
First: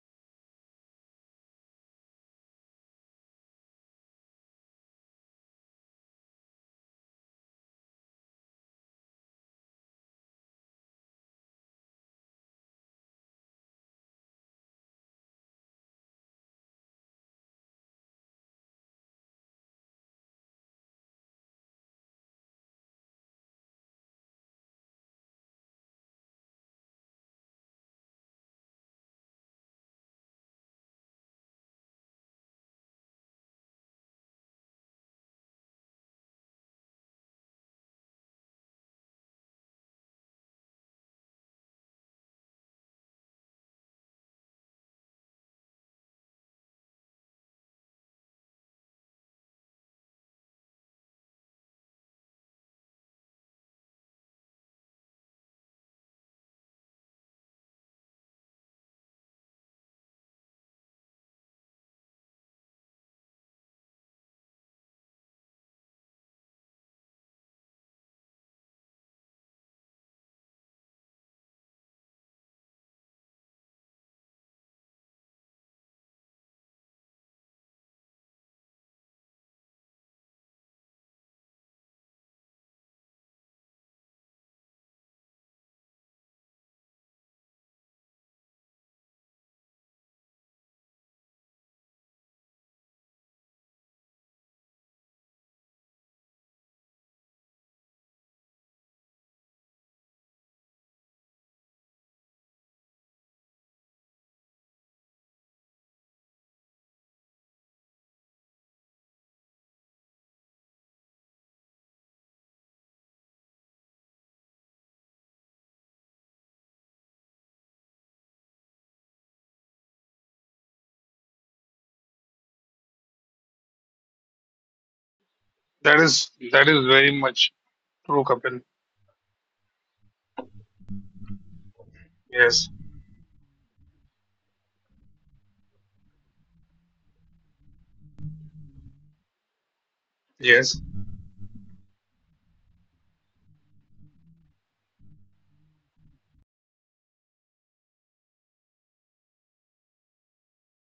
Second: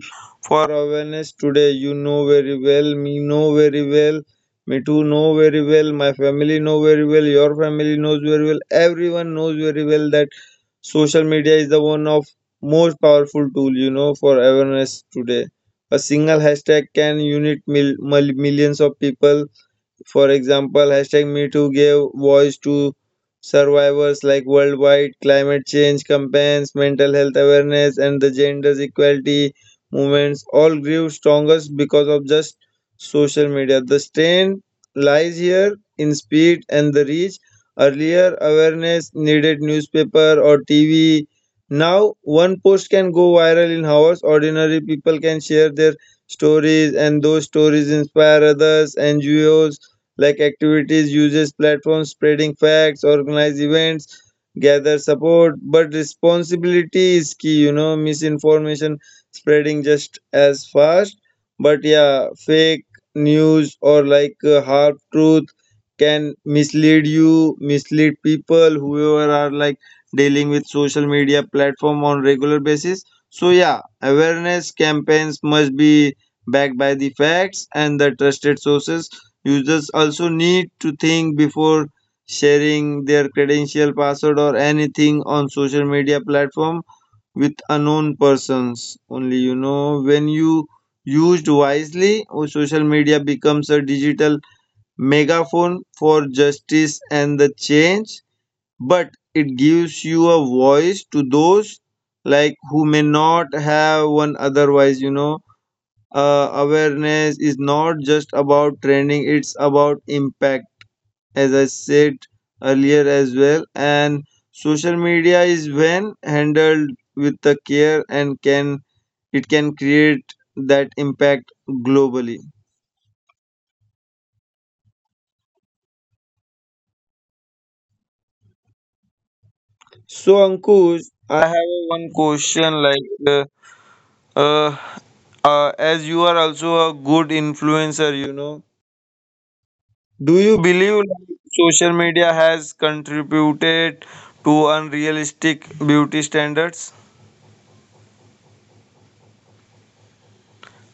B: for awareness today. You know very well, me know very well, me too know very well, my family know very well, your family knows very well, everyone knows very well that social media is the one of most powerful tool, you know, for awareness today. A single hashtag can unite millions of people, for example, hashtag MeToo gave voice to survivors, like worldwide climate change campaigns, mental health awareness, and the gender equality movements all grew strongest because of just social media. The strain lies here in speed and the reach. Earlier, awareness needed newspaper or TV. Now, one post can go viral in hours. Ordinary people can share their stories, and those stories inspire others. NGOs like activities, uses platforms, spreading facts, organize events, gather support. But responsibility is key, you know, misinformation spreading just as fast. But yeah, fake news or half truth can mislead you, mislead people, whoever are like dealing with social media platform on regular basis. So yeah, awareness campaigns must be backed by the facts and the trusted sources. Users also need to think before sharing their credential, password, or anything on social media platform with unknown persons. Only you know when you used wisely, oh, social media becomes a digital megaphone for justice and the change, but it gives you a voice to those like who may not have one otherwise, you know. Uh, awareness is not just about training, it's about impact, as I said earlier as well. And social media is when handled with the care and can it can create that impact globally.
A: That is that is very much true, Kapil.
B: So, Ankush, I have a one
A: Yes,
B: question like, uh, as you are also a good influencer, you know, do you
A: yes.
B: believe like, social media has contributed to unrealistic beauty standards?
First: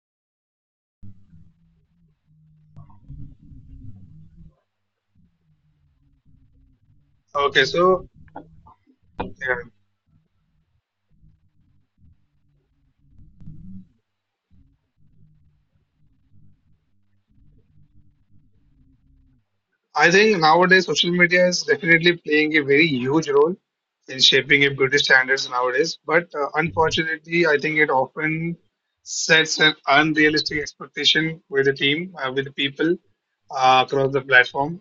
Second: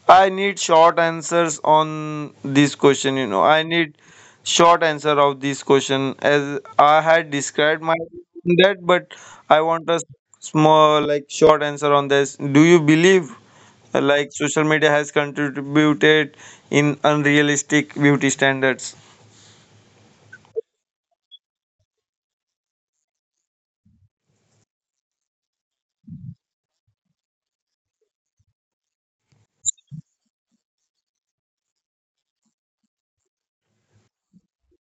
B: I need short answers on this question, you know. I need short answer of this question as I had
A: Okay,
B: described my
A: so
B: that, but
A: yeah,
B: I want a small like short answer on this. Do you believe like social media has contributed in unrealistic beauty standards?
A: I think nowadays social media is definitely playing a very huge role in shaping in beauty standards nowadays. But unfortunately, I think it often sets an unrealistic expectation with the team, with the people across the platform.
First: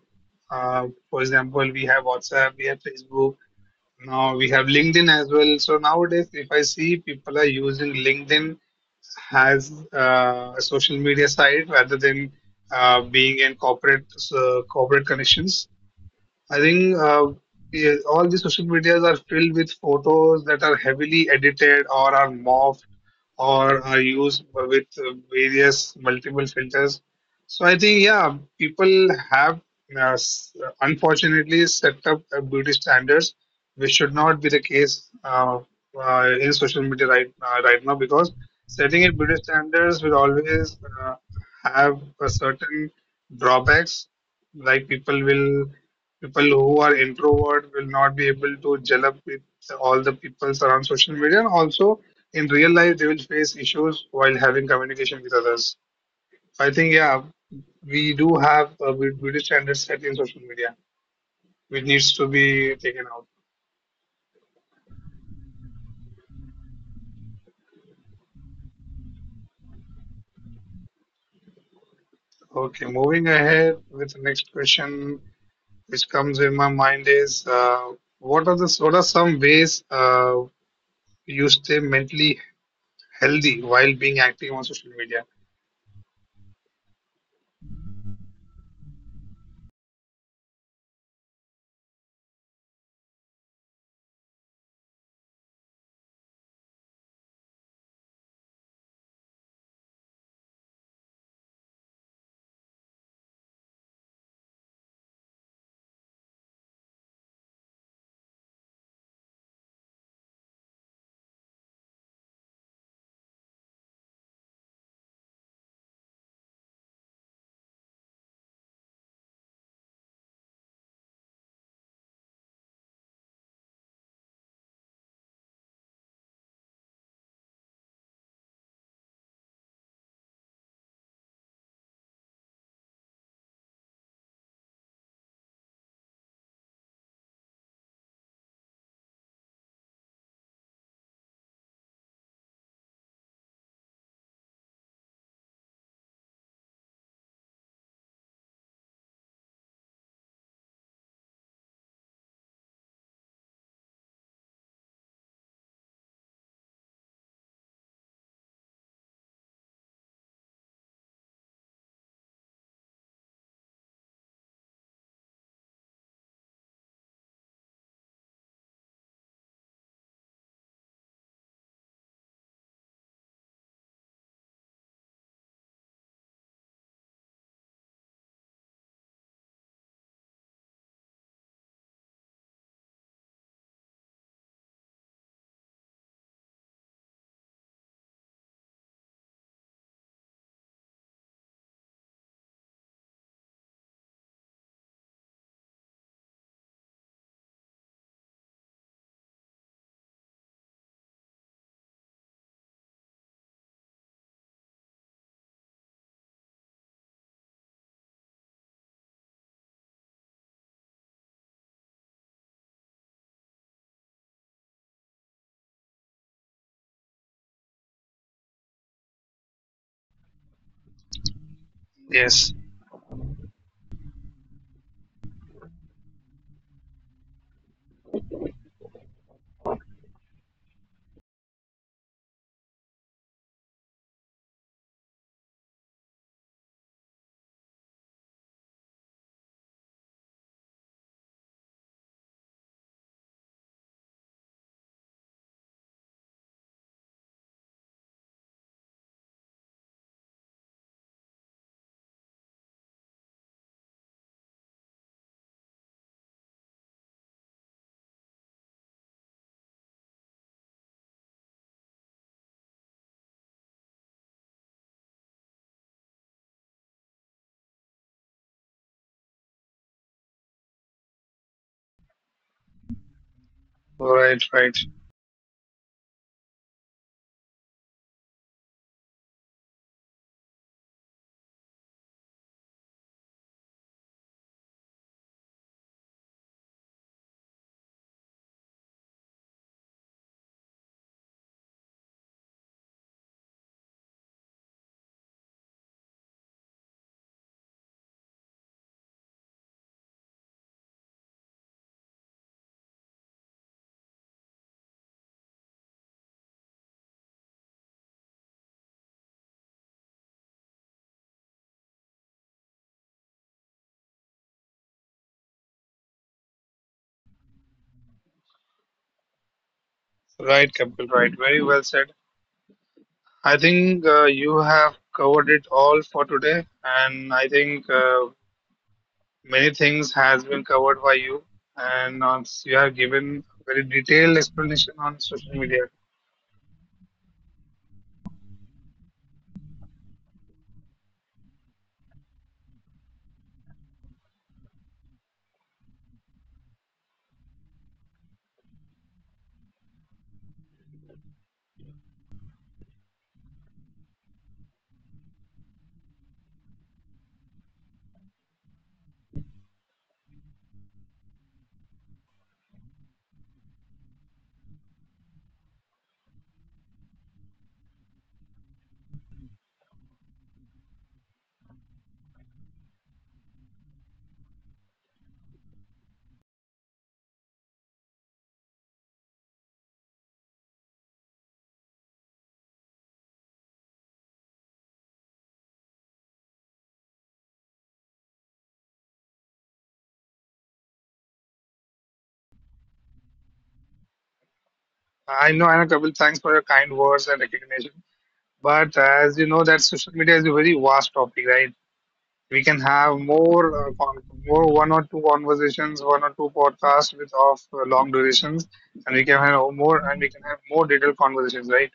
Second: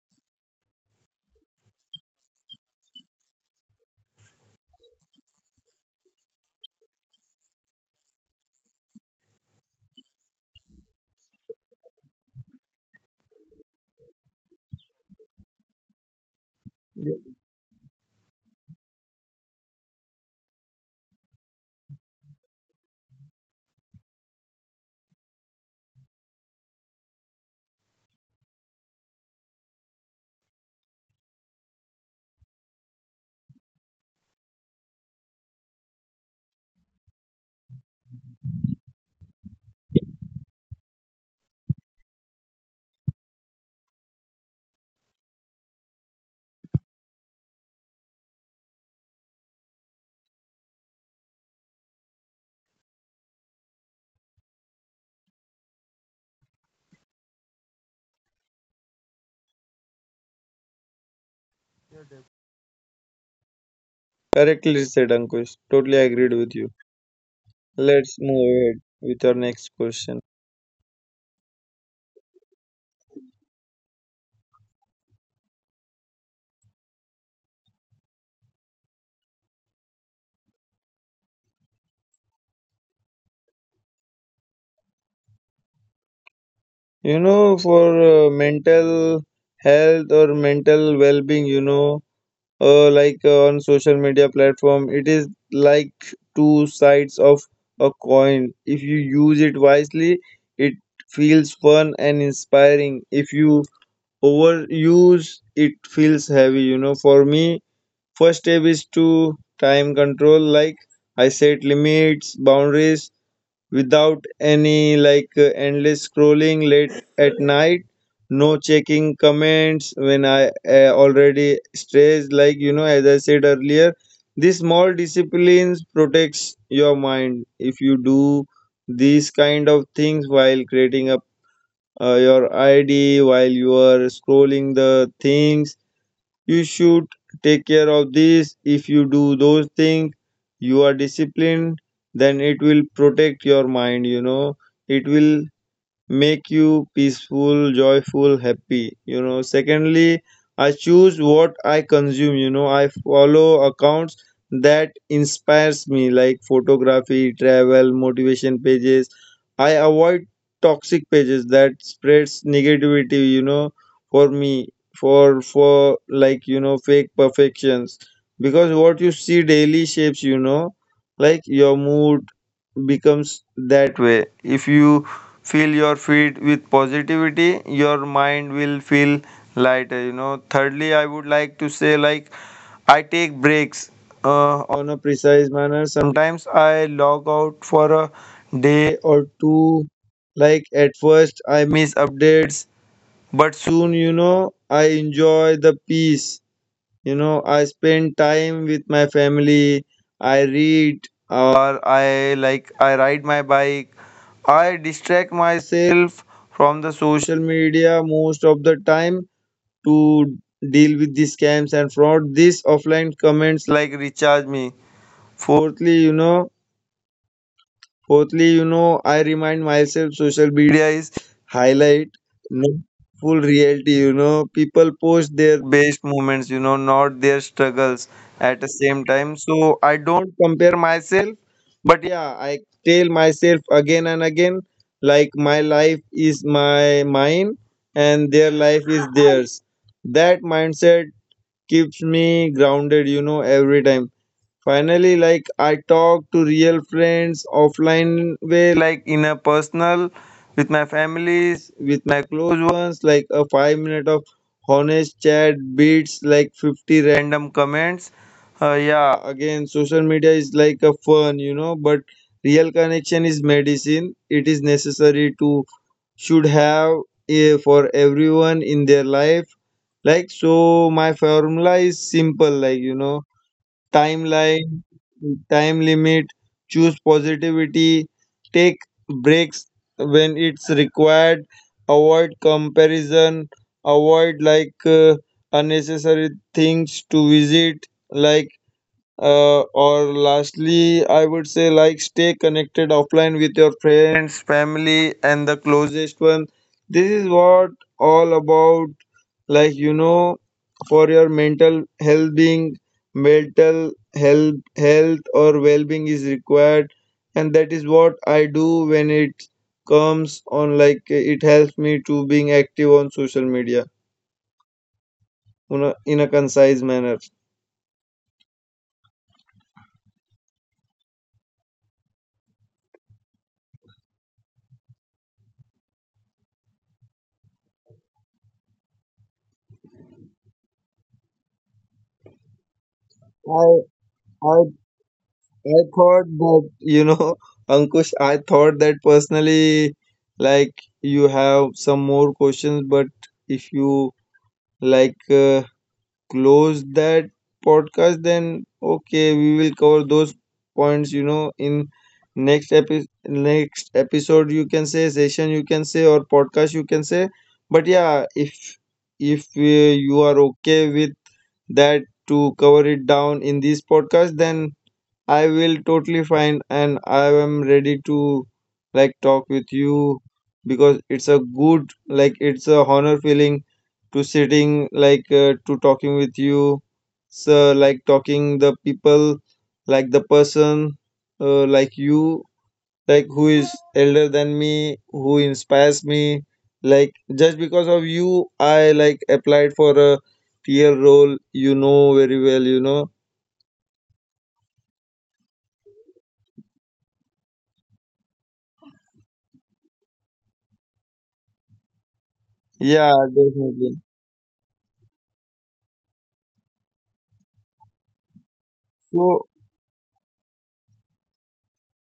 A: For example, we have WhatsApp, we have Facebook, now we have LinkedIn as well. So nowadays, if I see people are using LinkedIn has a social media side rather than being in corporate corporate connections. I think yeah, all the social medias are filled with photos that are heavily edited or are morphed or are used with various multiple filters. So I think yeah, people have uh, s- unfortunately set up beauty standards, which should not be the case in social media right now because setting a beauty standards will always uh, have a certain drawbacks like people who are introvert will not be able to gel up with all the people around social media. And also, in real life, they will face issues while having communication with others. So, I think, yeah, we do have a good- beauty standard set in social media, which needs to be taken out.
B: Correctly said, Ankush. Totally agreed with you. Let's move ahead with our next question.
A: Okay, moving ahead with the next question, which comes in my mind is, what are some ways you stay mentally healthy while being active on social media?
B: You know, for mental health or mental well being, you know, on social media platform, it is like two sides of a coin. If you use it wisely, it feels fun and inspiring. If you overuse it, feels heavy, you know. For me, first step is to time control, like I set limits, boundaries, without any endless scrolling late at night, no checking comments when I already stressed, like, you know, as I said earlier, these small disciplines protects your mind. If you do these kind of things while creating up your ID, while you are scrolling the things, you should take care of this. If you do those things, you are disciplined, then it will protect your mind, you know. It will make you peaceful, joyful, happy. You know, secondly, I choose what I consume. You know, I follow accounts that inspires me, like photography, travel, motivation pages. I avoid toxic pages that spreads negativity, you know, for me, for like, you know, fake perfections, because what you see daily shapes, you know, like your mood becomes that way. If you fill your feet with positivity, your mind will feel lighter, you know. Thirdly, I would like to say, like, I take breaks on a precise manner. Sometimes I log out for a day or two, like at first I miss updates, but soon, you know, I enjoy the peace, you know. I spend time with my family, I read, or I ride my bike. I distract myself from the social media most of the time to deal with the scams and fraud. These offline comments like recharge me. Fourthly, you know, Fourthly, you know, I remind myself social media is highlight,
A: Yes,
B: not full reality. You know, people post their best moments, you know, not their struggles at the same time. So I don't compare myself, but yeah, I tell myself again and again, like my life is my mine and their life is theirs. That mindset keeps me grounded, you know, every time. Finally, like I talk to real friends offline way, like in a personal, with my families, with my close ones, like a 5 minute of honest chat beats like 50 random comments. Yeah, again, social media is like a fun, you know, but real connection is medicine. It is necessary to should have for everyone in their life. Like so, my formula is simple, like, you know,
A: right, right,
B: timeline,
A: right.
B: time limit, choose positivity, take breaks when it's required, avoid comparison, avoid unnecessary things to visit, like or lastly, I would say, like, stay connected offline with your friends, family, and the closest one. This is what all about, like, you know, for your mental health being, mental health or well-being is required, and that is what I do when it comes on. Like it helps me to being active on social media in a concise manner.
A: Right, Kapil, right. Very well said. I think you have covered it all for today, and I think many things has been covered by you, and you have given
B: I
A: very detailed
B: I
A: explanation on social
B: I
A: media.
B: thought that, you know, Ankush, I thought that personally, like, you have some more questions, but if you like uh, close that podcast, then okay, we will cover those points, you know, in next episode, you can say, session, you can say, or podcast, you can say. But yeah, if you are okay with that to cover it down in this podcast, then I will totally fine and I am ready to like talk with you because it's a good like it's a honor feeling to sitting like to talking with you, so like talking the people like the person like you, like who is elder than me, who inspires me, like just because of you I like applied for a TL role, you know very well, you know.
A: I know, Kapil. Thanks for your kind words and recognition. But as you know, that social media is a very vast topic, right? We can
B: Yeah,
A: have more,
B: definitely.
A: con more one or two conversations, one or two podcasts with of long durations,
B: So
A: and we can have more detailed conversations, right?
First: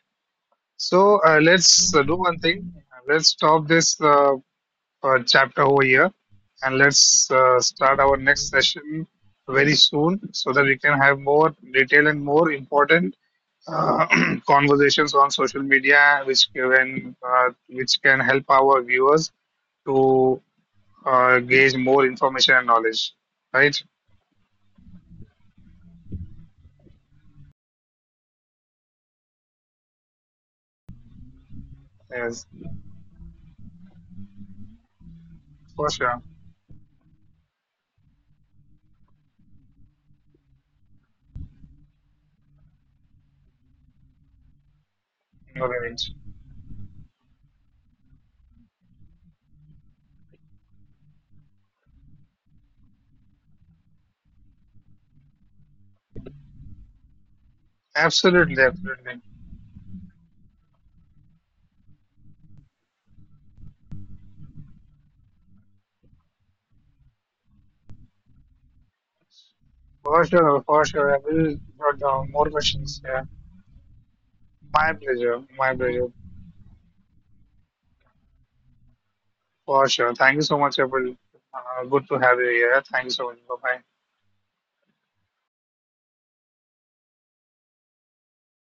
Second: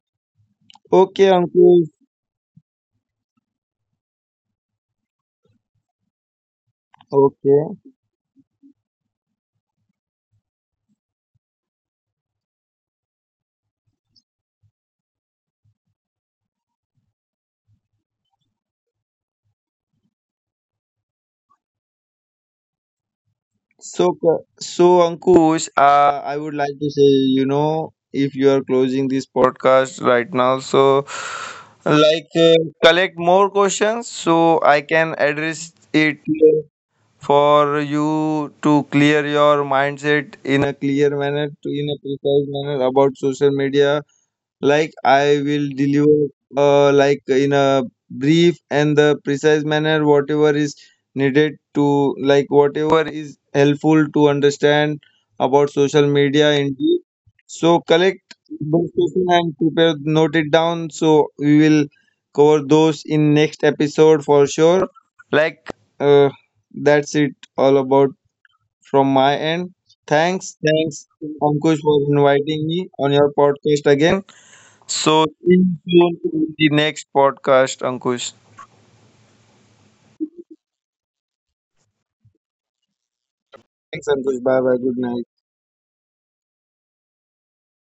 A: So
B: okay,
A: uh,
B: Ankush.
A: let's uh, do one thing. Let's stop this chapter over here and let's
B: Okay.
A: start our next session very soon so that we can have more detailed and more important uh, conversations on social media which which can help our viewers to gauge more information and knowledge. Right?
B: So, so Ankush, I would like to say, you know, if you are closing this podcast right now, so like
A: Yes,
B: uh, collect more questions so I can address
A: for
B: it
A: sure.
B: for you to clear your mindset in a clear manner, to in a precise manner about social media, like I
A: No
B: will
A: range.
B: deliver like in a brief and the precise manner whatever is needed to like whatever is helpful to understand about social media indeed. So collect
A: Absolutely,
B: those
A: absolutely.
B: questions and prepare note it down so we will cover those in next episode for sure. Like uh, that's it all about from my end.
A: For sure, for
B: Thanks
A: sure. I will
B: Ankush
A: jot
B: for
A: down more
B: inviting me
A: questions.
B: on
A: Yeah.
B: your podcast again.
A: My
B: So,
A: pleasure.
B: see
A: My pleasure.
B: you in the next podcast, Ankush.
A: For sure. Thank you so much, April. Good to have you here. Thanks so much. Bye bye.
B: Thanks, Ankush. Bye bye. Good night.